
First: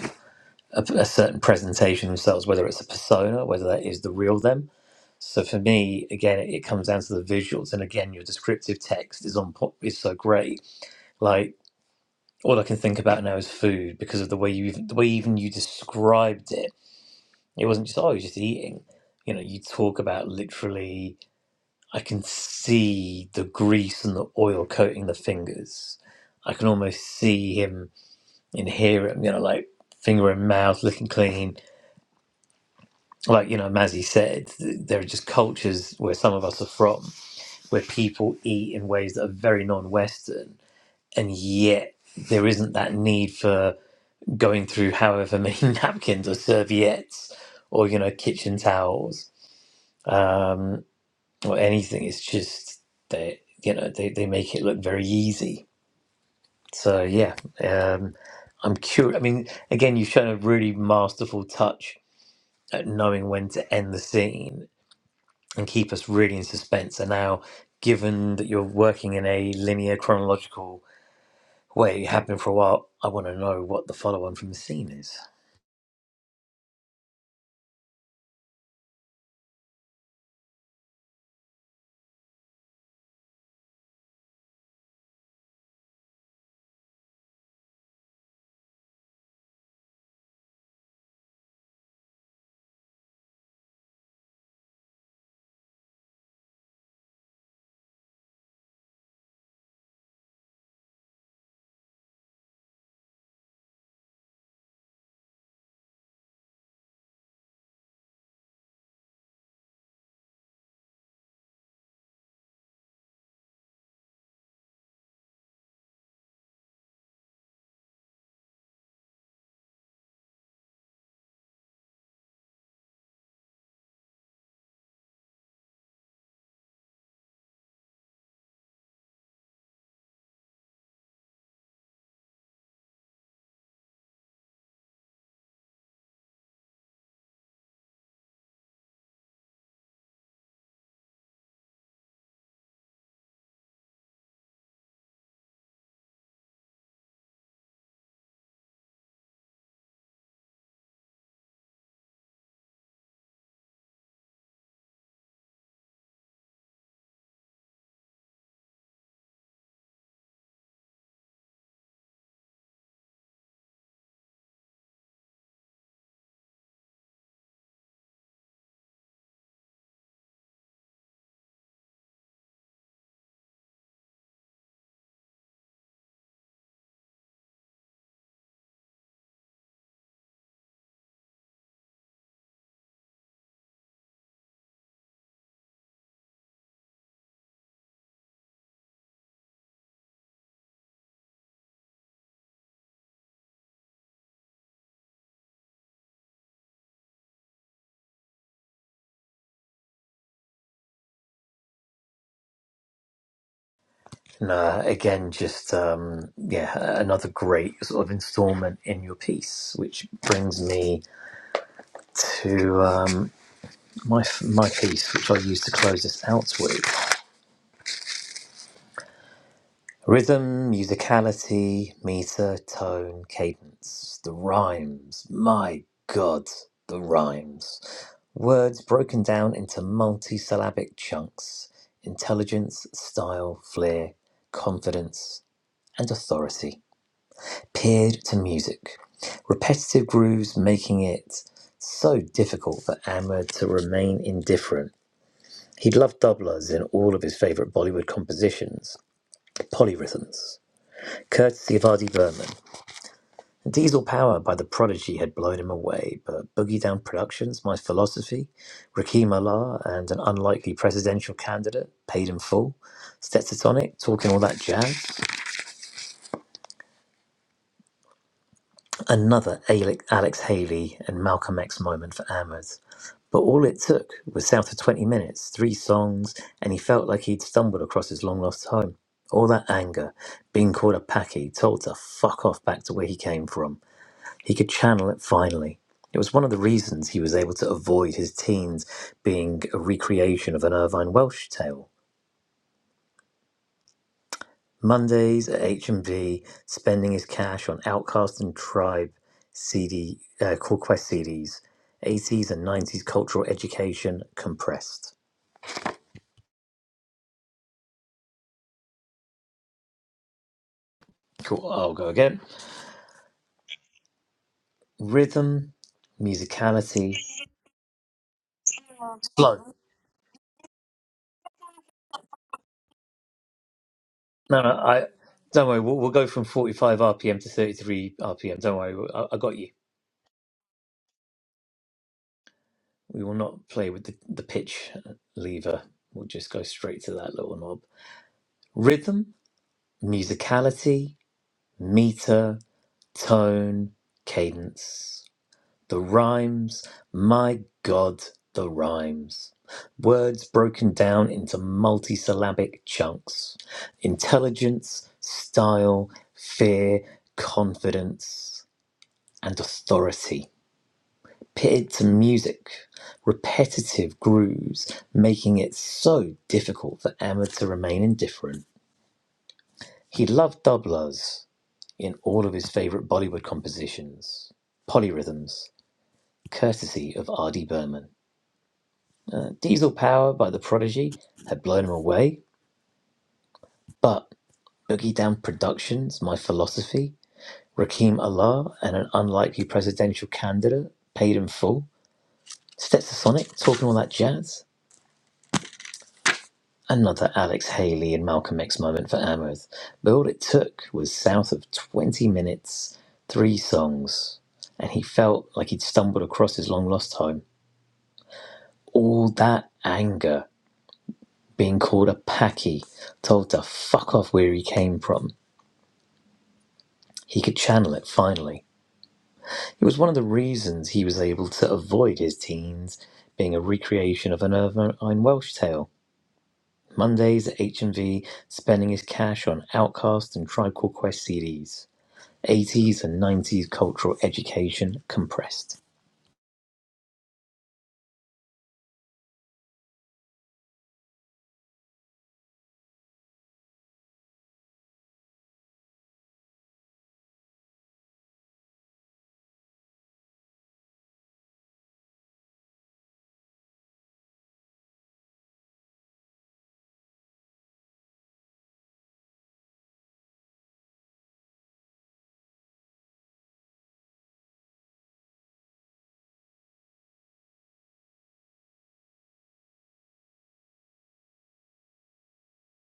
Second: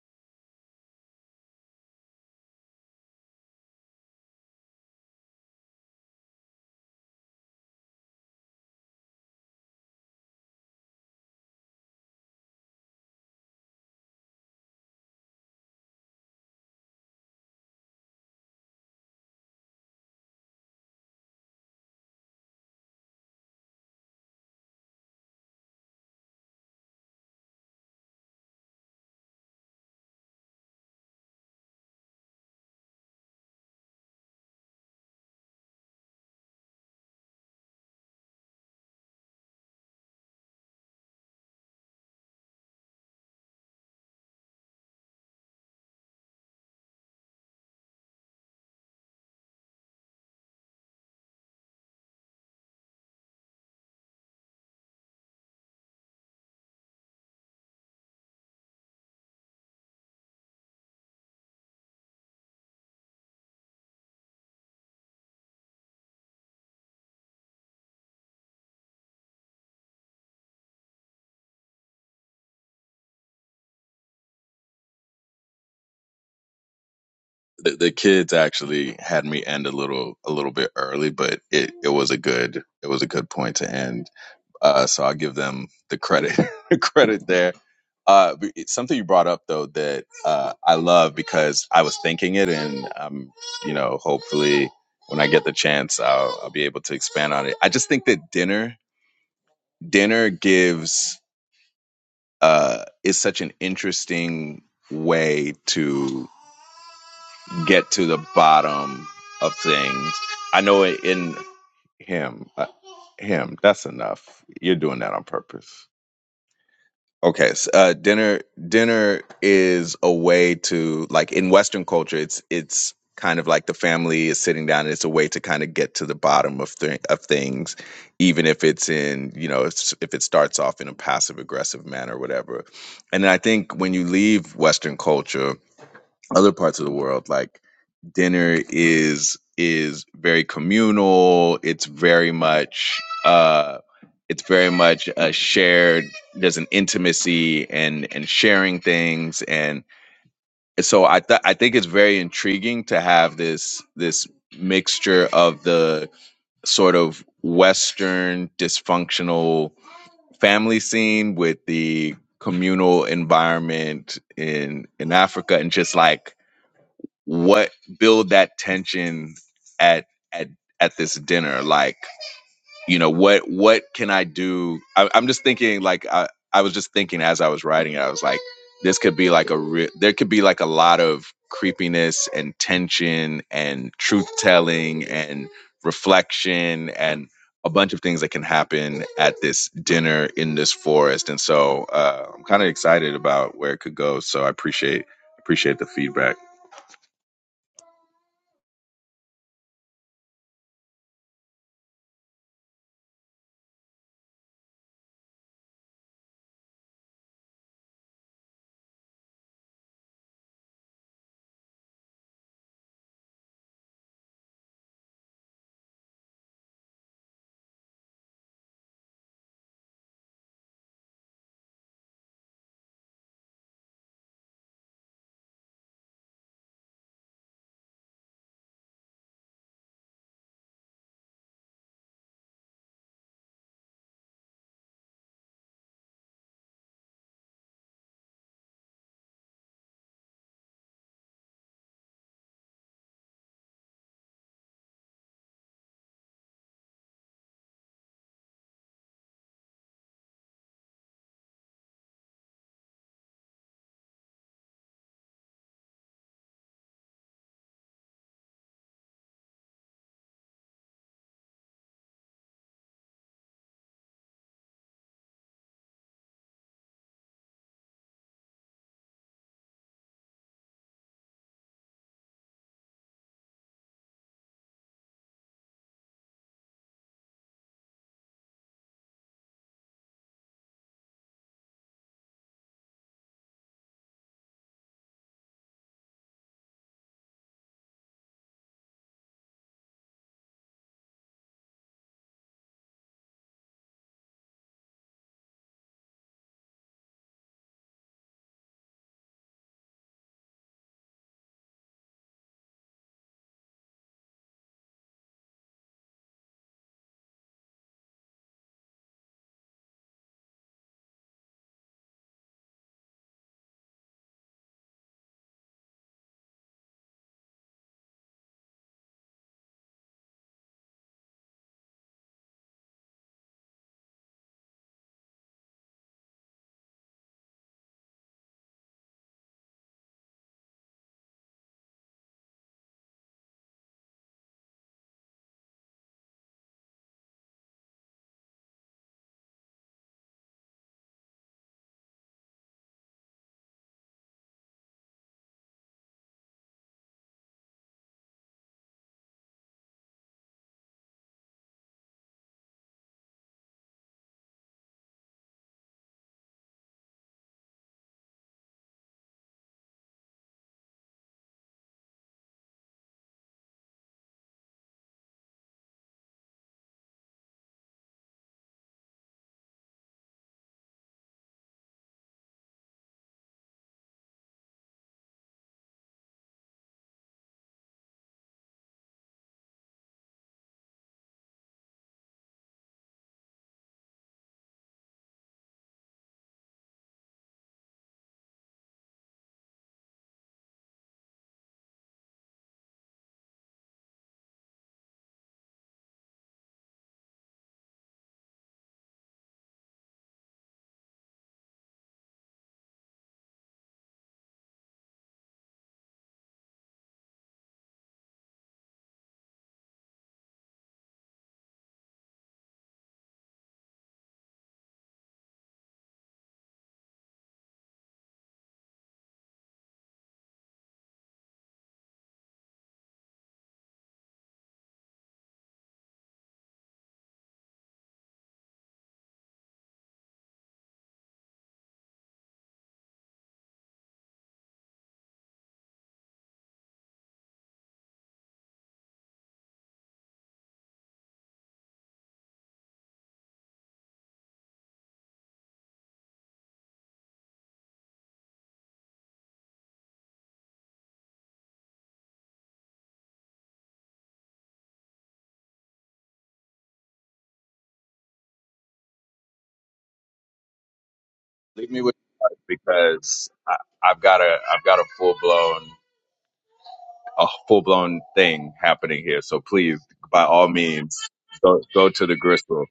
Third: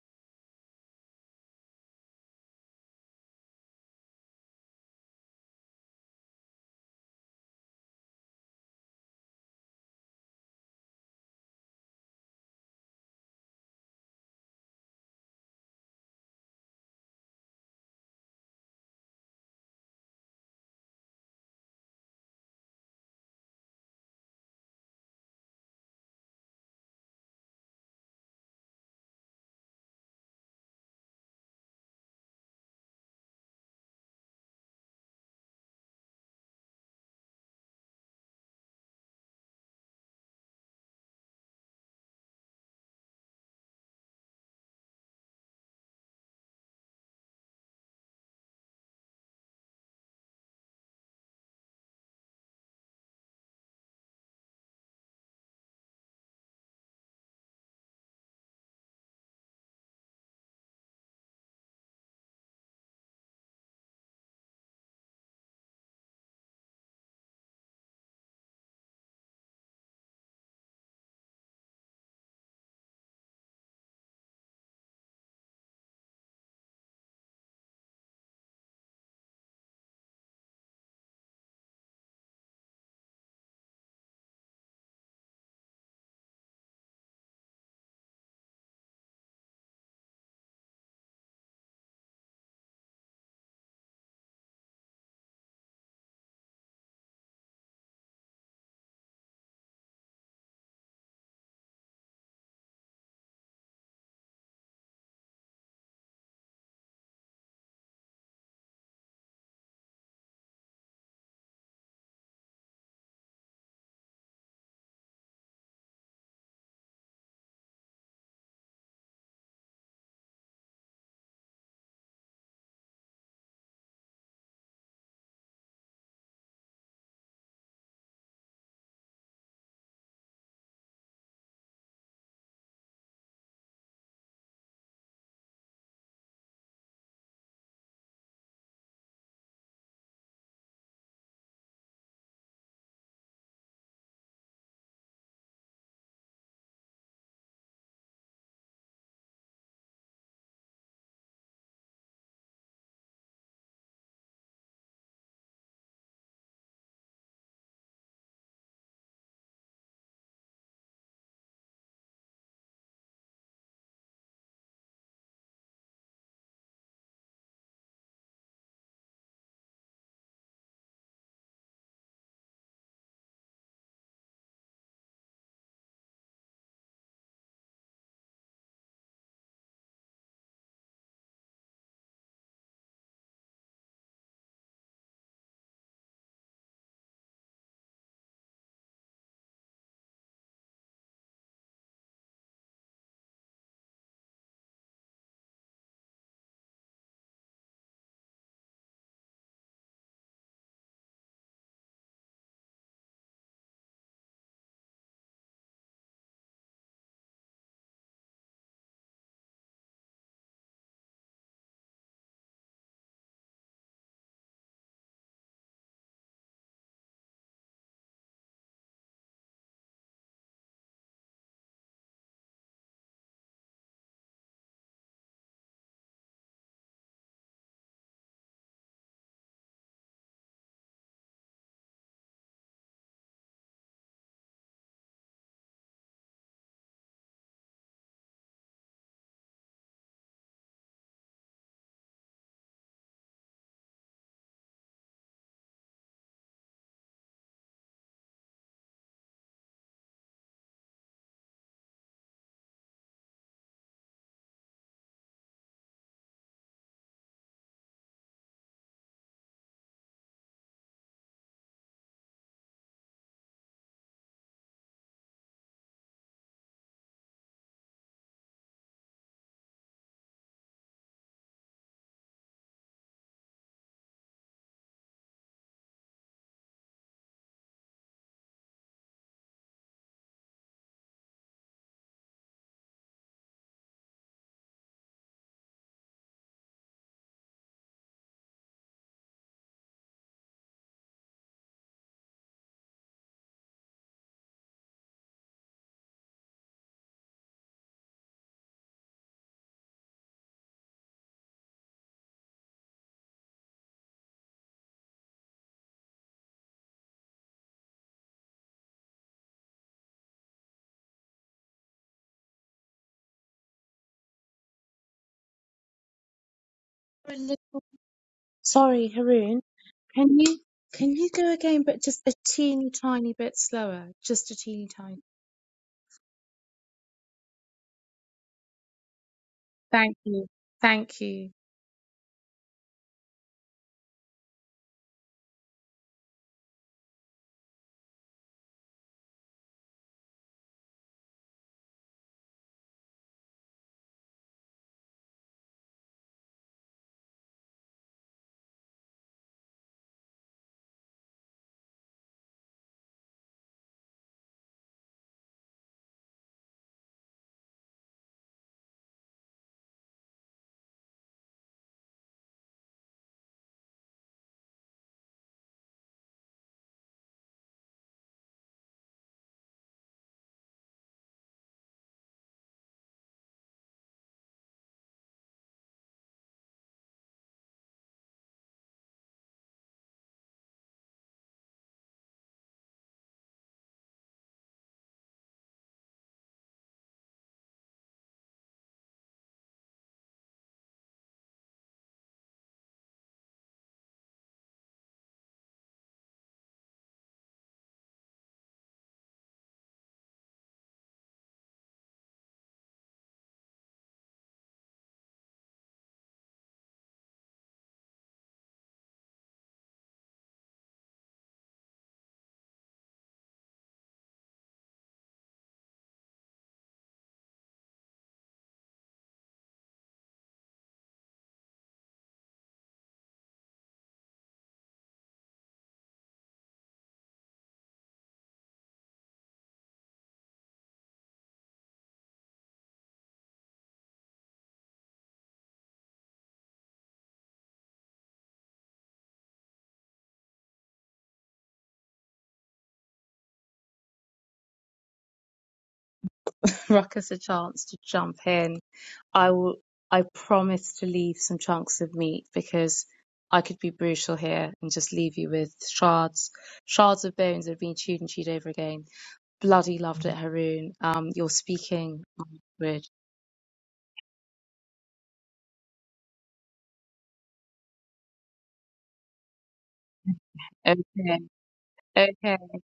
A: a, a certain presentation themselves, whether it's a persona, whether that is the real them. So for me, again, it, it comes down to the visuals, and again, your descriptive text is on po- is so great. Like all I can think about now is food because of the way you even, the way even you described it. It wasn't just oh, you're just eating. You know, you talk about literally. I can see the grease and the oil coating the fingers. I can almost see him and hear him. You know, like finger in mouth, looking clean like you know Mazzy said, th- there are just cultures where some of us are from, where people eat in ways that are very non-Western, and yet there isn't that need for going through however many napkins or serviettes or you know kitchen towels um, or anything. It's just they you know they they make it look very easy. So yeah, um, I'm curious. I mean, again, you've shown a really masterful touch at knowing when to end the scene and keep us really in suspense. And now, given that you're working in a linear chronological way, you have been for a while, I want to know what the follow on from the scene is.
B: The, the kids actually had me end a little a little bit early, but it it was a good it was a good point to end. Uh, so I'll give them the credit the credit there. Uh, it's something you brought up though that uh, I love because I was thinking it, and um, you know, hopefully when I get the chance, I'll, I'll be able to expand on it. I just think that dinner dinner gives uh, is such an interesting way to get to the bottom of things. I know in him, uh, him. That's enough. You're doing that on purpose. Okay, s uh, dinner dinner is a way to like in Western culture, it's it's kind of like the family is sitting down, and it's a way to kind of get to the bottom of th- of things, even if it's in you know it's, if it starts off in a passive aggressive manner or whatever. And I think when you leave Western culture other parts of the world like dinner is is very communal it's very much uh it's very much a shared there's an intimacy and and sharing things and so i th- i think it's very intriguing to have this this mixture of the sort of western dysfunctional family scene with the communal environment in in africa and just like what build that tension at at at this dinner like you know what what can i do I, i'm just thinking like I, I was just thinking as i was writing it i was like this could be like a re- there could be like a lot of creepiness and tension and truth telling and reflection and a bunch of things that can happen at this dinner in this forest and so uh, i'm kind of excited about where it could go so i appreciate appreciate the feedback
A: And uh, again, just um, yeah, another great sort of installment in your piece, which brings me to um, my my piece, which I use to close this out with. Rhythm, musicality, meter, tone, cadence, the rhymes. My God, the rhymes. Words broken down into multisyllabic chunks. Intelligence, style, flair, confidence, and authority. Paired to music. Repetitive grooves making it so difficult for Ahmed to remain indifferent. He loved doublers in all of his favourite Bollywood compositions, polyrhythms courtesy of R.D. Berman. Diesel Power by The Prodigy had blown him away, but Boogie Down Productions, My Philosophy, Rakim Allah, and an unlikely presidential candidate, Paid in Full, Stetson Talking All That Jazz, another Alex Haley and Malcolm X moment for Ahmed. But all it took was south of 20 minutes, three songs, and he felt like he'd stumbled across his long lost home. All that anger, being called a packy, told to fuck off back to where he came from. He could channel it finally. It was one of the reasons he was able to avoid his teens being a recreation of an Irvine Welsh tale. Mondays at HMV, spending his cash on Outcast and Tribe CD, uh, Core Quest CDs, 80s and 90s cultural education compressed. Cool, I'll go again. Rhythm, musicality,
C: Sorry, Haroon,
A: slow.
C: can you can you go again, but just a teeny tiny bit slower? Just a
A: No, no,
C: teeny
A: I,
C: tiny.
A: don't worry, we'll, we'll go from 45 RPM to 33 RPM. Don't worry, I, I got you.
C: Thank you, thank you.
A: We will not play with the, the pitch lever. We'll just go straight to that little knob. Rhythm, musicality, meter, tone, cadence. The rhymes, my God, the rhymes. Words broken down into multisyllabic chunks. Intelligence, style, fear, confidence, and authority pitted to music, repetitive grooves, making it so difficult for Ahmed to remain indifferent. He loved doublers in all of his favourite Bollywood compositions, polyrhythms, courtesy of R.D. Burman. Diesel Power by The Prodigy had blown him away, but Boogie Down Productions, My Philosophy, Rakim Allah, and an unlikely presidential candidate paid in full. Stetson Sonic, talking all that jazz Another Alex Haley and Malcolm X moment for Amherst, but all it took was south of 20 minutes, three songs, and he felt like he'd stumbled across his long lost home. All that anger, being called a packy, told to fuck off where he came from, he could channel it finally. It was one of the reasons he was able to avoid his teens being a recreation of an Irvine Welsh tale. Mondays at H&V, spending his cash on Outcast and Tribe Called Quest CDs. 80s and 90s cultural education compressed.
C: Ruckus a chance to jump in. I will. I promise to leave some chunks of meat because I could be brutal here and just leave you with shards, shards of bones that have been chewed and chewed over again. Bloody loved it, Haroon. Um, you're
B: Leave me with
C: speaking my
B: that
C: language.
B: because I, I've got a I've got a full blown a full blown thing happening here. So please, by all means,
C: Okay,
B: go go to the
C: okay,
B: gristle.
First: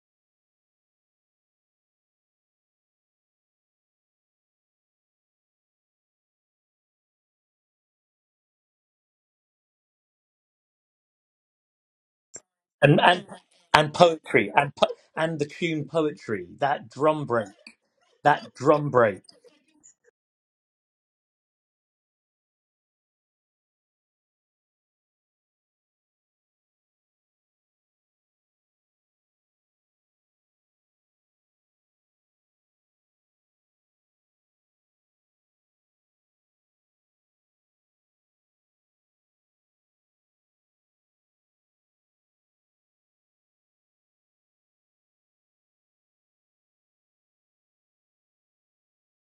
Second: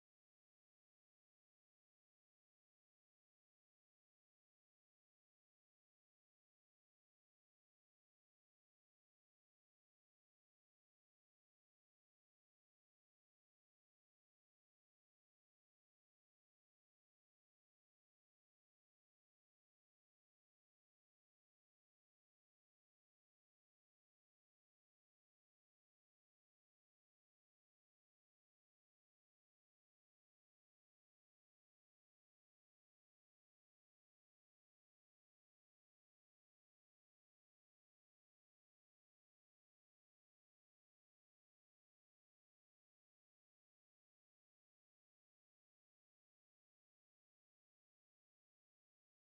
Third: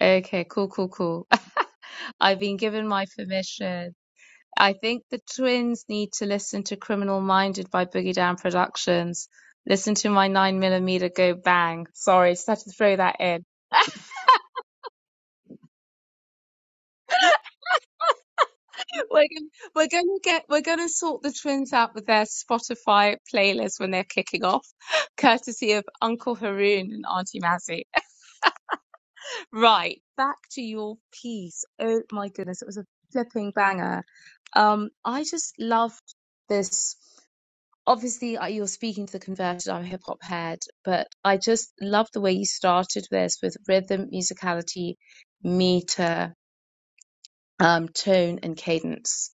C: okay. Cool, cool, cool. I've been given my permission. I think the twins need to listen to Criminal Minded by Boogie Down Productions. Listen to my nine millimeter go bang. Sorry, just had to throw
A: And
C: that
A: and
C: in.
A: and poetry and po- and the tune poetry, that drum break, that drum break.
C: We're gonna, we're gonna get we're gonna sort the twins out with their Spotify playlist when they're kicking off, courtesy of Uncle Haroon and Auntie Mazzy. Right, back to your piece. Oh my goodness, it was a flipping banger. Um, I just loved this. obviously uh, you're speaking to the converted I'm a hip hop head, but I just love the way you started this with rhythm, musicality, meter, um, tone, and cadence.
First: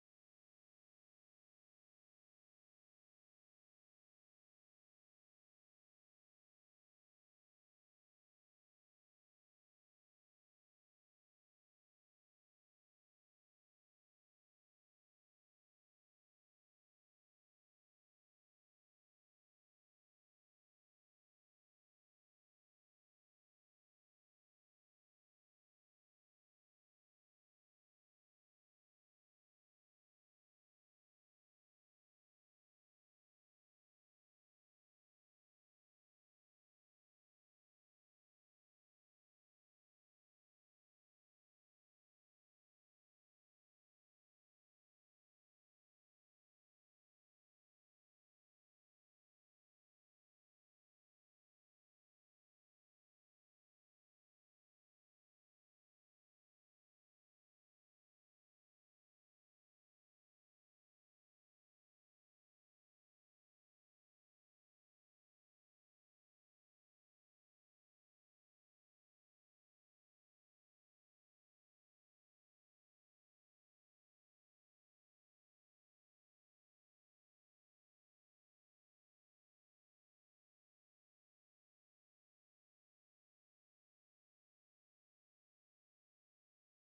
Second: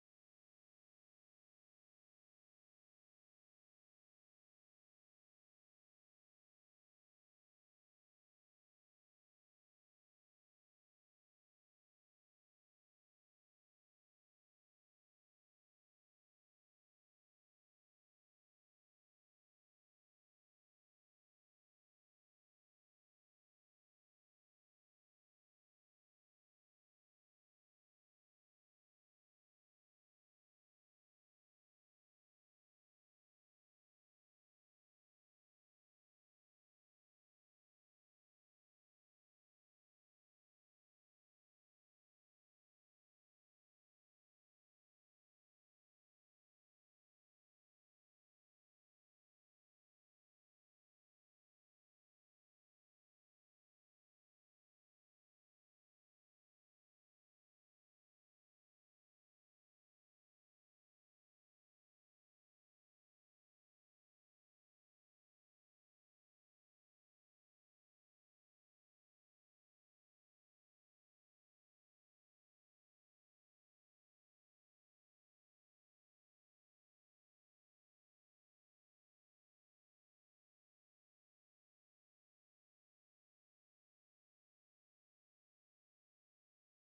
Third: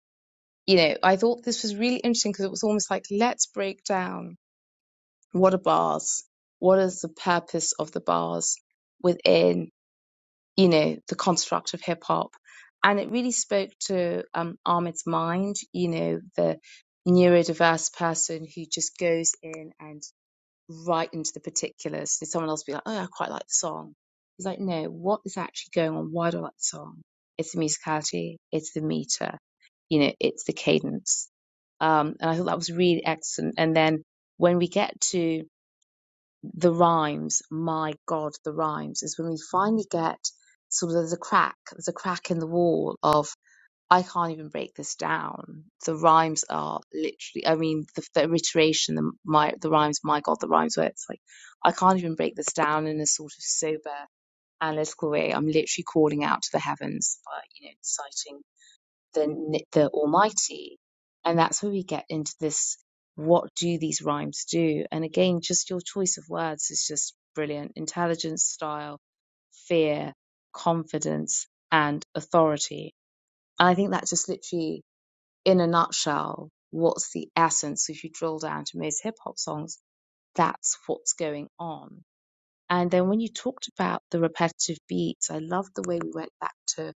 C: You know, I thought this was really interesting because it was almost like let's break down what are bars, what is the purpose of the bars within you know the construct of hip hop, and it really spoke to um, Ahmed's mind. You know, the neurodiverse person who just goes in and right into the particulars. And someone else will be like, oh, I quite like the song. It's like, no, what is actually going on? Why do I like the song? It's the musicality, it's the meter, you know, it's the cadence. Um, and I thought that was really excellent. And then when we get to the rhymes, my God, the rhymes is when we finally get sort of there's a crack, there's a crack in the wall of I can't even break this down. The rhymes are literally, I mean, the, the iteration, the my the rhymes, my God, the rhymes where it's like, I can't even break this down in a sort of sober, analytical way. I'm literally calling out to the heavens, by, you know, citing the the Almighty, and that's where we get into this. What do these rhymes do? And again, just your choice of words is just brilliant. Intelligence, style, fear, confidence, and authority. And I think that just literally in a nutshell, what's the essence? If you drill down to most hip hop songs, that's what's going on. And then when you talked about the repetitive beats, I loved the way we went back to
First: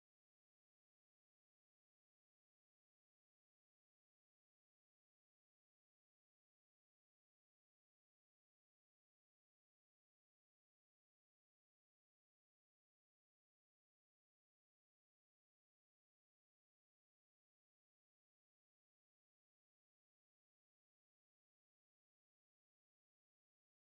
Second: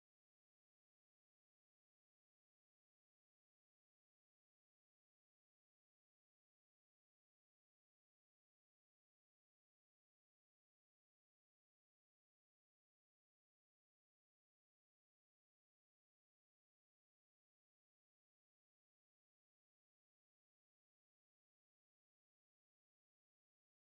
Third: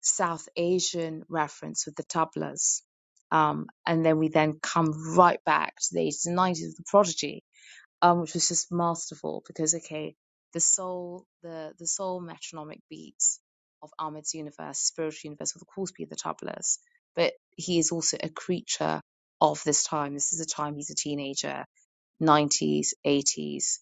C: South Asian reference with the tablas. Um, and then we then come right back to the 80s and 90s with the prodigy um, which was just masterful because okay, the soul, the the soul metronomic beats of Ahmed's universe, spiritual universe, will of course be the tablas, but he is also a creature of this time. This is a time he's a teenager. 90s, 80s.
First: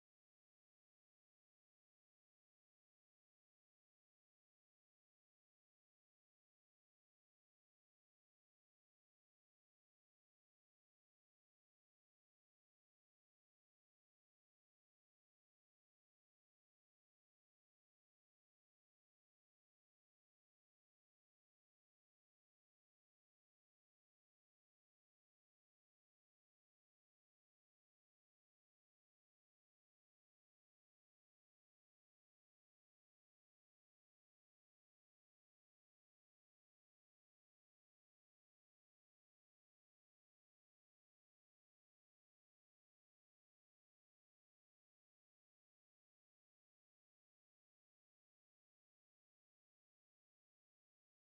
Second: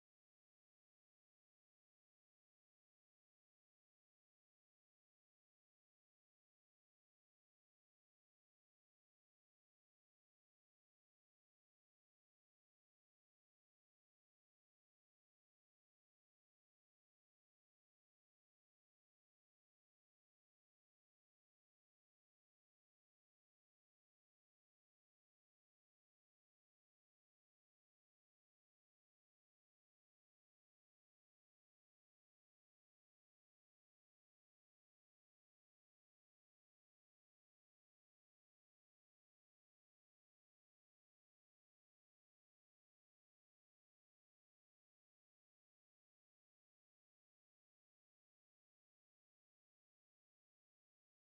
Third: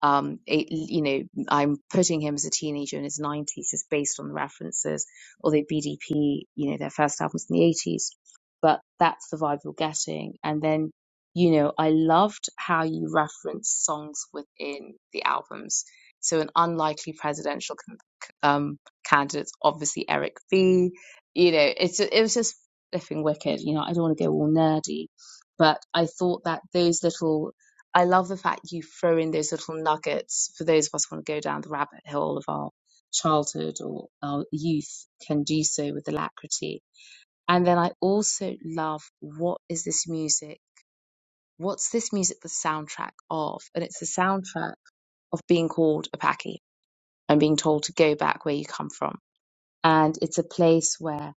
C: Um, it, you know, I'm putting him as a teenager in his 90s just based on the references, although BDP, you know, their first album's in the 80s. But that's the vibe you're getting. And then, you know, I loved how you reference songs within the albums. So an unlikely presidential con- c- um, candidate, obviously Eric B. You know, it's it was just flipping wicked. You know, I don't want to go all nerdy, but I thought that those little I love the fact you throw in those little nuggets for those of us who want to go down the rabbit hole of our childhood or our youth can do so with alacrity. And then I also love what is this music? What's this music the soundtrack of? And it's the soundtrack of being called a Paki and being told to go back where you come from. And it's a place where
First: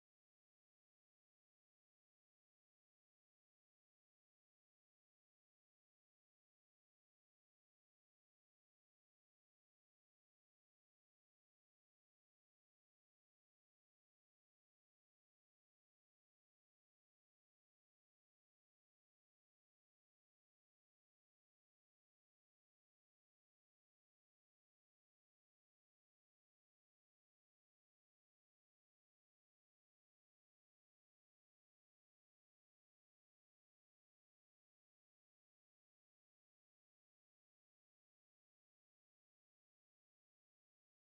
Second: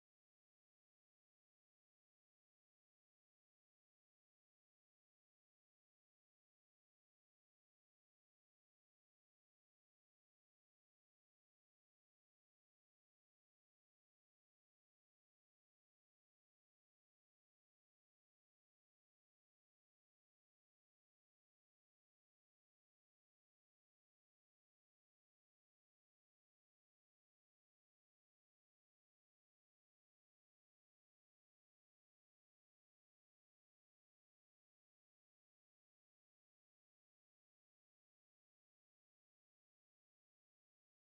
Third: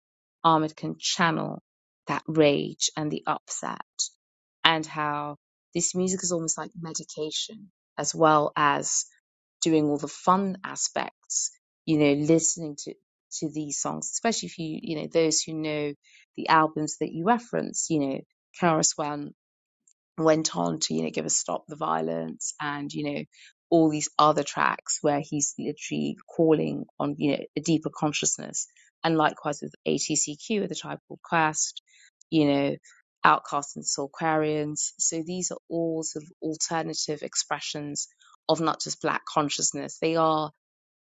C: Ahmed can channel that rage and the upset and how this music is almost like medication as well as doing all the fun aspects you know listening to to these songs especially if you you know those who know the albums that you reference you know Karis Wan went on to you know give us stop the violence and you know all these other tracks where he's literally calling on you know a deeper consciousness and likewise with ATCQ with the tribe called Quest you know Outcasts and Soulquarians so these are all sort of alternative expressions of not just black consciousness they are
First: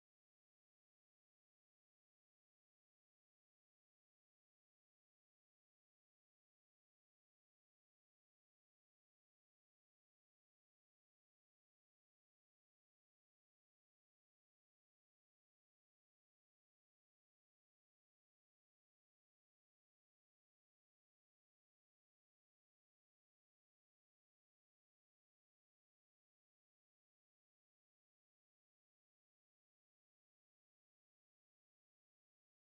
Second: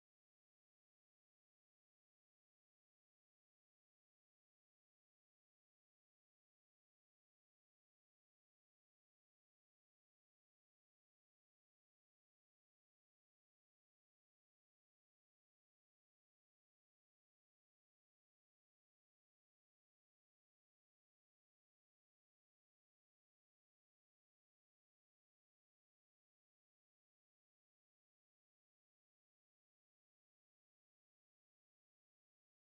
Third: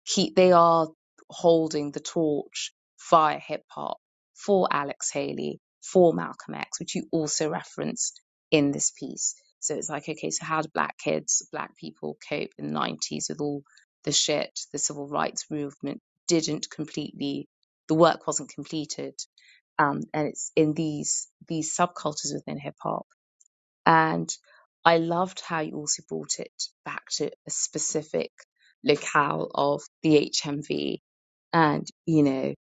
C: he they are holding the torch via hip hop for Alex Haley, for Malcolm X, which you also reference in this piece. So it's like, okay, so how do black kids, black people cope in the nineties with all the shit the civil rights movement didn't completely the work wasn't completed. Um, and it's in these these subcultures within hip hop and I loved how you also brought it back to a specific locale of the HMV and, you know,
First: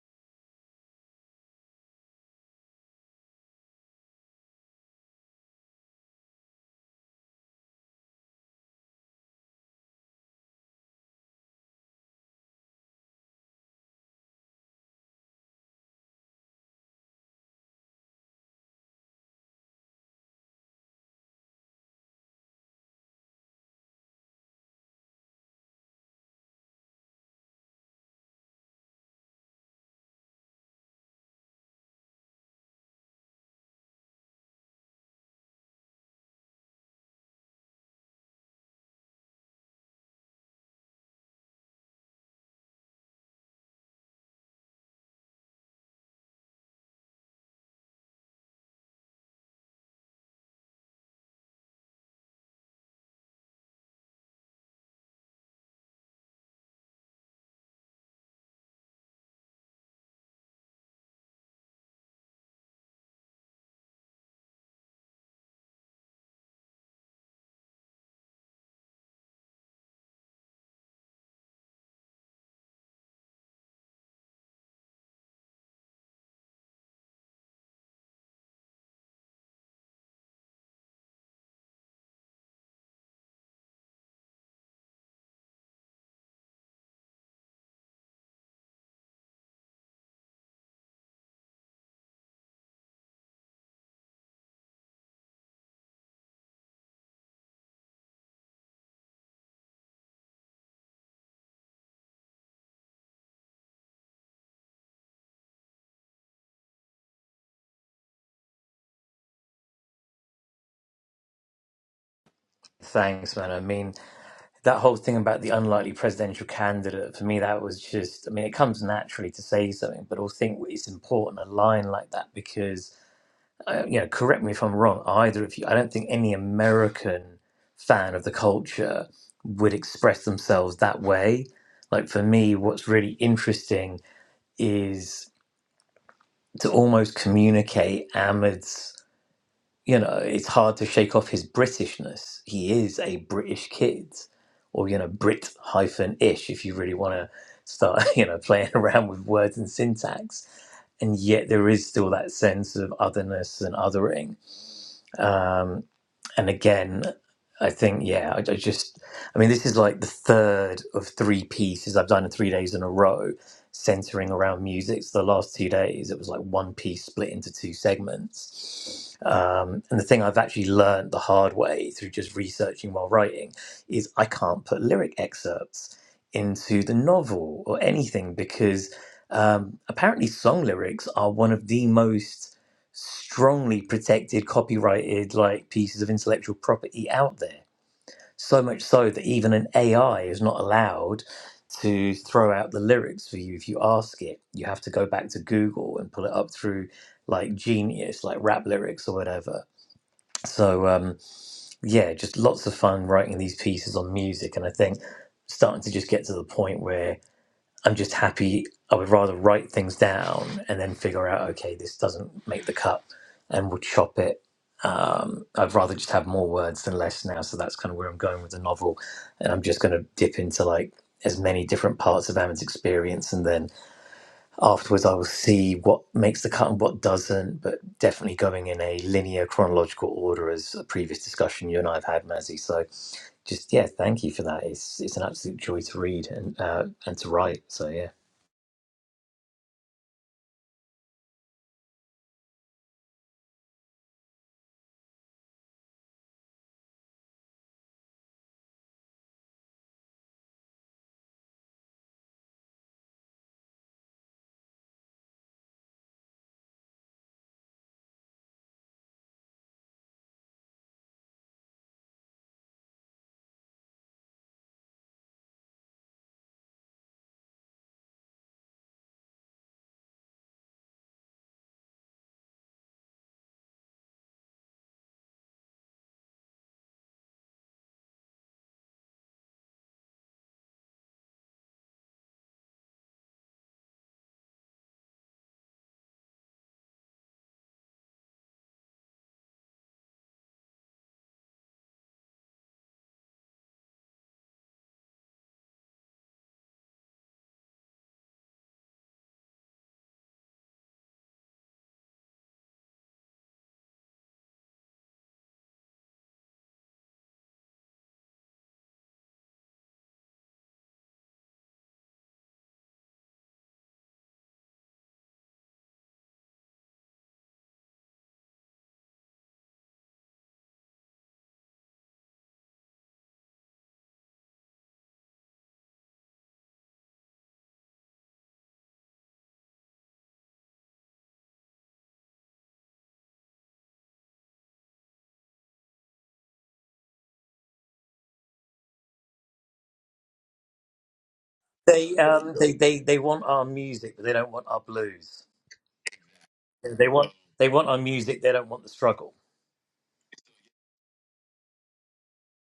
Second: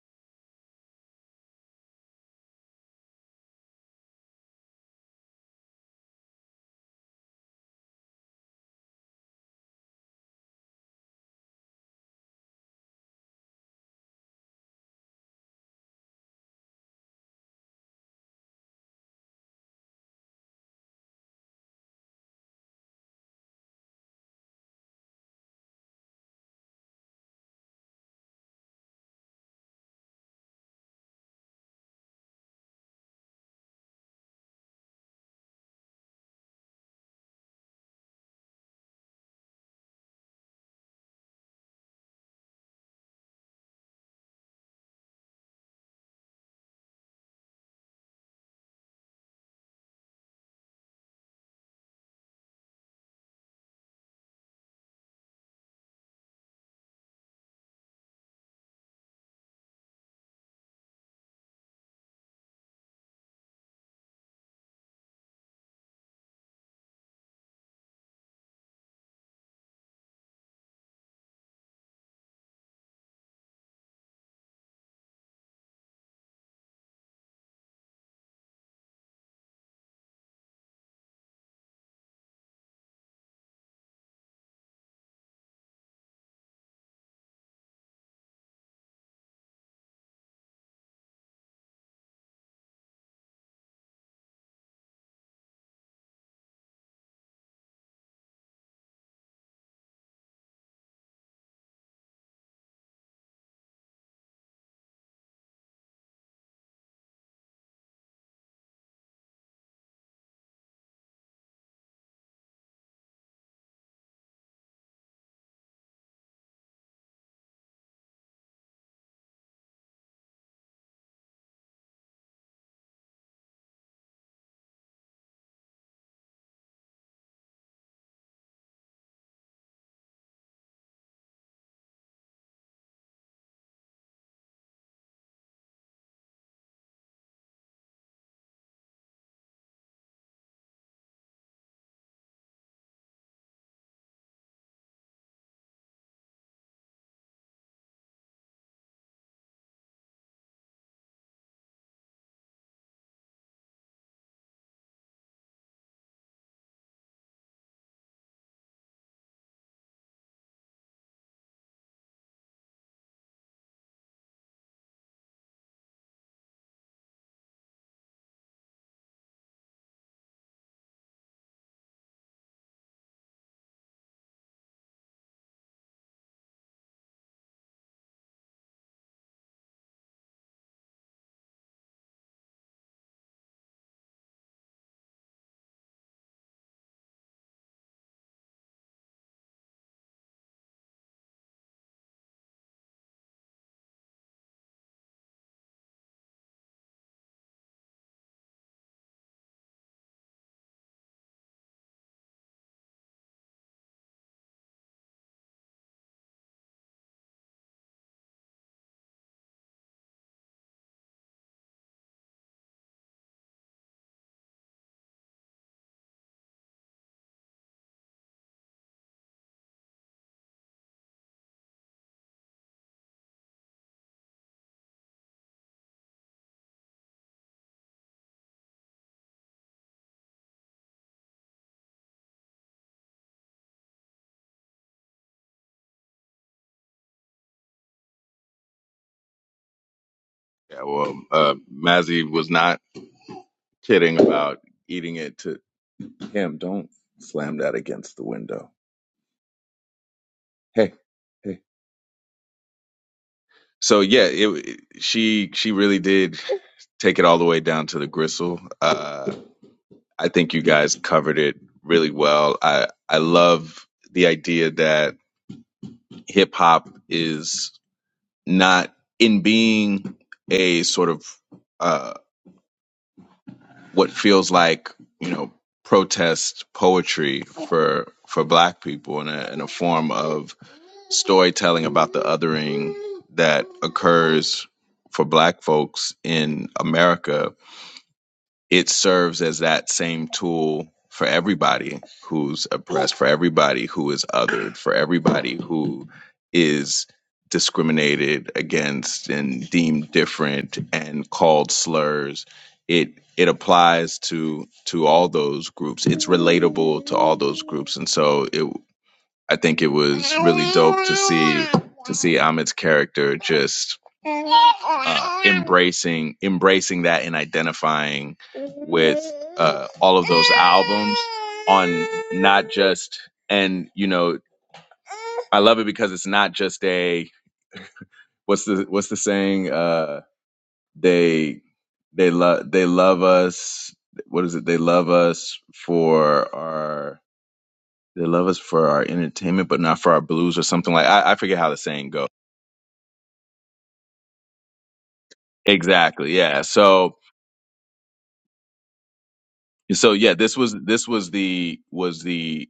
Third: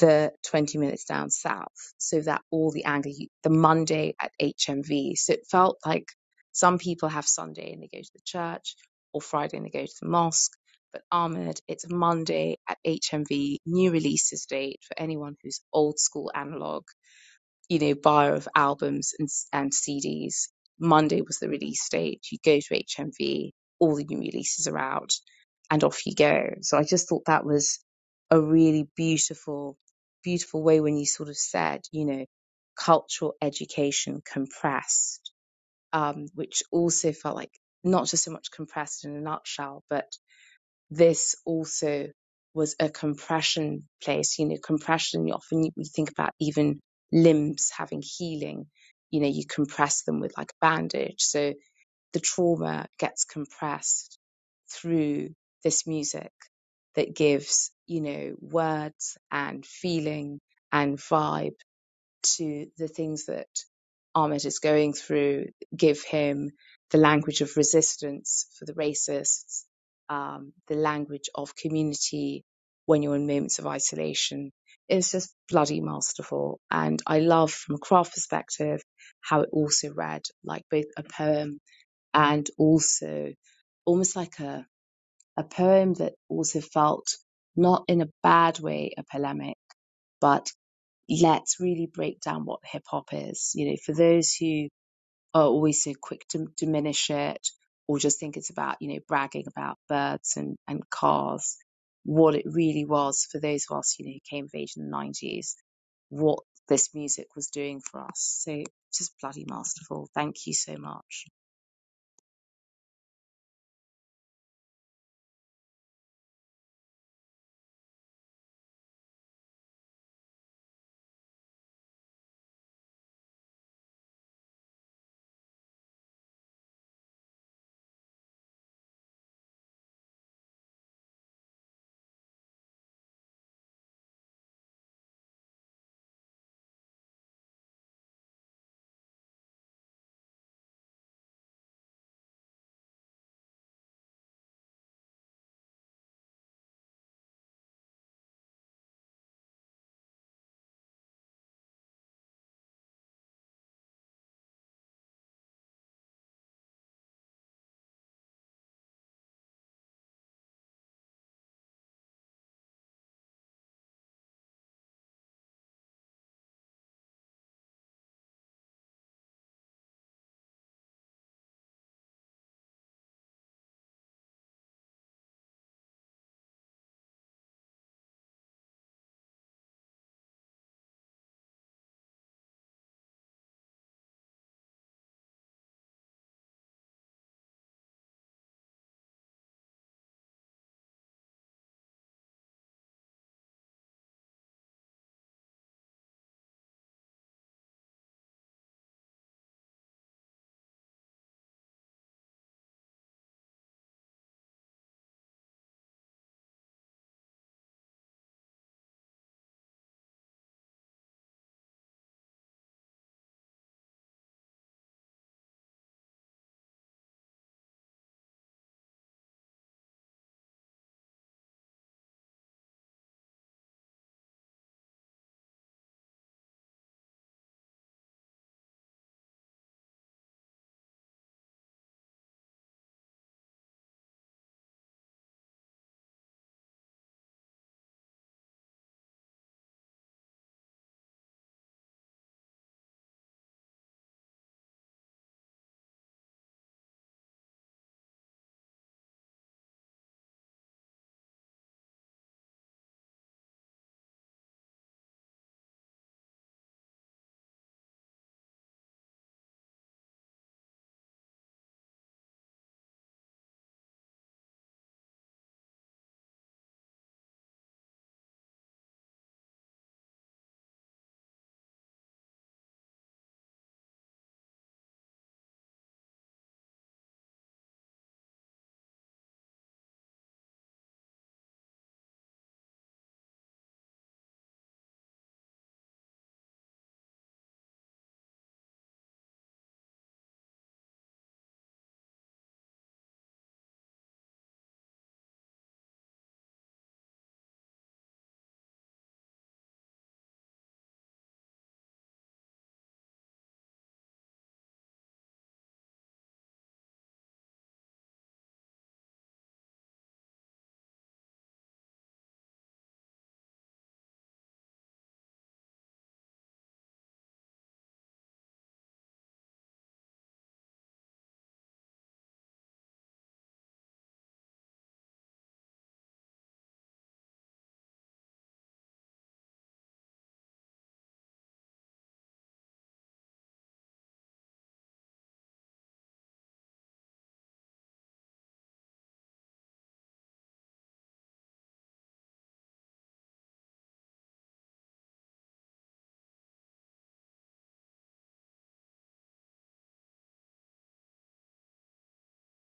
C: the 20 minutes down south. So that all the anger, you- the Monday at HMV. So it felt like some people have Sunday and they go to the church or Friday and they go to the mosque. But Ahmed, it's Monday at HMV, new releases date for anyone who's old school analog you know, bar of albums and, s- and CDs. Monday was the release date. You go to HMV, all the new releases are out, and off you go. So I just thought that was a really beautiful, beautiful way when you sort of said, you know, cultural education compressed, um, which also felt like not just so much compressed in a nutshell, but this also was a compression place. You know, compression, you often you, think about even limbs having healing. You know, you compress them with like a bandage. So the trauma gets compressed through this music that gives, you know, words and feeling and vibe to the things that Ahmed is going through, give him the language of resistance for the racists, um, the language of community when you're in moments of isolation. It's just bloody masterful. And I love from a craft perspective how it also read like both a poem and also almost like a, a poem that also felt not in a bad way a polemic but let's really break down what hip hop is. You know, for those who are always so quick to diminish it or just think it's about, you know, bragging about birds and, and cars, what it really was for those of us, you know, who came of age in the 90s, what this music was doing for us. So just bloody masterful. Thank you so much.
A: Thanks, man. I mean, that whole thing about the unlikely presidential candidate for me that was just i mean it comes naturally to say something but i think it's important a line like that because. uh, you know, correct me if I'm wrong, either of you, I don't think any American fan of the culture would express themselves that way. Like for me, what's really interesting is to almost communicate Ahmed's, you know, it's hard to shake off his Britishness. He is a British kid, or, you know, Brit hyphen ish, if you really want to start, you know, playing around with words and syntax and yet there is still that sense of otherness and othering. Um, And again, I think, yeah, I, I just, I mean, this is like the third of three pieces I've done in three days in a row, centering around music. So the last two days, it was like one piece split into two segments. Um, and the thing I've actually learned the hard way through just researching while writing is I can't put lyric excerpts into the novel or anything because um, apparently song lyrics are one of the most strongly protected, copyrighted, like pieces of intellectual property out there. So much so that even an AI is not allowed to throw out the lyrics for you if you ask it. You have to go back to Google and pull it up through like Genius, like rap lyrics or whatever. So um, yeah, just lots of fun writing these pieces on music, and I think starting to just get to the point where I'm just happy. I would rather write things down and then figure out, okay, this doesn't make the cut, and we'll chop it. Um, I'd rather just have more words than less now. So that's kind of where I'm going with the novel, and I'm just going to dip into like as many different parts of Amit's experience, and then afterwards I will see what makes the cut and what doesn't. But definitely going in a linear chronological order, as a previous discussion you and I have had, Mazzy. So just yeah, thank you for that. It's it's an absolute joy to read and uh, and to write. So yeah.
B: Yeah, well, uh, Mazzy was not kidding about eating it to him. Don't slam that against the window. Hey, hey. So yeah, it, it- she she really did take it all the way down to the gristle. Uh, I think you guys covered it really well. I I love the idea that hip hop is not in being a sort of uh, what feels like you know protest poetry for for Black people in a in a form of storytelling about the othering that occurs for Black folks in America it serves as that same tool for everybody who's oppressed, for everybody who is othered, for everybody who is discriminated against and deemed different and called slurs. It it applies to to all those groups. It's relatable to all those groups, and so it I think it was really dope to see to see Ahmed's character just uh, embracing embracing that and identifying with uh, all of those albums on not just and you know I love it because it's not just a what's the what's the saying uh, they they love they love us what is it they love us for our they love us for our entertainment but not for our blues or something like I, I forget how the saying
A: They
B: goes.
A: um they, they they want our music, but they don't want our blues.
B: Exactly. Yeah.
A: They
B: So
A: want they want our music. They don't want the struggle.
B: so yeah, this was this was the was the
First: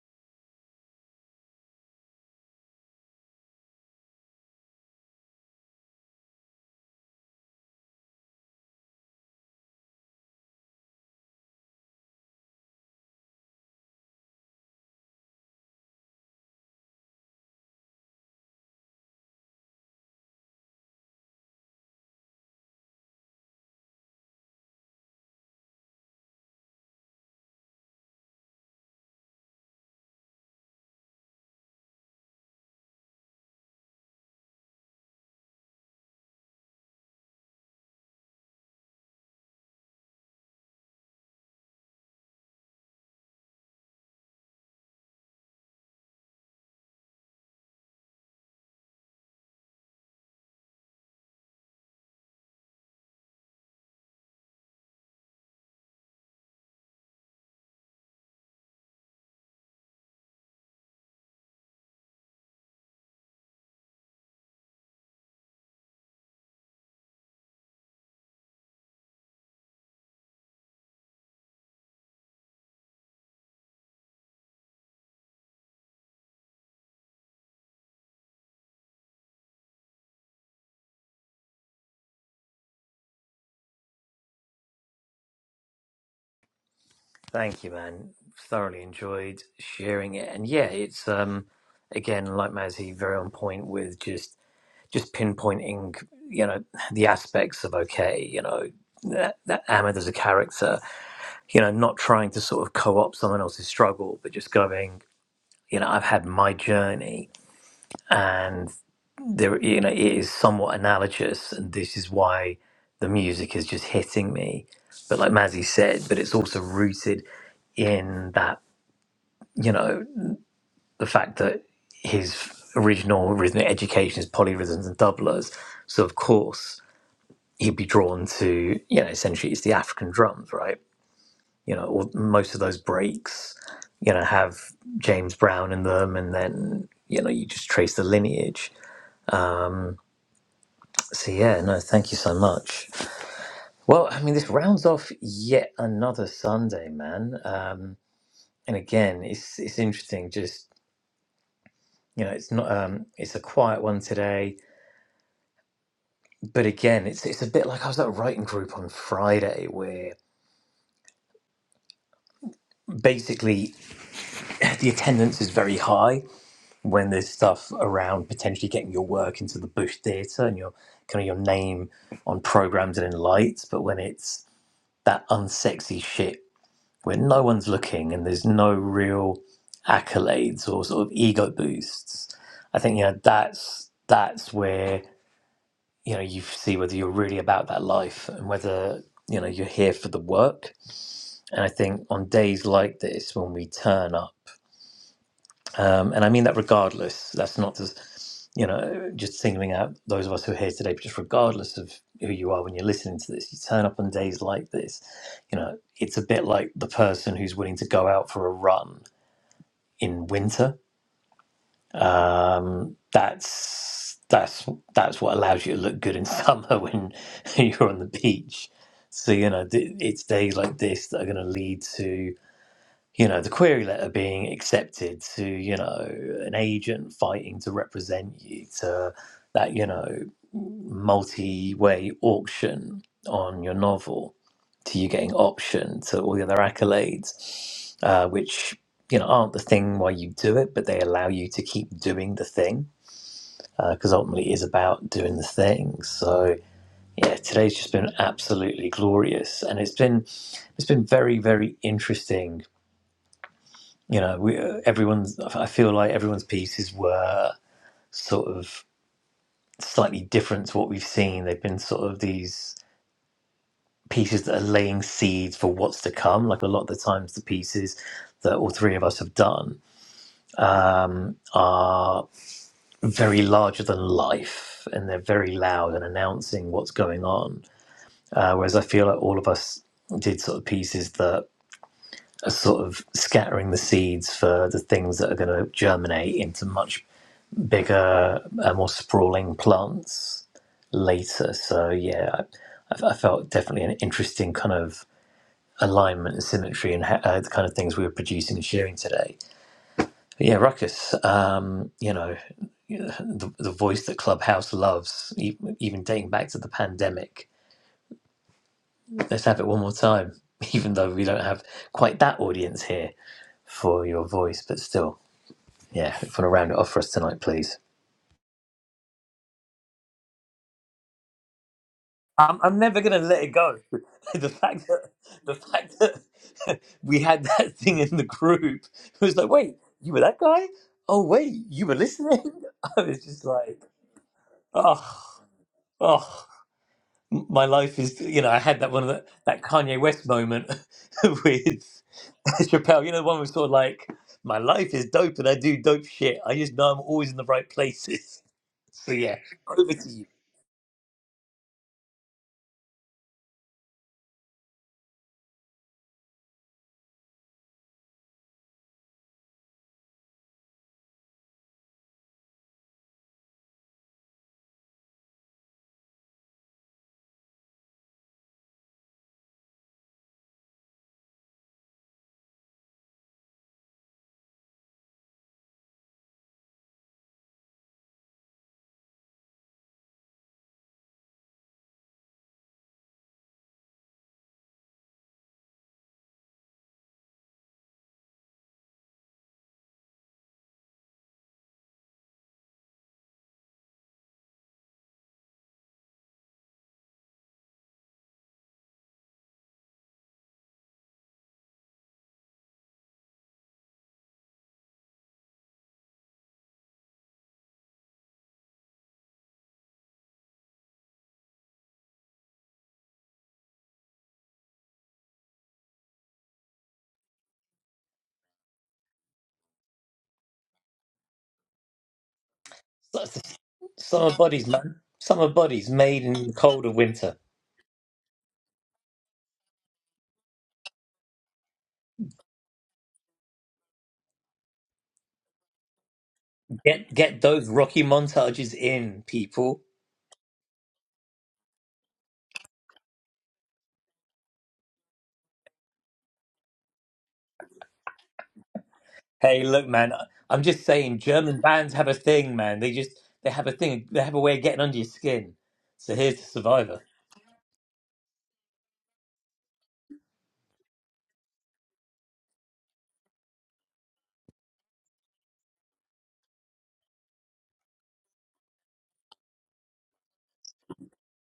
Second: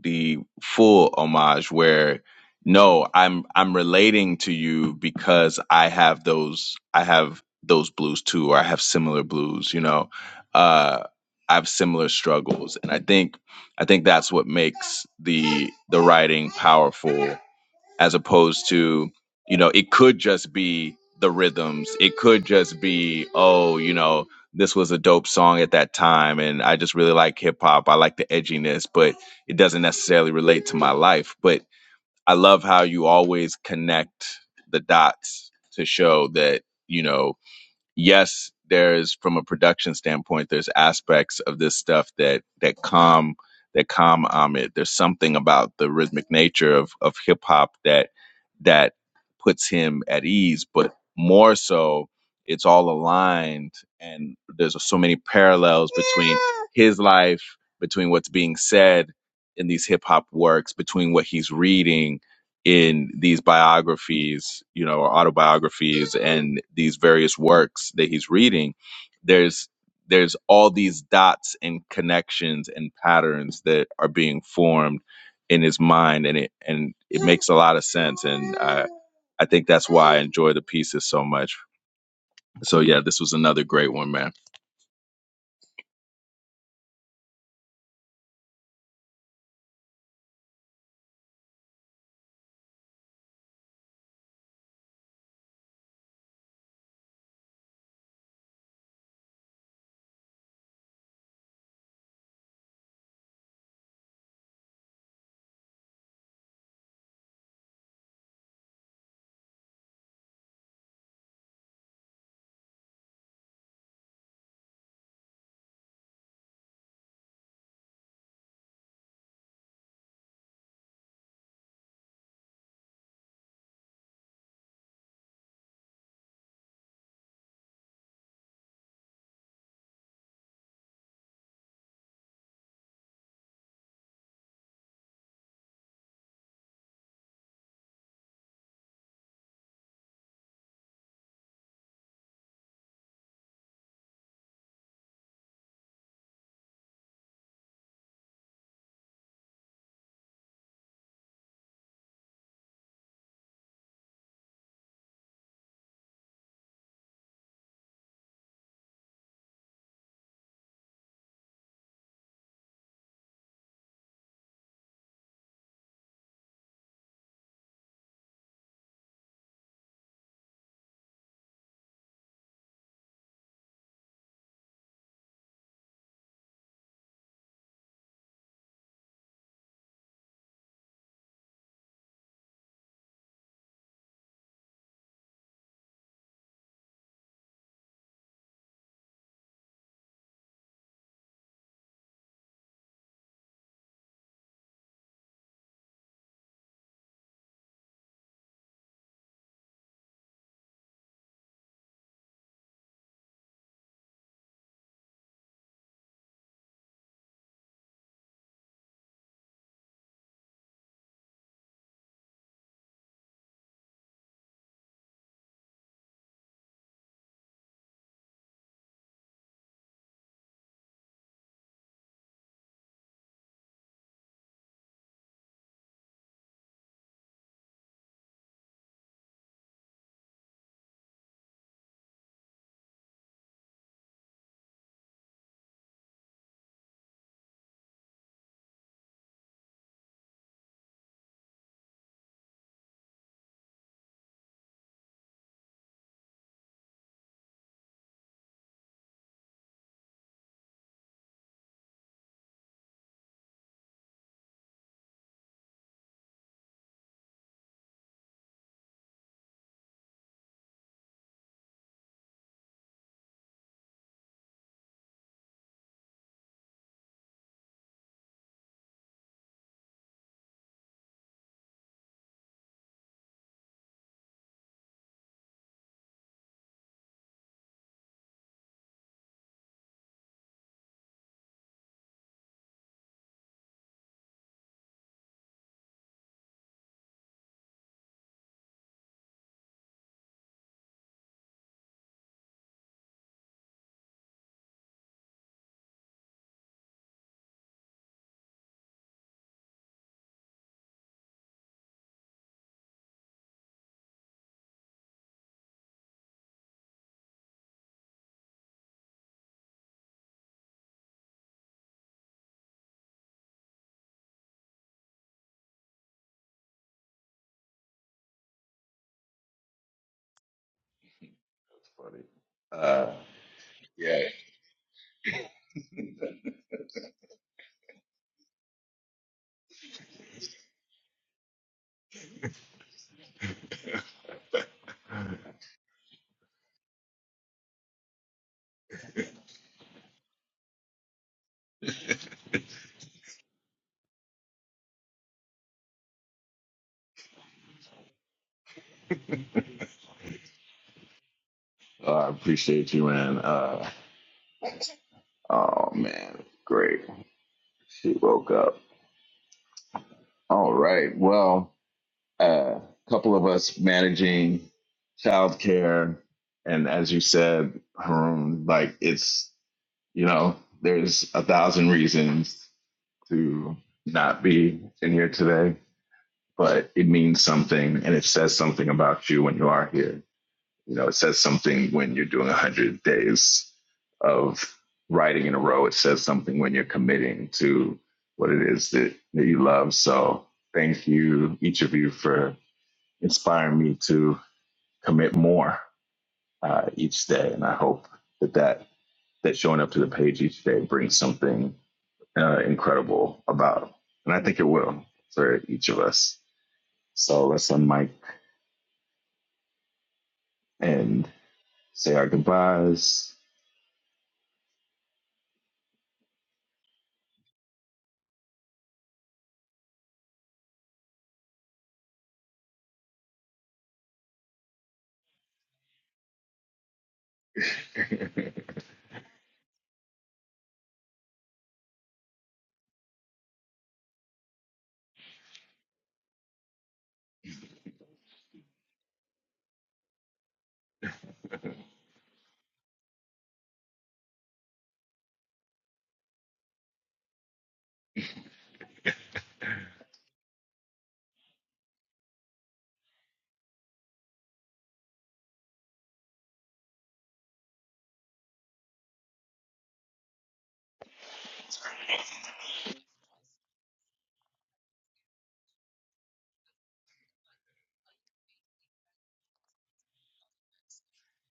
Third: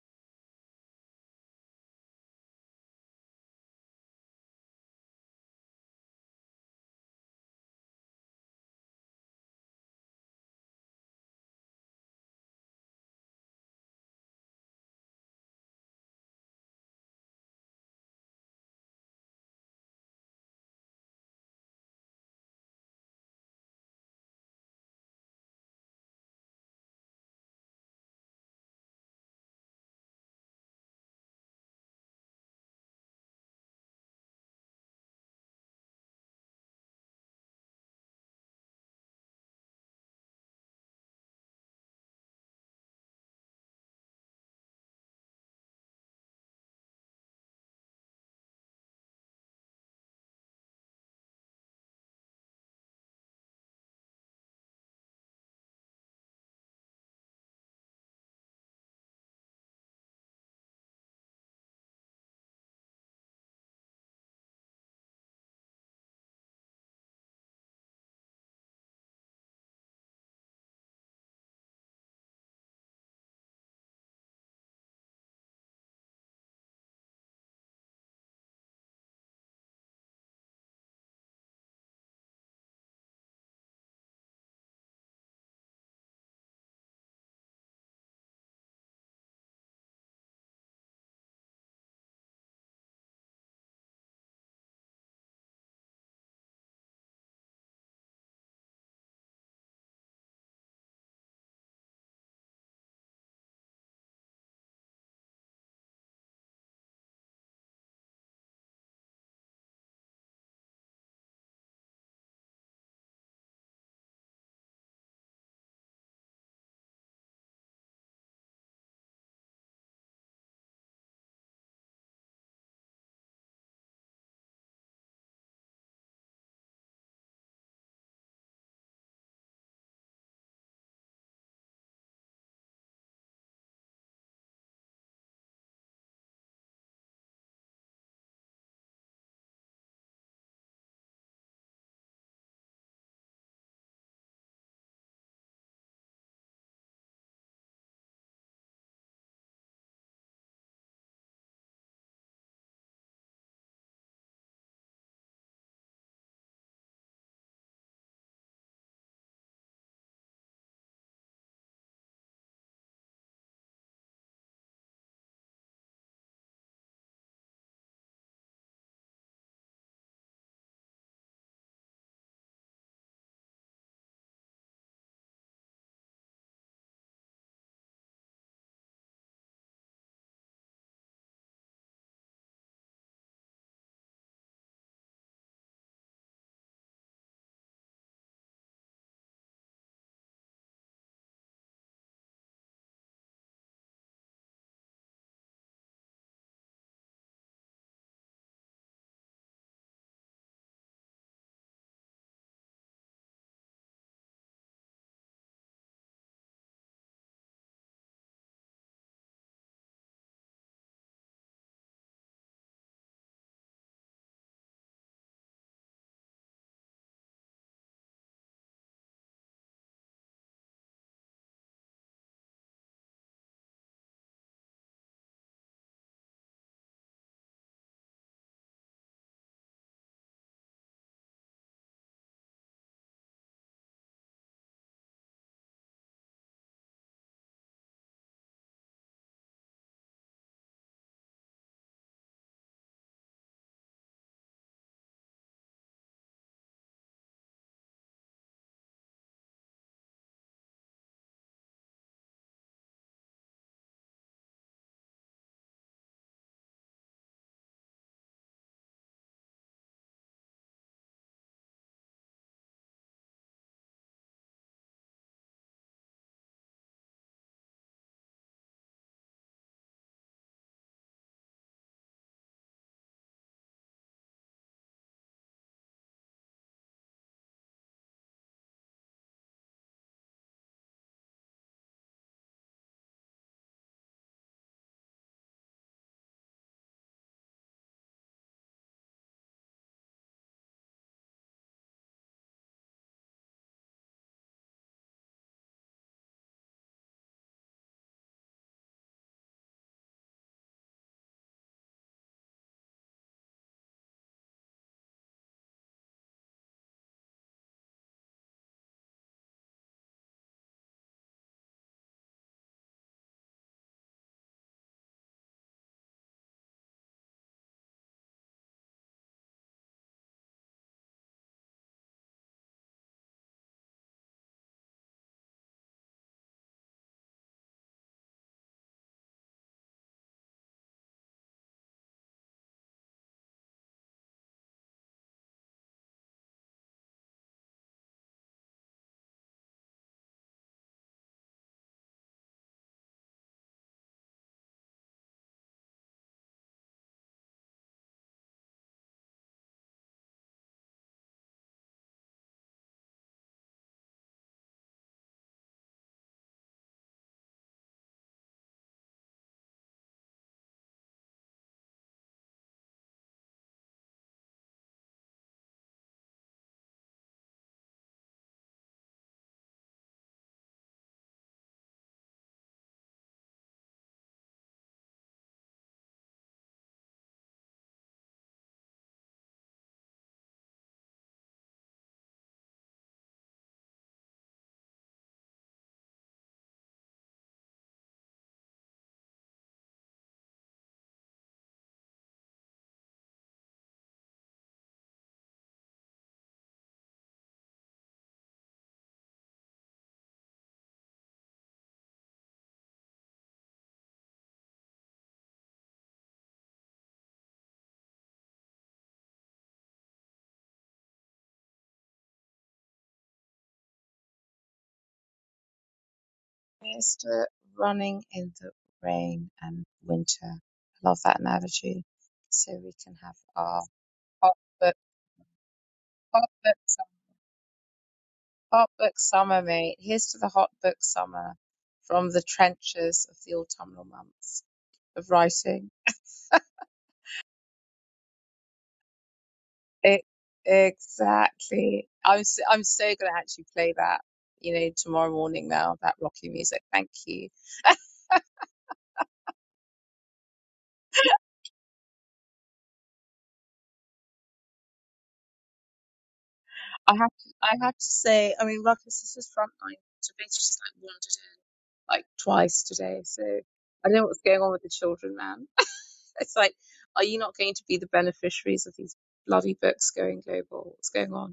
B: the full homage where no, I'm I'm relating to you because I have those I have those blues too, or I have similar blues, you know. Uh I have similar struggles. And I think I think that's what makes the the writing powerful as opposed to you know it could just be the rhythms it could just be oh you know this was a dope song at that time and i just really like hip hop i like the edginess but it doesn't necessarily relate to my life but i love how you always connect the dots to show that you know yes, there's from a production standpoint, there's aspects of this stuff that that calm that calm Ahmed. There's something about the rhythmic nature of of hip hop that that puts him at ease, but more so, it's all aligned, and there's so many parallels between his life, between what's being said in these hip hop works, between what he's reading in these biographies, you know, or autobiographies and these various works that he's reading, there's there's all these dots and connections and patterns that are being formed in his mind and it and it makes a lot of sense and I I think that's why I enjoy the pieces so much. So yeah, this was another great one, man.
A: Thank you, man. Thoroughly enjoyed sharing it, and yeah, it's um again like Mazzy, very on point with just just pinpointing you know the aspects of okay, you know that, that Ahmed as a character, you know, not trying to sort of co-opt someone else's struggle, but just going, you know, I've had my journey and there you know it is somewhat analogous and this is why the music is just hitting me but like mazzy said but it's also rooted in that you know the fact that his original rhythmic education is polyrhythms and doublers so of course he'd be drawn to you know essentially it's the african drums right you know or most of those breaks you know have james brown in them and then you know you just trace the lineage Um, So yeah, no, thank you so much. Well, I mean, this rounds off yet another Sunday, man. Um, and again, it's it's interesting. Just you know, it's not um, it's a quiet one today, but again, it's it's a bit like I was at a writing group on Friday, where basically the attendance is very high when there's stuff around potentially getting your work into the Bush Theatre and your kind of your name on programs and in lights, but when it's that unsexy shit when no one's looking and there's no real accolades or sort of ego boosts, I think you know that's that's where you know you see whether you're really about that life and whether you know you're here for the work. And I think on days like this, when we turn up, um, and I mean that regardless, that's not just you know just singling out those of us who are here today, but just regardless of who you are when you're listening to this, you turn up on days like this, you know, it's a bit like the person who's willing to go out for a run in winter. Um, that's that's that's what allows you to look good in summer when you're on the beach. So you know th- it's days like this that are going to lead to you know, the query letter being accepted to, you know, an agent fighting to represent you to that, you know, multi way auction on your novel to you getting option to all the other accolades, uh, which, you know, aren't the thing why you do it, but they allow you to keep doing the thing because ultimately it is about doing the thing. So, yeah, today's just been absolutely glorious and it's been it's been very very interesting you know we, uh, everyone's i feel like everyone's pieces were sort of slightly different to what we've seen they've been sort of these pieces that are laying seeds for what's to come like a lot of the times the pieces that all three of us have done um, are very larger than life and they're very loud and announcing what's going on uh, whereas i feel like all of us did sort of pieces that are sort of scattering the seeds for the things that are going to germinate into much bigger, uh, more sprawling plants later. So yeah, I, I felt definitely an interesting kind of alignment and symmetry and ha- uh, the kind of things we were producing and sharing today. But yeah, Ruckus, um, you know, the, the voice that Clubhouse loves, e- even dating back to the pandemic. Let's have it one more time, even though we don't have quite that audience here for your voice, but still. Yeah, if you want to round it off for us tonight, please.
B: buddy.
A: I'm, I'm never
B: Uh,
A: gonna let it go.
B: yeah,
A: the fact that the fact that we had that thing in the group it was like, wait, you were that guy? Oh wait, you were listening? I was just like, oh, oh, M- my life is. You know, I had that one of the, that Kanye West moment with Chappelle. You know, the one was sort of like, my life is dope and I do dope shit. I just know I'm always in the right places. So yeah, over to
B: uh, I appreciate you, man. Uh, oh man, great. She woke up. All right. Well. a couple of us managing childcare, and as you said, Haroon, like it's you know there's a thousand reasons to not be in here today, but it means something, and it says something about you when you are here. You know, it says something when you're doing one hundred days of writing in a row. It says something when you're committing to what it is that, that you love. So thank you, each of you, for inspire me to commit more uh, each day. And I hope that that that showing up to the page each day brings something uh, incredible about. And I think it will for each of us. So let's unmic and say our goodbyes.
C: Mr. Running in the Rain and Winter. I love that analogy. So we can
A: you.
C: have our
A: Summer
C: pop
A: bodies,
C: but
A: man. Summer bodies made in
C: pop,
A: the
C: but
A: cold of winter.
C: Hot book summer, mate. Here's to the hot book summer from the trenches of the autumnal months of writing.
A: Get get those rocky montages in, people.
C: E- exactly. I'm so, I'm so gonna actually play that, you know, tomorrow morning now, that Rocky music. Thank you.
A: Hey, look, man. I- I'm just saying, German bands have a thing, man. They just they have a thing. They have a way of getting under your skin. So here's to Survivor.
C: I have to I have to say, I mean Ruckus this is his frontline to be just like wandered in like twice today, so I don't know what's going on with the children, man. It's like, are you not going to be the beneficiaries of these bloody books going global? What's going on?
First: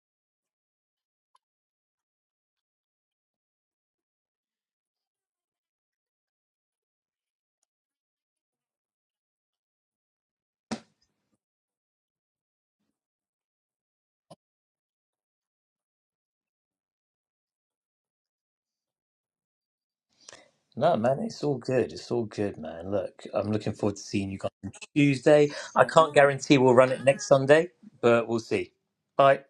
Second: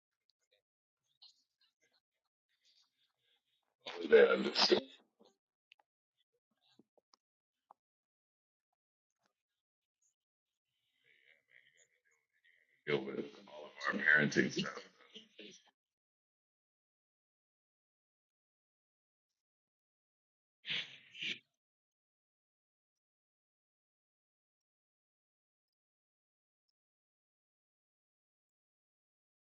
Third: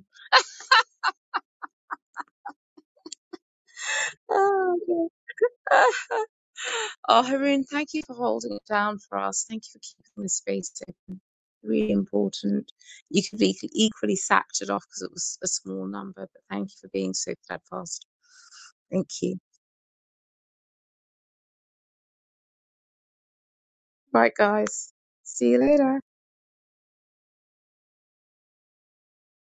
C: Oh, dear. Oh, Haroon, thank you for holding it down for us. Thank you for keeping the space open. Really important.
B: Deal
C: You
B: with
C: could be
B: all of
C: equally
B: our parenting.
C: sacked it off because it was a small number, but thank you for being so steadfast. Thank you.
A: No, man, it's all good. It's all good, man. Look, I'm looking forward to seeing
C: Right,
A: you guys on
C: guys.
A: Tuesday.
C: See you
A: I
C: later.
A: can't guarantee we'll run it next Sunday, but we'll see. Bye.